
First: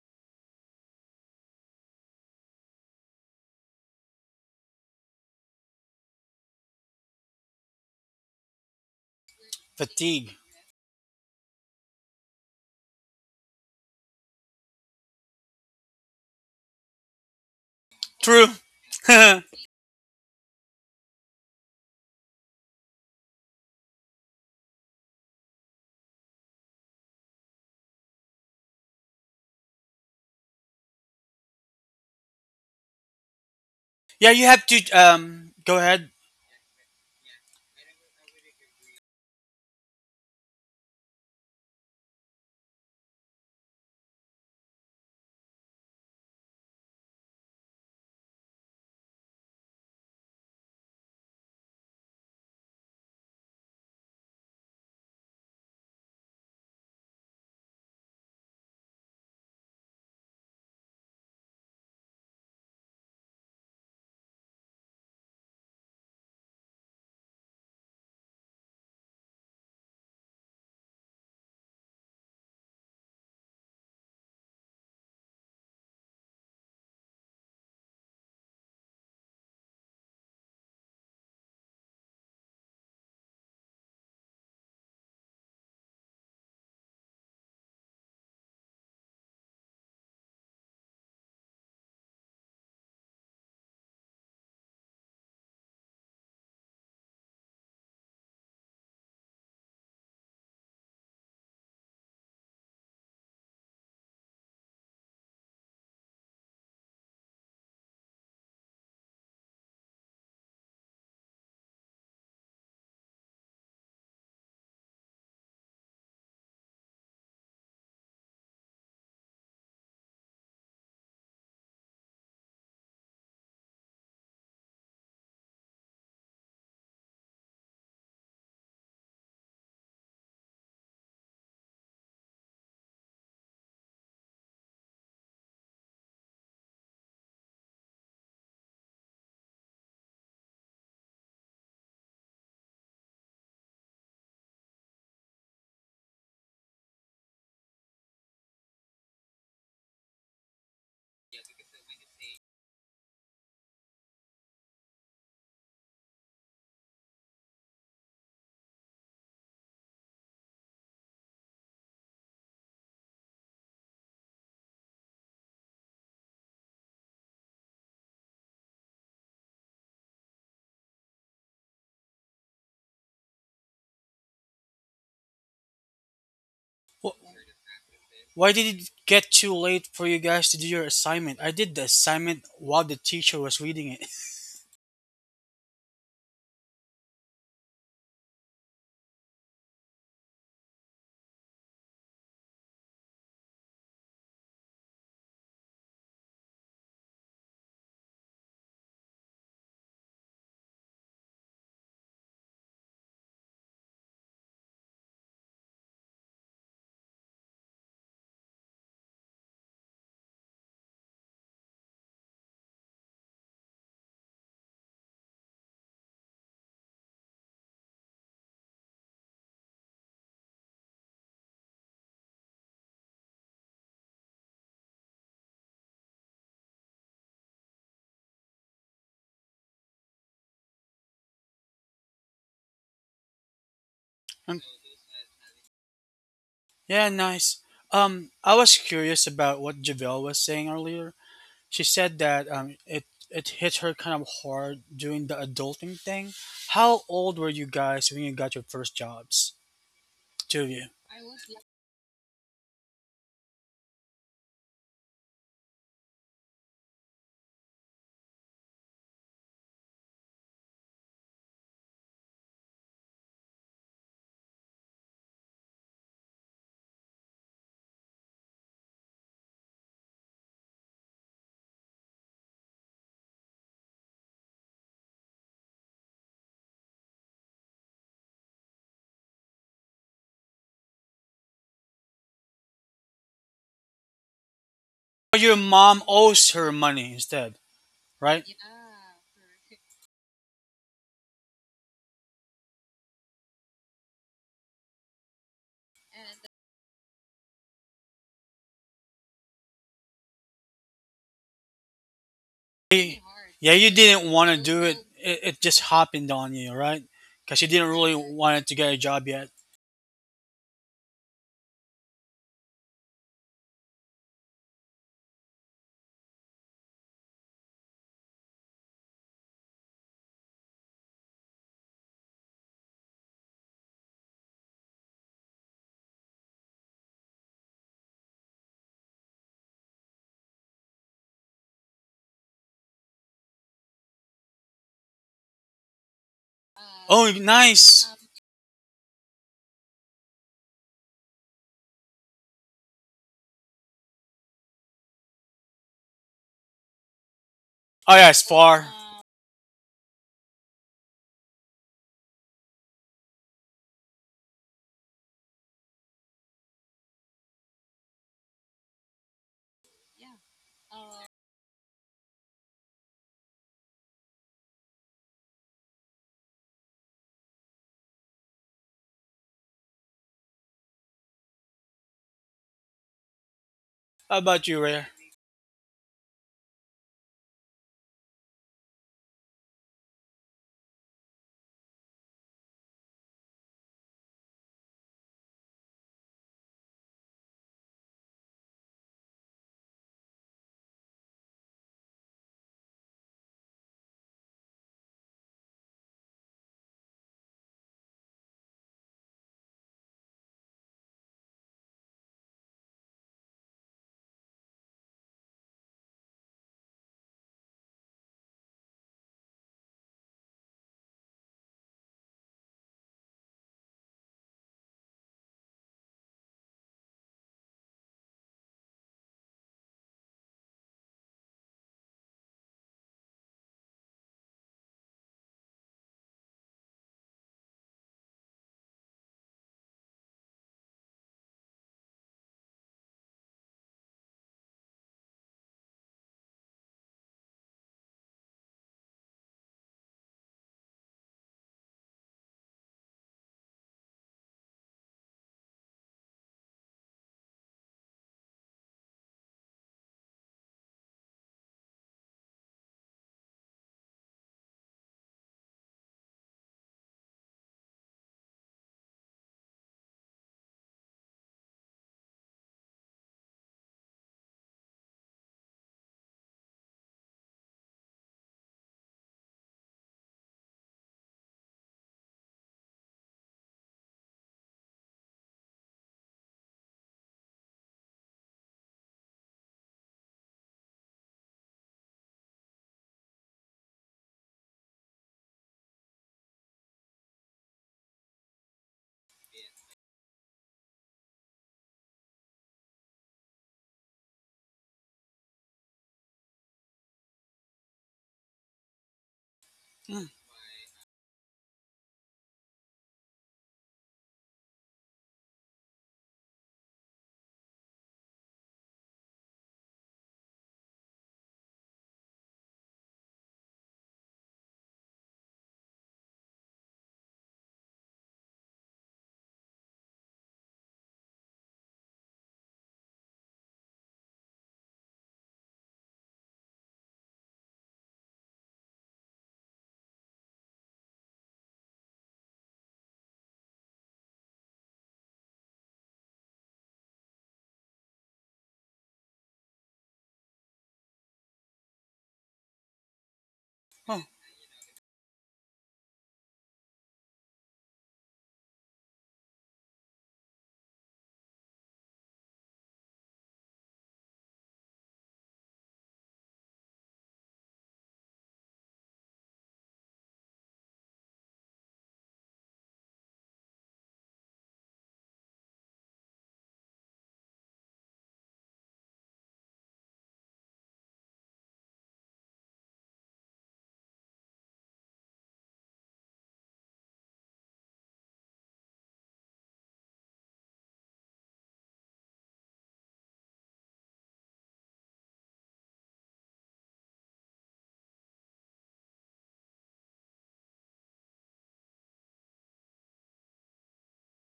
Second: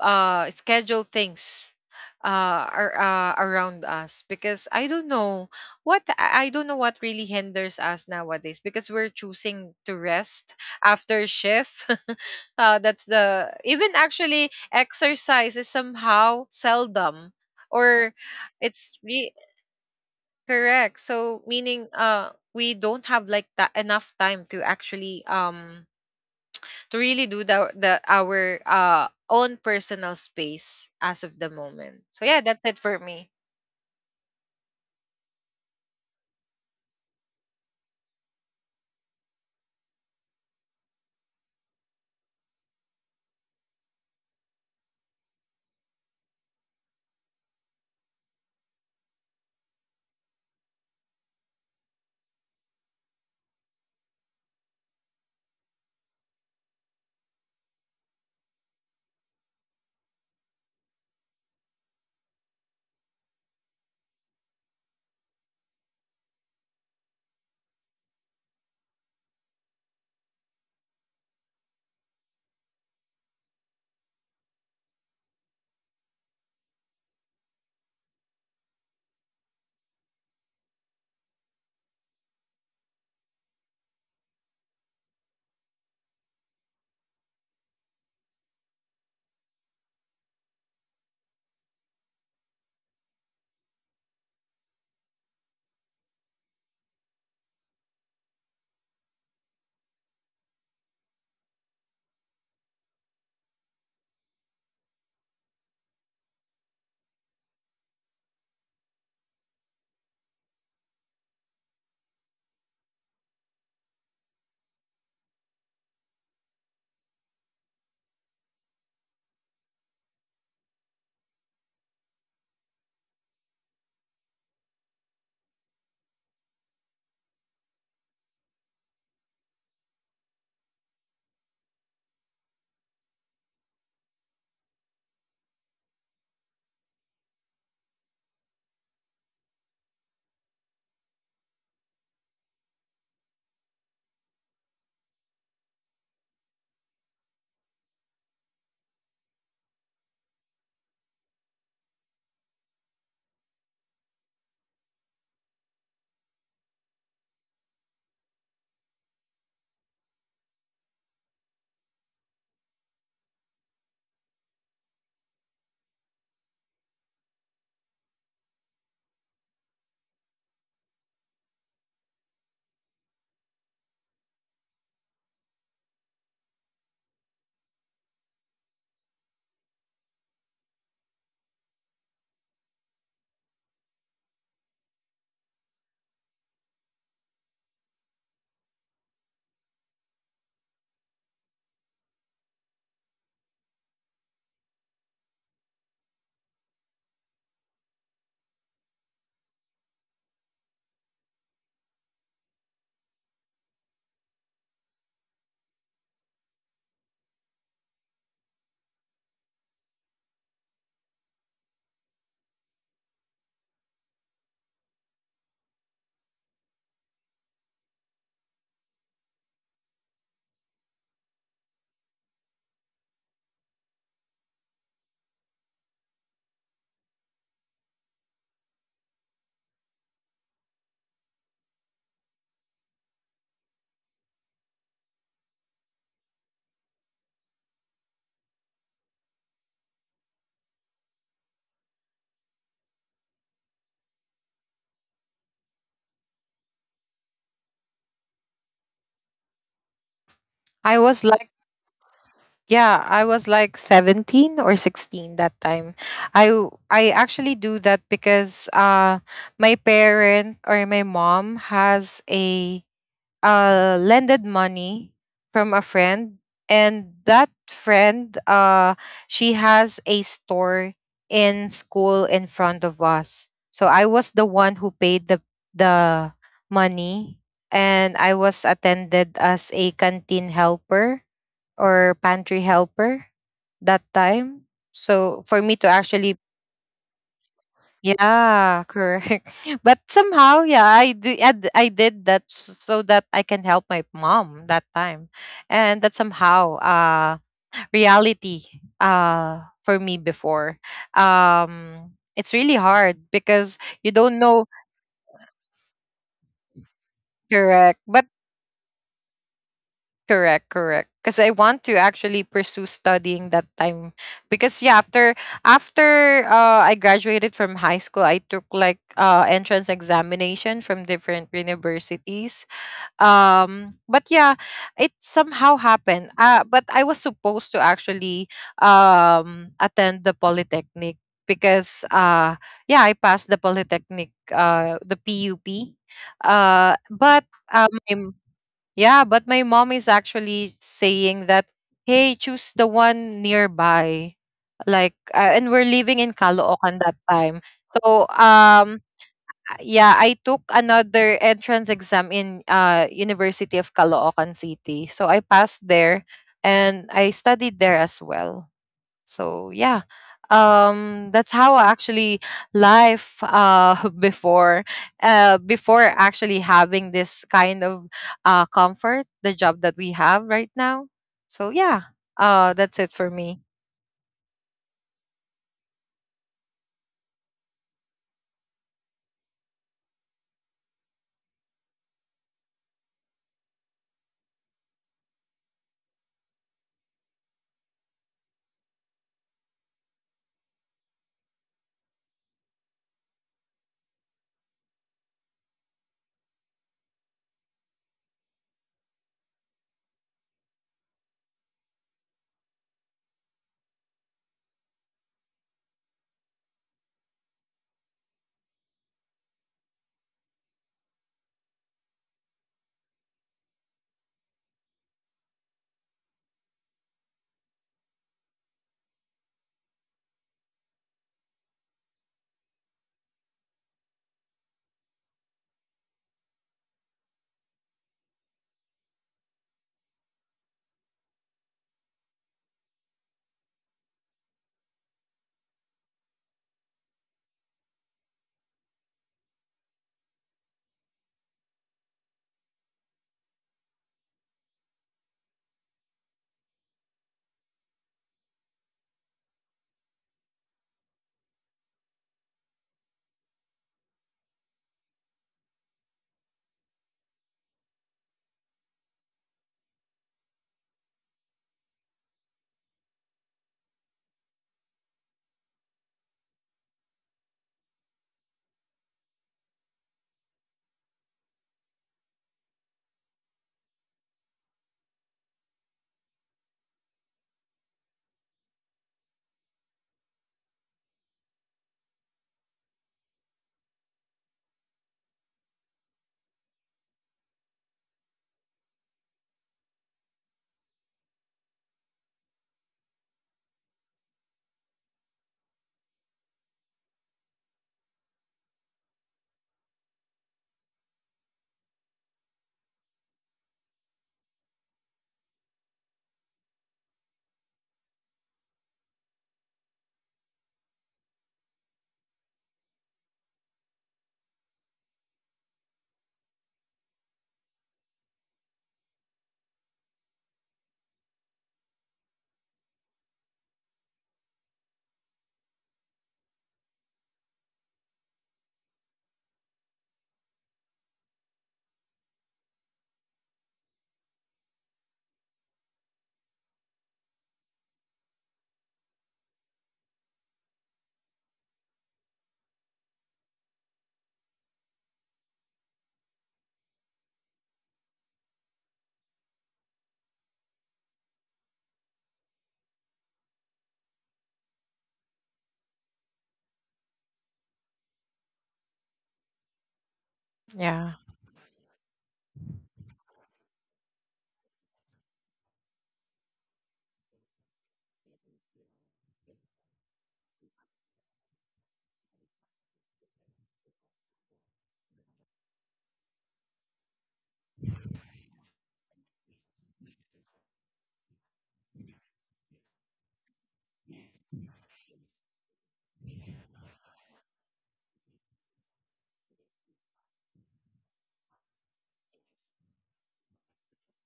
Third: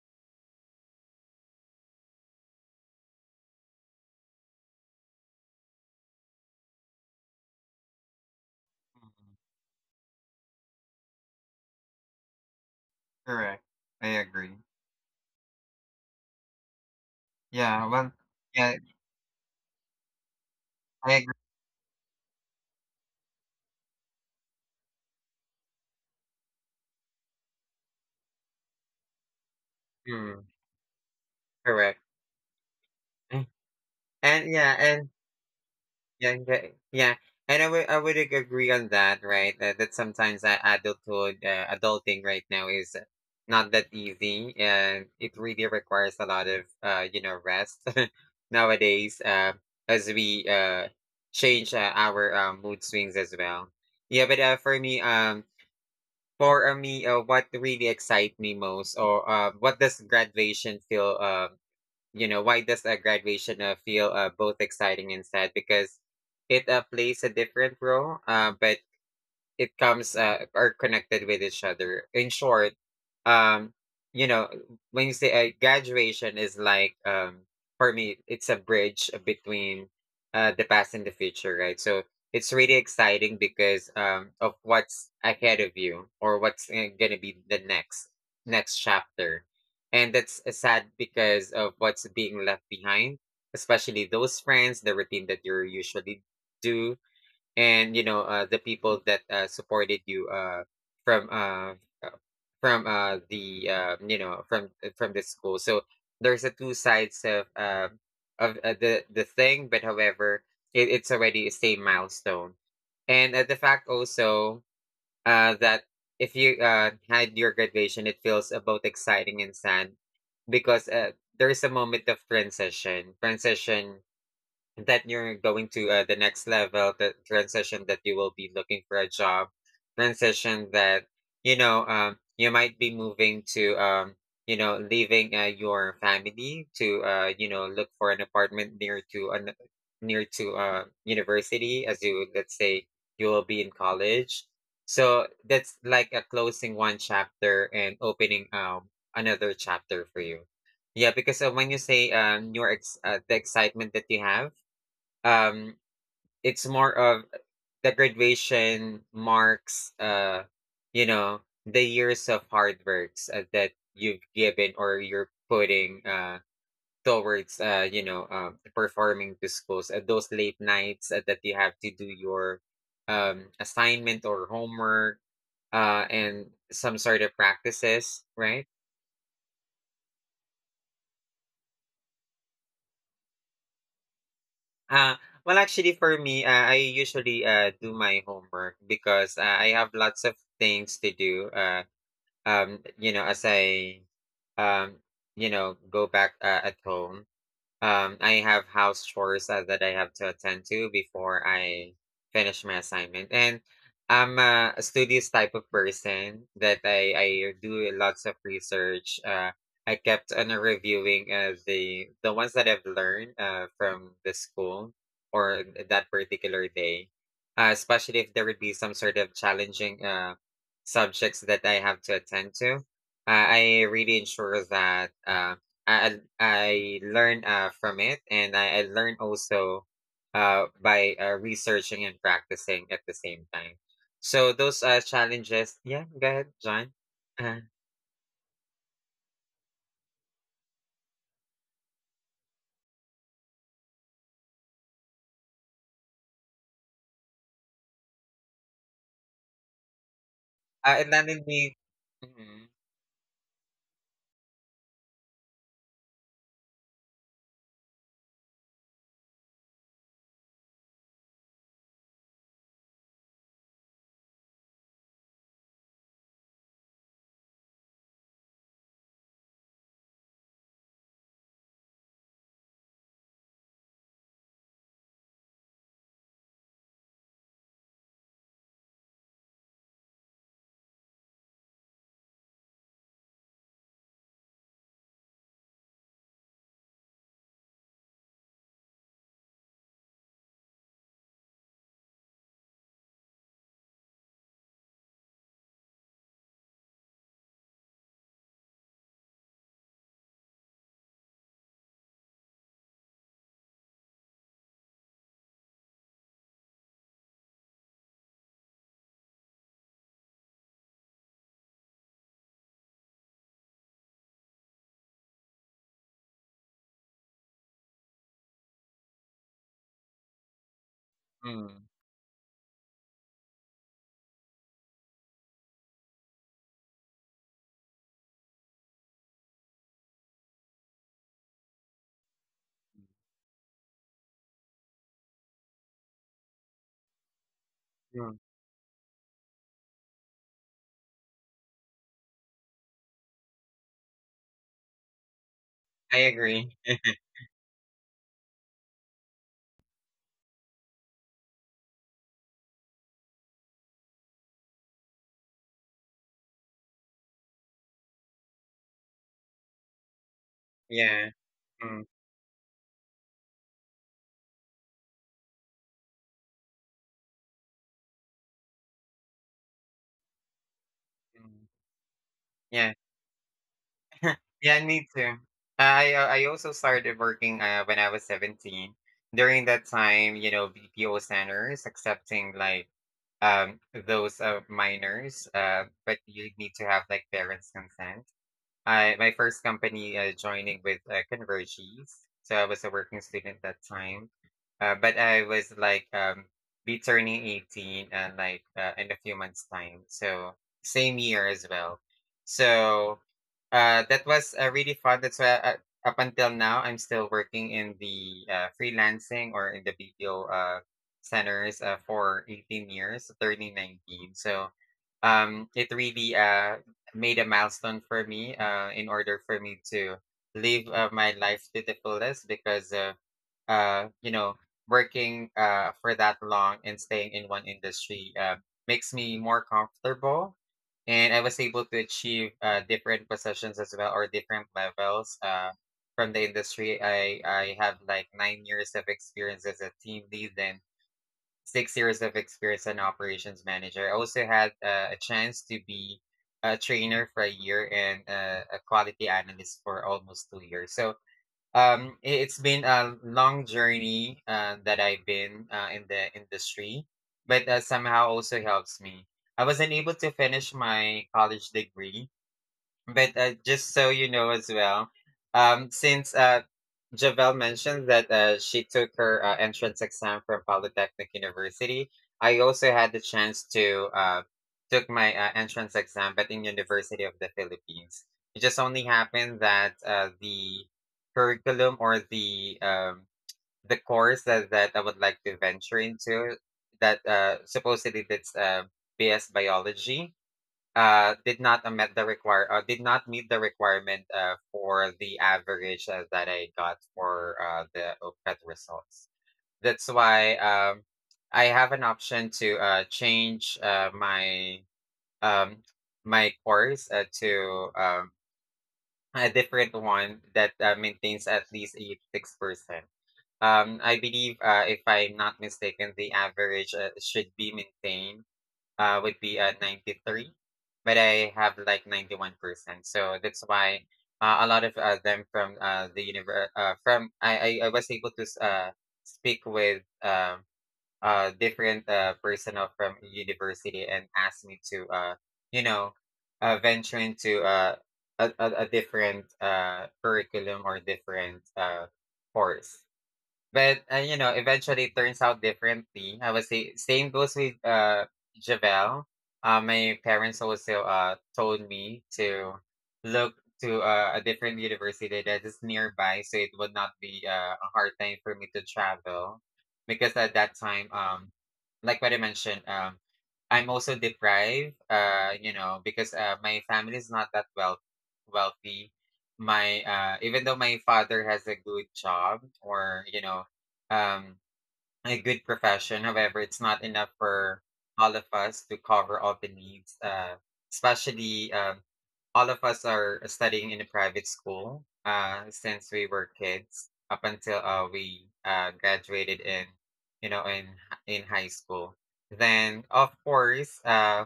schedule things around us because I don't know what I don't know what really hinders us nowadays because we're Mhm. choosing to Fatigue. rest after shift. That's Correct. the, I even agree. actually exercise is somehow seldom, Yeah, well, or True. yeah, it's re- I correct. agree. So meaning we don't have like that enough time to actually to really do the our own personal Mm, space as of the correct. moment. So yeah, that's it for Mm. me. Yeah, you And have yeah, to and go ahead. yeah, yeah, yeah. And I would agree on that, right? That sometimes adulthood, adulting right now is not that easy, and it really requires a lot of, rest nowadays. As we change our mood swings as well. Yeah, but for me, what really excites me most, or what does graduation feel, you know why does a graduation feel both exciting and sad, because it plays a different role, but it comes are connected with each other. In short, um, you know, when you say graduation is like, for me, it's a bridge between the past and the future, right? So it's really exciting because of what's ahead of you, or what's gonna be the next chapter, and that's sad because of what's being left behind, especially those friends, the routine that you usually do, and the people that supported you from uh, the from the school. So there's a two sides of the thing, but however it's already a same milestone, and the fact also, that if you had your graduation, it feels both exciting and sad, because there is a moment of transition that you're going to the next level, the transition that you will be looking for a job, transition that you might be moving to, leaving your family to look for an apartment near to university, as you let's say you will be in college. So that's like a closing one chapter and opening another chapter for you. Yeah, because when you say, the excitement that you have, um, it's more of the graduation marks, you know, the years of hard works that you've given, or you're putting towards, performing to schools. Those late nights that you have to do your assignment or homework, and some sort of Wh- practices, why right? did it get too late for you guys to do your assignment? I did the assignment while the teacher was reading it. Uh, well, actually, for me, I usually do my homework because I have lots of things to do. As I um go back at home. I have house chores that I have to attend to before I finish my assignment. And I'm a studious type of person, that I do lots of research. I kept on reviewing the ones that I've learned from the school, or that particular day, especially if there would be some sort of challenging subjects that I have to attend to. I really ensure that. I learn from it, and I learn also by researching and practicing at the same time. So those challenges, yeah. Go ahead, John. Yeah, nice. Uh, I was curious about what Javelle was saying earlier. She said that it hit her kind of hard doing the adulting thing. How old were you guys when you got your first jobs? Two of you. I and was that made like, me. Mm, yeah, I was like 17 or 16 that time. I actually do that because my parent or my mom has a lended money from a friend, and that friend, she has a store in school in front of us. So I was the one who paid the money, and I was attended as a canteen helper or pantry helper that time. Or your So for me to mom owes actually, her money instead, right? yeah, correct. But somehow, yeah, I did so that I can help my mom that time, and that somehow, reality, for me before, it's really Y- hard Yeah, you because you didn't want don't to know. do it. It just happened on you, right? Because you didn't Correct. really But want to get a job yet. correct, correct, because I want to actually pursue studying that time. Because yeah, after I graduated from high school, I took like entrance examination from different mm, universities. But yeah, it somehow happened. But I was supposed to actually attend the polytechnic because yeah, I passed the polytechnic, the PUP. Uh, Oh, but nice. mm, um, yeah, but my mom is actually saying that, hey, choose the one nearby. Like, and we're I living in agree. Caloocan that time. Oh yeah, So, it's far. Yeah, I took another entrance exam in University of Caloocan City. So I passed there, and I studied there as well. So yeah, Yeah. That's how Mm, actually life before actually having this kind of comfort, the job that we have right now. mm, So yeah, yeah. that's it for me. How about Yeah. you, Me Rare? too. I also started working when I was 17. During that time, BPO centers accepting like, Um, those, minors, but you need to have, like, parents' consent. I My first company joining with Convergies. So I was a working student that time, but I was like, be turning 18, and like in a few months time. So same year as well. So that was really fun. That's why up until now I'm still working in the freelancing, or in the BPO centers for 18 years, turning 19. So it really made a milestone for me in order for me to live my life to the fullest, because uh, you know working for that long and staying in one industry makes me more comfortable, and I was able to achieve different positions as well, or different levels from the industry. I have like 9 years of experience as a team lead, and 6 years of experience as an operations manager. I also had a chance to be a trainer for a year, and a quality analyst for almost 2 years. So it's been a long journey that I've been in the industry, but somehow also helps me. I wasn't able to finish my college degree, but just so you know as well, since Javel mentioned that she took her entrance exam from Polytechnic University, I also had the chance to took my entrance exam, but in University of the Philippines. It just only happened that the curriculum, or the course that, I would like to venture into, that supposedly that's BS biology, did not met the require did not meet the requirement for the average that I got for the OPET results. That's Mm. why I have an option to change um, my course to a different one that maintains at least 86%. I believe, if I'm not mistaken, the average should be maintained would be at 93, but I have like 91%. So that's why a lot of them from the universe, from I was able to speak with different personnel from university, and asked me to, you know, venture into a different curriculum or different course. But eventually it turns out differently. I would say same goes with Javel. My parents also told me to look to a different university that is nearby, so it would not be a hard time for me to travel, because at that time, Yeah. Like what I mentioned, I'm also deprived. Because my family is not that well wealthy. My Even though my father has a good job, or you know, um, a good profession. However, it's not enough for all of us to cover all the needs. Especially, all of us are studying in a private school since we were kids up until we graduated in, you know, in in high school. Then, of course,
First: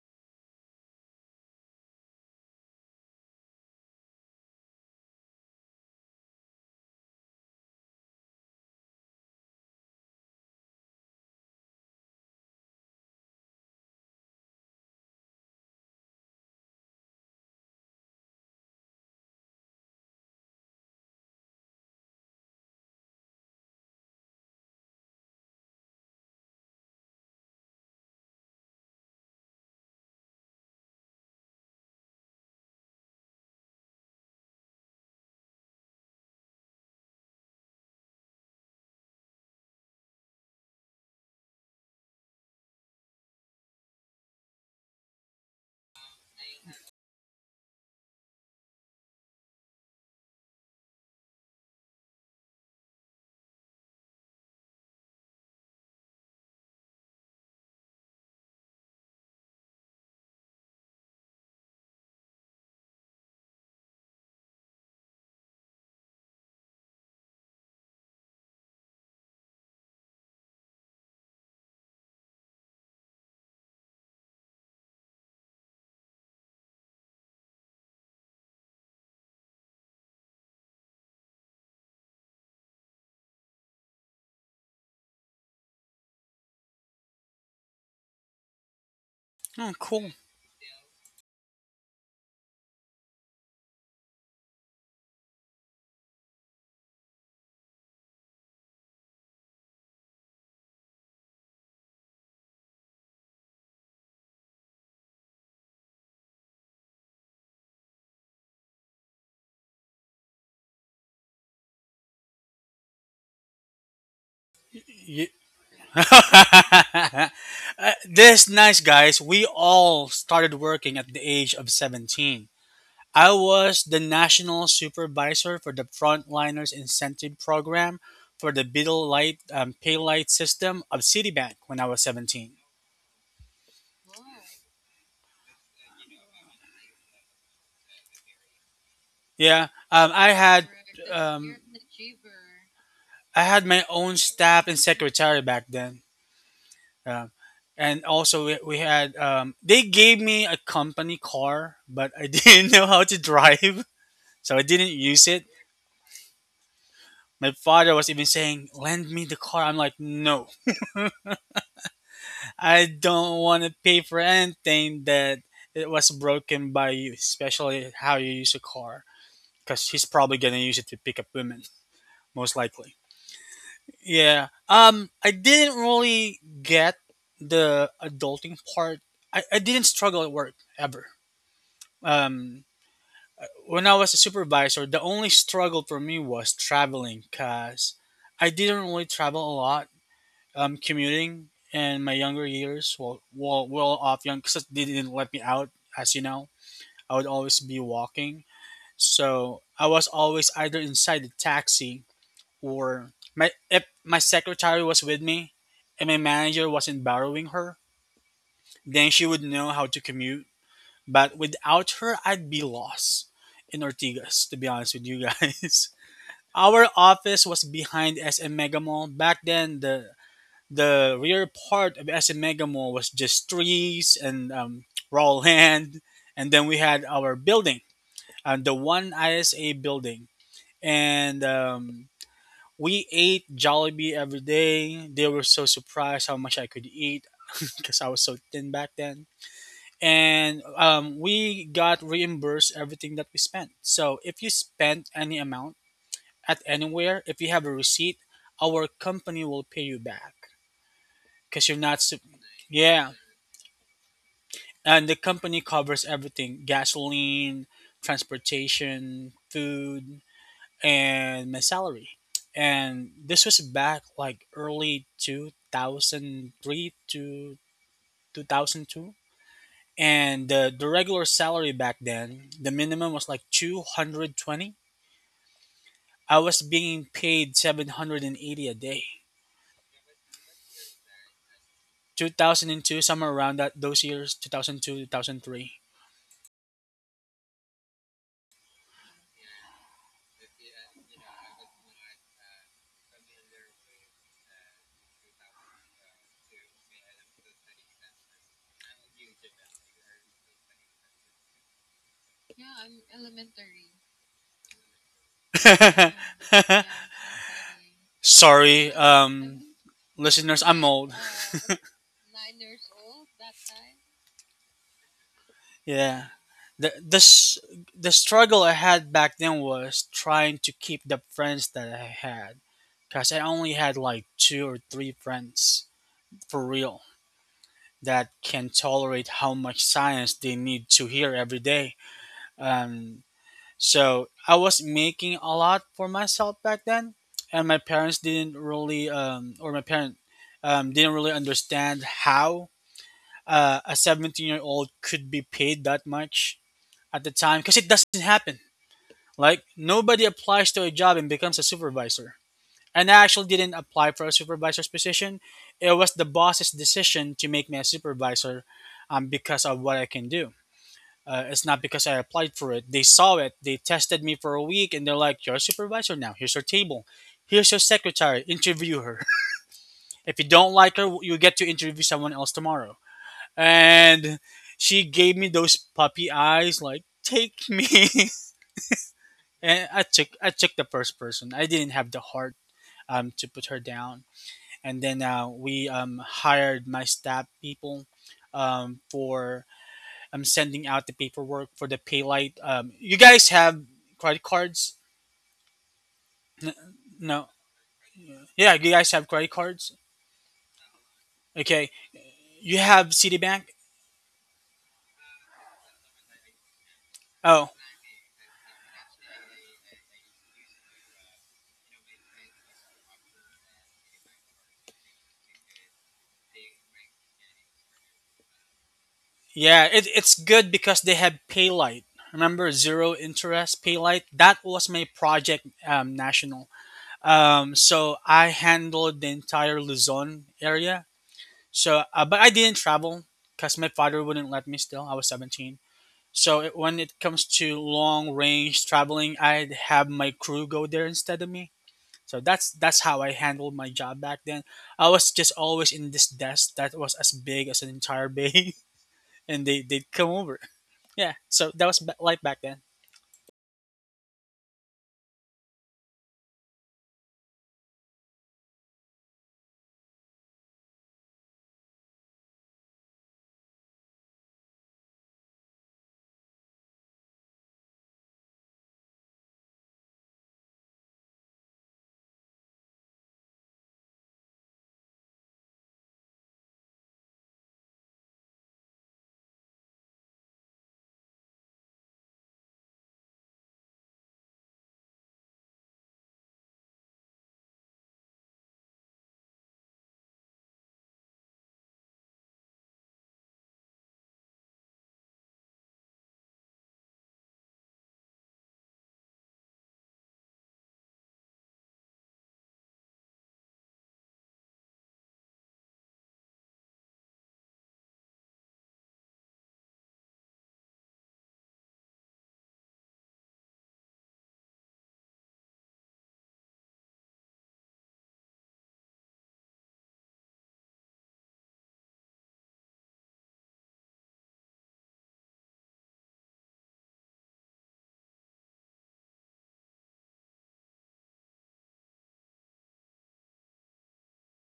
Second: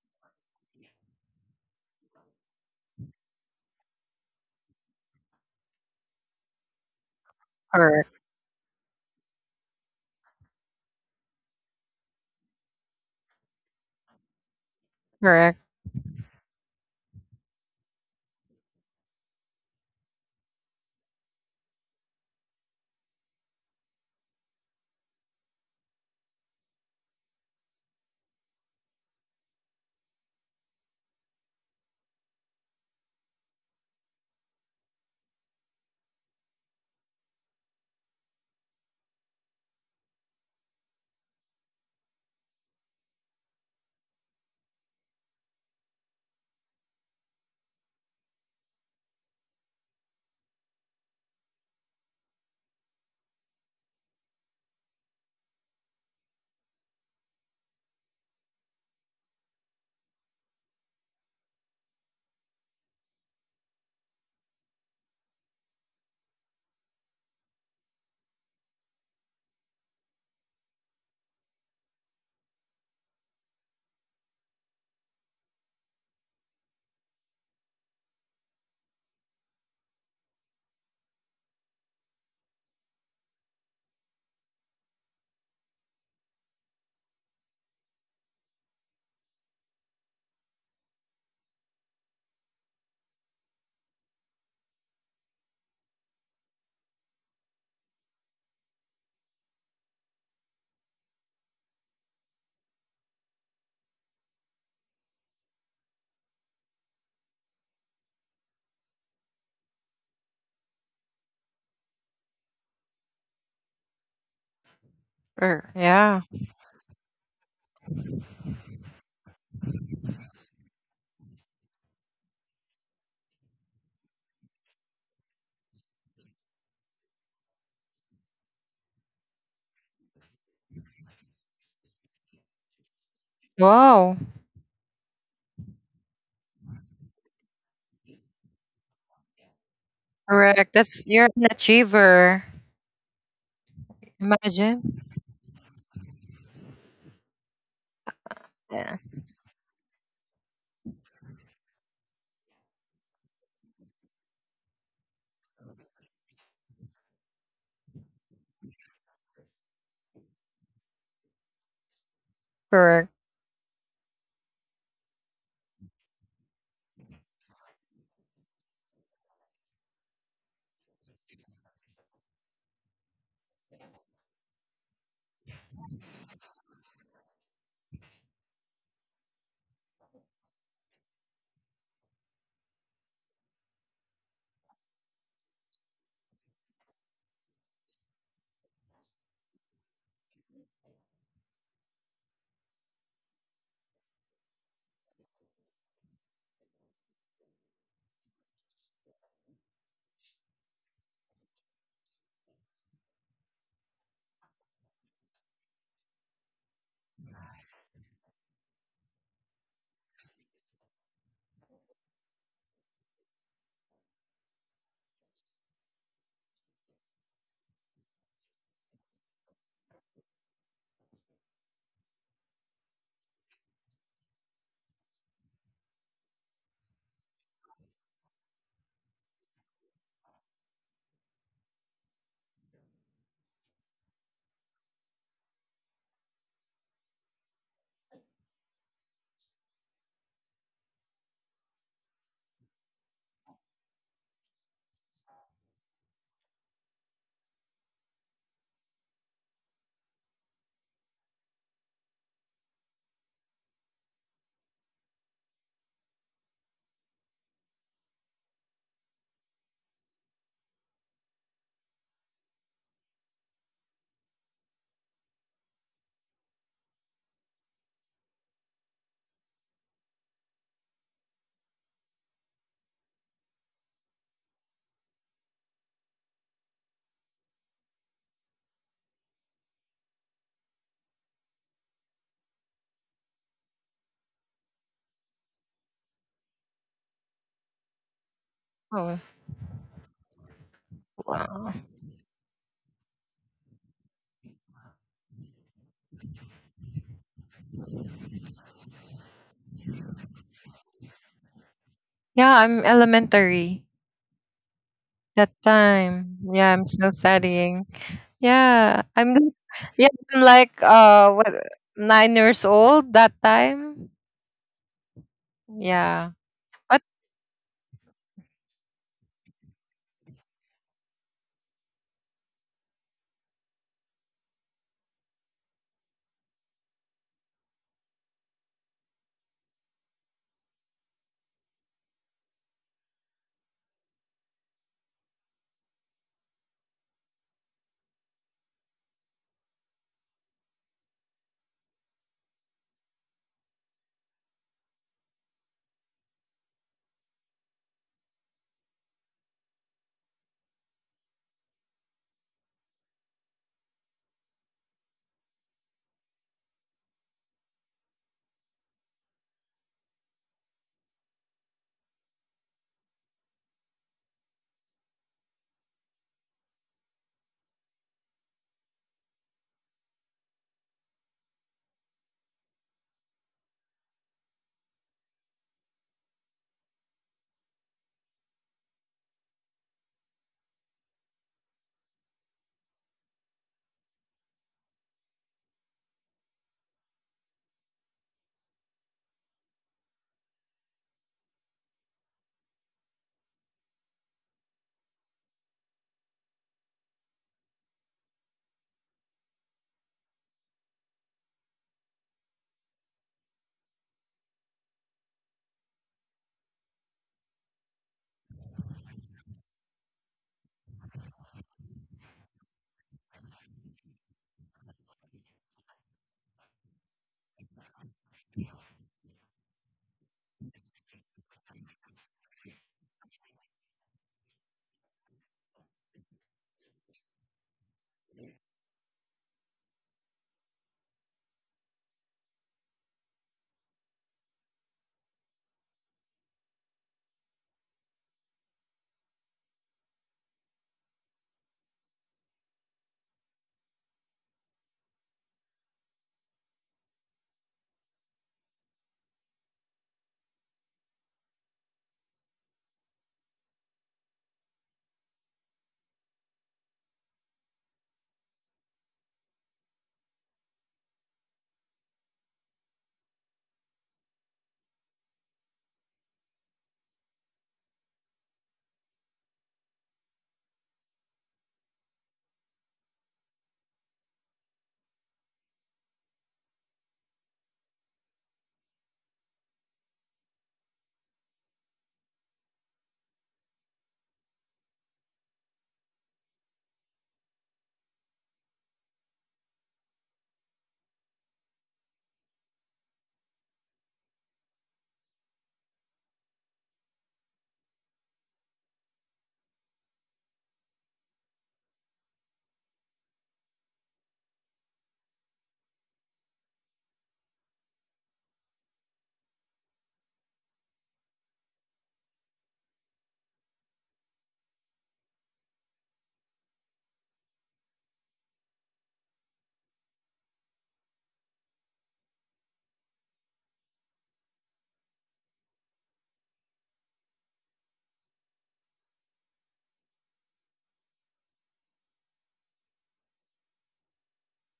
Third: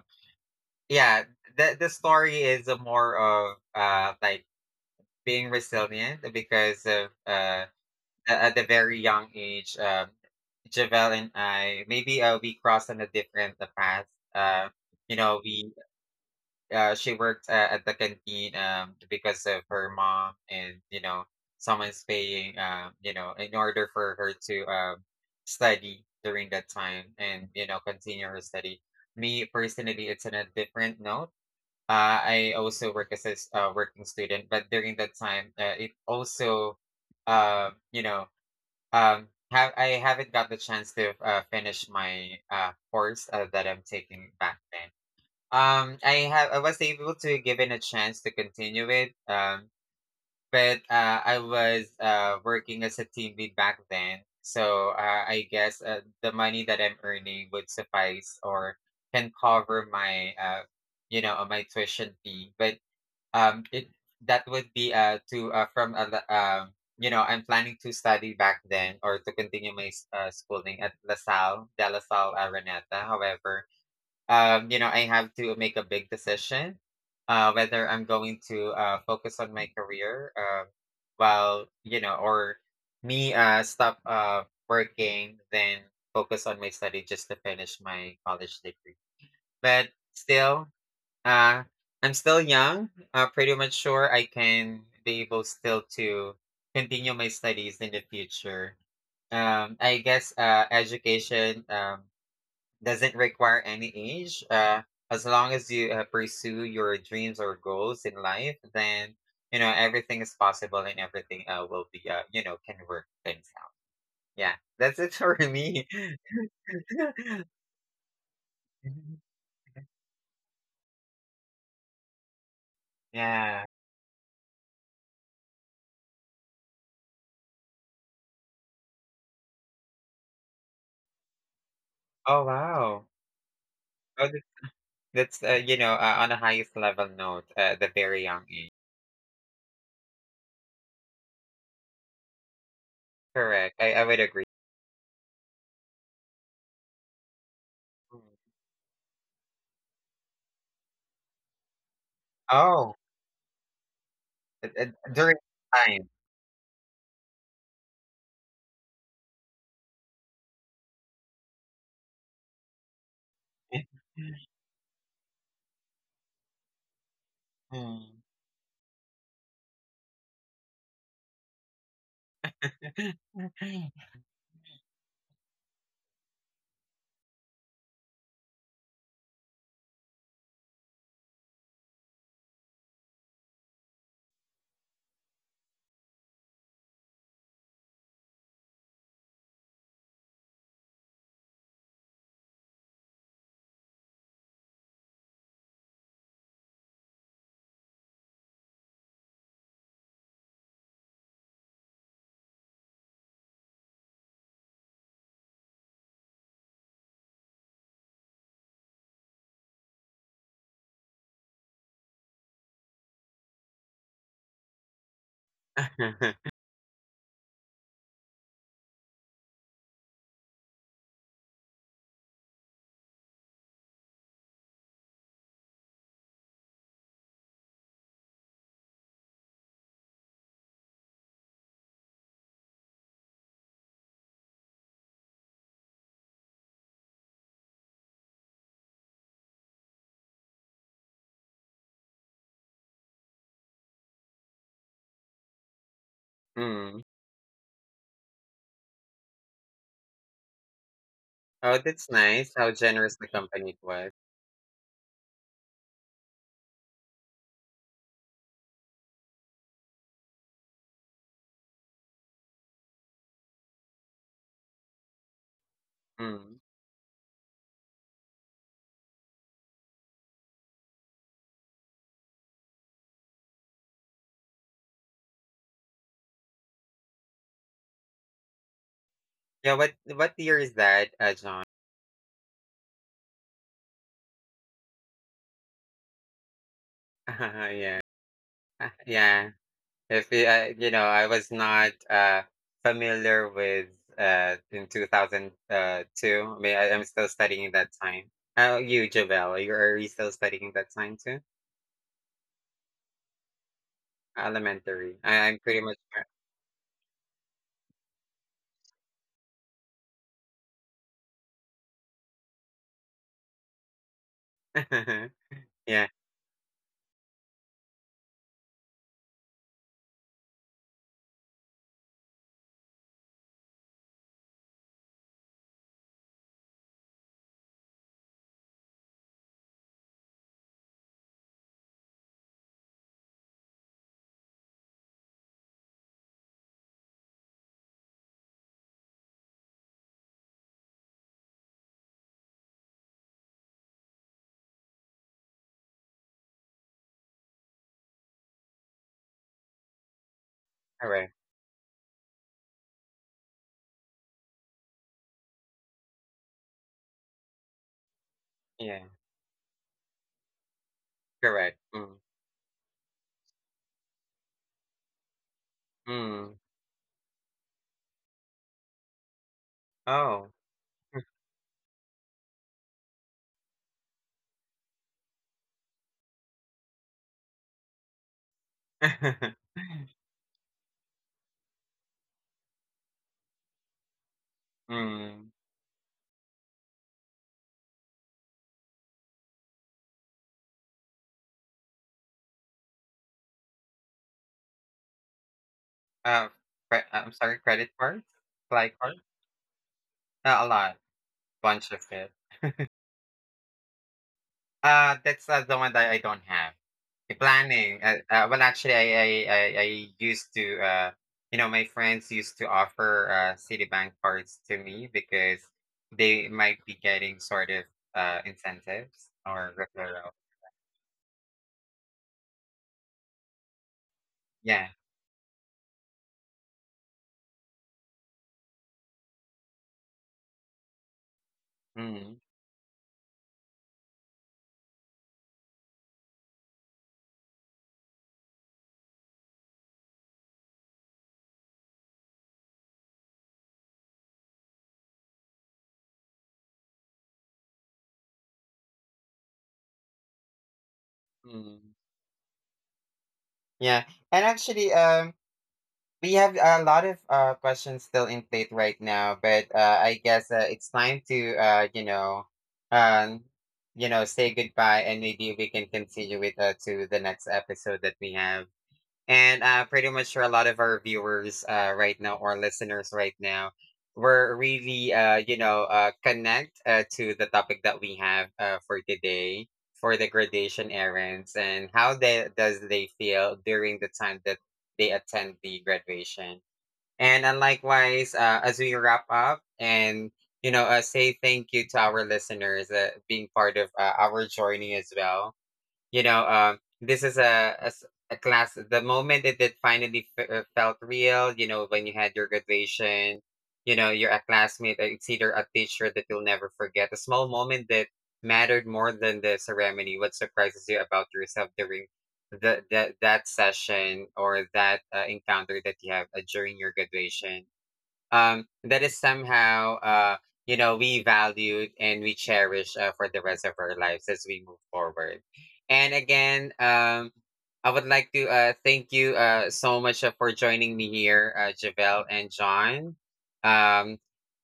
yeah, the story is a more of like being resilient because of Correct. at a very young age. Javel and I, maybe we crossed on a different path. Uh, you know, Correct. we She worked at the canteen, because of her mom, and you know, someone's paying. In order for her to study during that time, and continue her study. Me personally, it's on a different note. I also work as a working student, but during that time, it also, uh, you know, have I haven't got the chance to finish my course that I'm taking back then. I was able to give it a chance to continue it. But I was working as a team lead back then, so I guess the money that I'm earning would suffice, or can cover my tuition fee. But it that would be to I'm planning to study back then, or to continue my schooling at lasalle De La Salle Araneta. However, I have to make a big decision, whether I'm going to focus on my career, while or me stop working, then focus on my study just to finish my college degree. Oh, But cool. still uh, I'm still young. Pretty much sure I can be able still to continue my studies in the future. I guess education doesn't require any age. As long as you pursue your dreams or goals in life, then you know everything is possible, and everything will be can work things out. Yeah, that's it Ye- for me. Yeah. This nice, guys. We all started working at the age of 17. I Yeah. was the national supervisor for the Frontliners Incentive Program for the Beetle Light Pay Light System of Citibank when I was Oh 17. wow. Wow. That's, on a highest level note at the very young age. Yeah, Correct. That's, you're an um, achiever. I had Correct. my I own would agree. staff and Imagine. secretary back then. Um, and Mm. also, we Yeah. had they gave me a company car, but I didn't know Oh, how to drive, so I uh, uh, didn't use during it. time. My father was even saying, "Lend me the car." I'm like, "No, I Correct. don't want to pay for anything that it was broken by you, especially Mm. how you use a car, because he's probably gonna use it to pick up women, most likely." Yeah. I didn't really get the adulting part. I didn't struggle at work ever. Um, when I was a supervisor, the only struggle for me was traveling because I didn't really travel a lot. Commuting in my younger years, well off young, because they didn't let me out, as you know. I would always be walking. So I was always either inside the taxi or my if my secretary was with me and my manager wasn't borrowing her, then she would know how to commute, but without her, I'd be lost in Ortigas, to be honest with you guys. Our office was behind SM Mega Mall. Back then, the rear part of SM Mega Mall was just trees and raw land. And then we had our building, the one ISA building. And we ate Jollibee every day. They were so surprised how much I could eat because I was so thin back then, and we got reimbursed everything that we spent. So if you spent any amount at Mm. anywhere, if you have a receipt, our company will pay you back because Oh, you're not. that's nice. How Yeah, generous the company was. and the company covers everything: gasoline, transportation, food, and my salary. And this was back like early two thousand Mm. three to 2002. And the, regular salary back then, the minimum was like 220. I was being paid 780 a day. Yeah. What year is that, John? 2002, somewhere around that, those years, 2002, 2003. Yeah. Oh. Yeah. If you, you know, I was Wow. not familiar with in 2002. I mean, I'm still studying that time. How about you, Javel? You still studying that time too? Yeah, I'm elementary Elementary. That I'm pretty much. time. Yeah, I'm still studying. Sorry, Yeah, I'm l- yeah, I'm listeners, like I'm old. What 9 years old that time. Yeah. Yeah, Yeah. the But the, s- the struggle I had back then was trying to keep the friends that I had, because I only had like two or three friends, for real, that can tolerate how much science they need to hear every day. Um, so I was making a lot for myself back then, and my parents didn't really, or my parent didn't really understand how a 17-year-old could be paid that much at the time, because it doesn't happen. Like, nobody applies to a job and Correct. becomes a supervisor. And I actually didn't apply for a supervisor's position. It was the boss's decision to make me a supervisor Yeah. Because of what I can do. It's not Correct. because I Mm. applied for it. They saw it, they tested me for a week, and they're like, "You're a supervisor now. Here's your Mm. table. Here's your secretary. Interview her." If you Oh. don't like her, you get to interview someone else tomorrow. And she gave me those puppy eyes, like, "Take me." And I took the first person. I didn't have the heart to put her down. And then Mm. we hired my staff people, for sending out the paperwork for the pay. You guys have credit cards? Uh, N- I'm no. sorry. Credit cards, Yeah, you like guys have cards, credit cards. A lot, Okay. bunch of it. You have Citibank. That's, the one that I don't have. The Oh, planning, well, actually, I used to, you know, my friends used to offer Citibank cards to me, because they might be getting sort of incentives or yeah. It's referral. good because they have Paylight. Remember zero interest Paylight? That was Yeah. my project, national. So I handled the entire Luzon area. So, Mm-hmm. but I didn't travel because my father wouldn't let me. Still, I was 17. So when it comes to long range traveling, I'd have my crew go there instead of me. So that's how I handled my job back then. I was just always in this desk that was as big as an entire bay, and they'd come over. Yeah, so that Mm-hmm. was life back then. Yeah. And actually, we have a lot of questions still in plate right now, but I guess it's time to um, say goodbye, and maybe we can continue with to the next episode that we have, and pretty much for a lot of our viewers right now, or listeners right now, we're really connect to the topic that we have for today, for the graduation errands and how they does they feel during the time that they attend the graduation. And likewise as we wrap up, and say thank you to our listeners being part of our journey as well. This is a class. The moment it finally felt real, you know, when you had your graduation, you know, you're a classmate. It's either a teacher that you'll never forget, a small moment that mattered more than the ceremony. What surprises you about yourself during the that session, or that encounter that you have during your graduation? That is somehow we valued and we cherish for the rest of our lives as we move forward. And again, I would like to thank you so much for joining me here, Javelle and John, um,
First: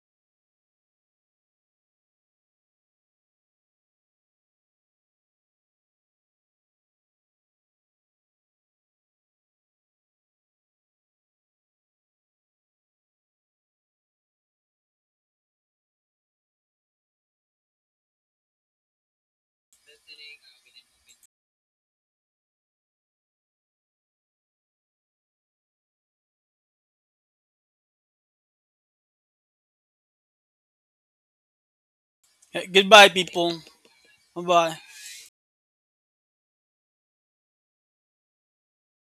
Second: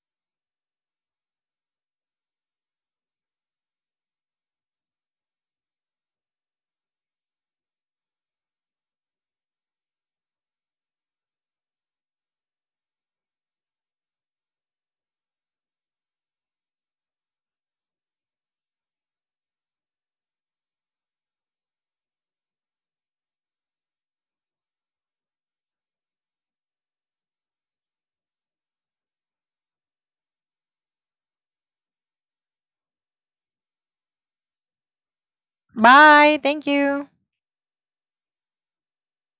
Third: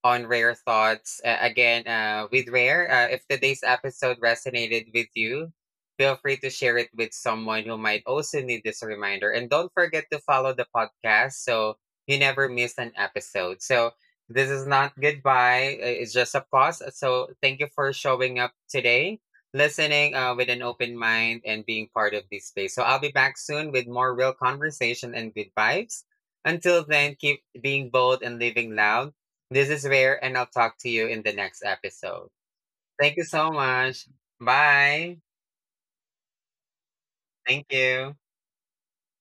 on Rare Thoughts, again with Rare. If today's episode resonated with you, feel free to share it with someone who might also need this reminder, and don't forget to follow the podcast, so you never miss an episode. So this is not goodbye. It's just a pause. So thank you for showing up today, listening with an open mind and being part of this space. So I'll be back soon with more real conversation and good vibes. Until then, keep being bold and living loud. This is Rare, and I'll talk to you in the next episode. Yeah, goodbye, Thank you so people. much. Bye bye. Bye. bye, thank you. Thank you.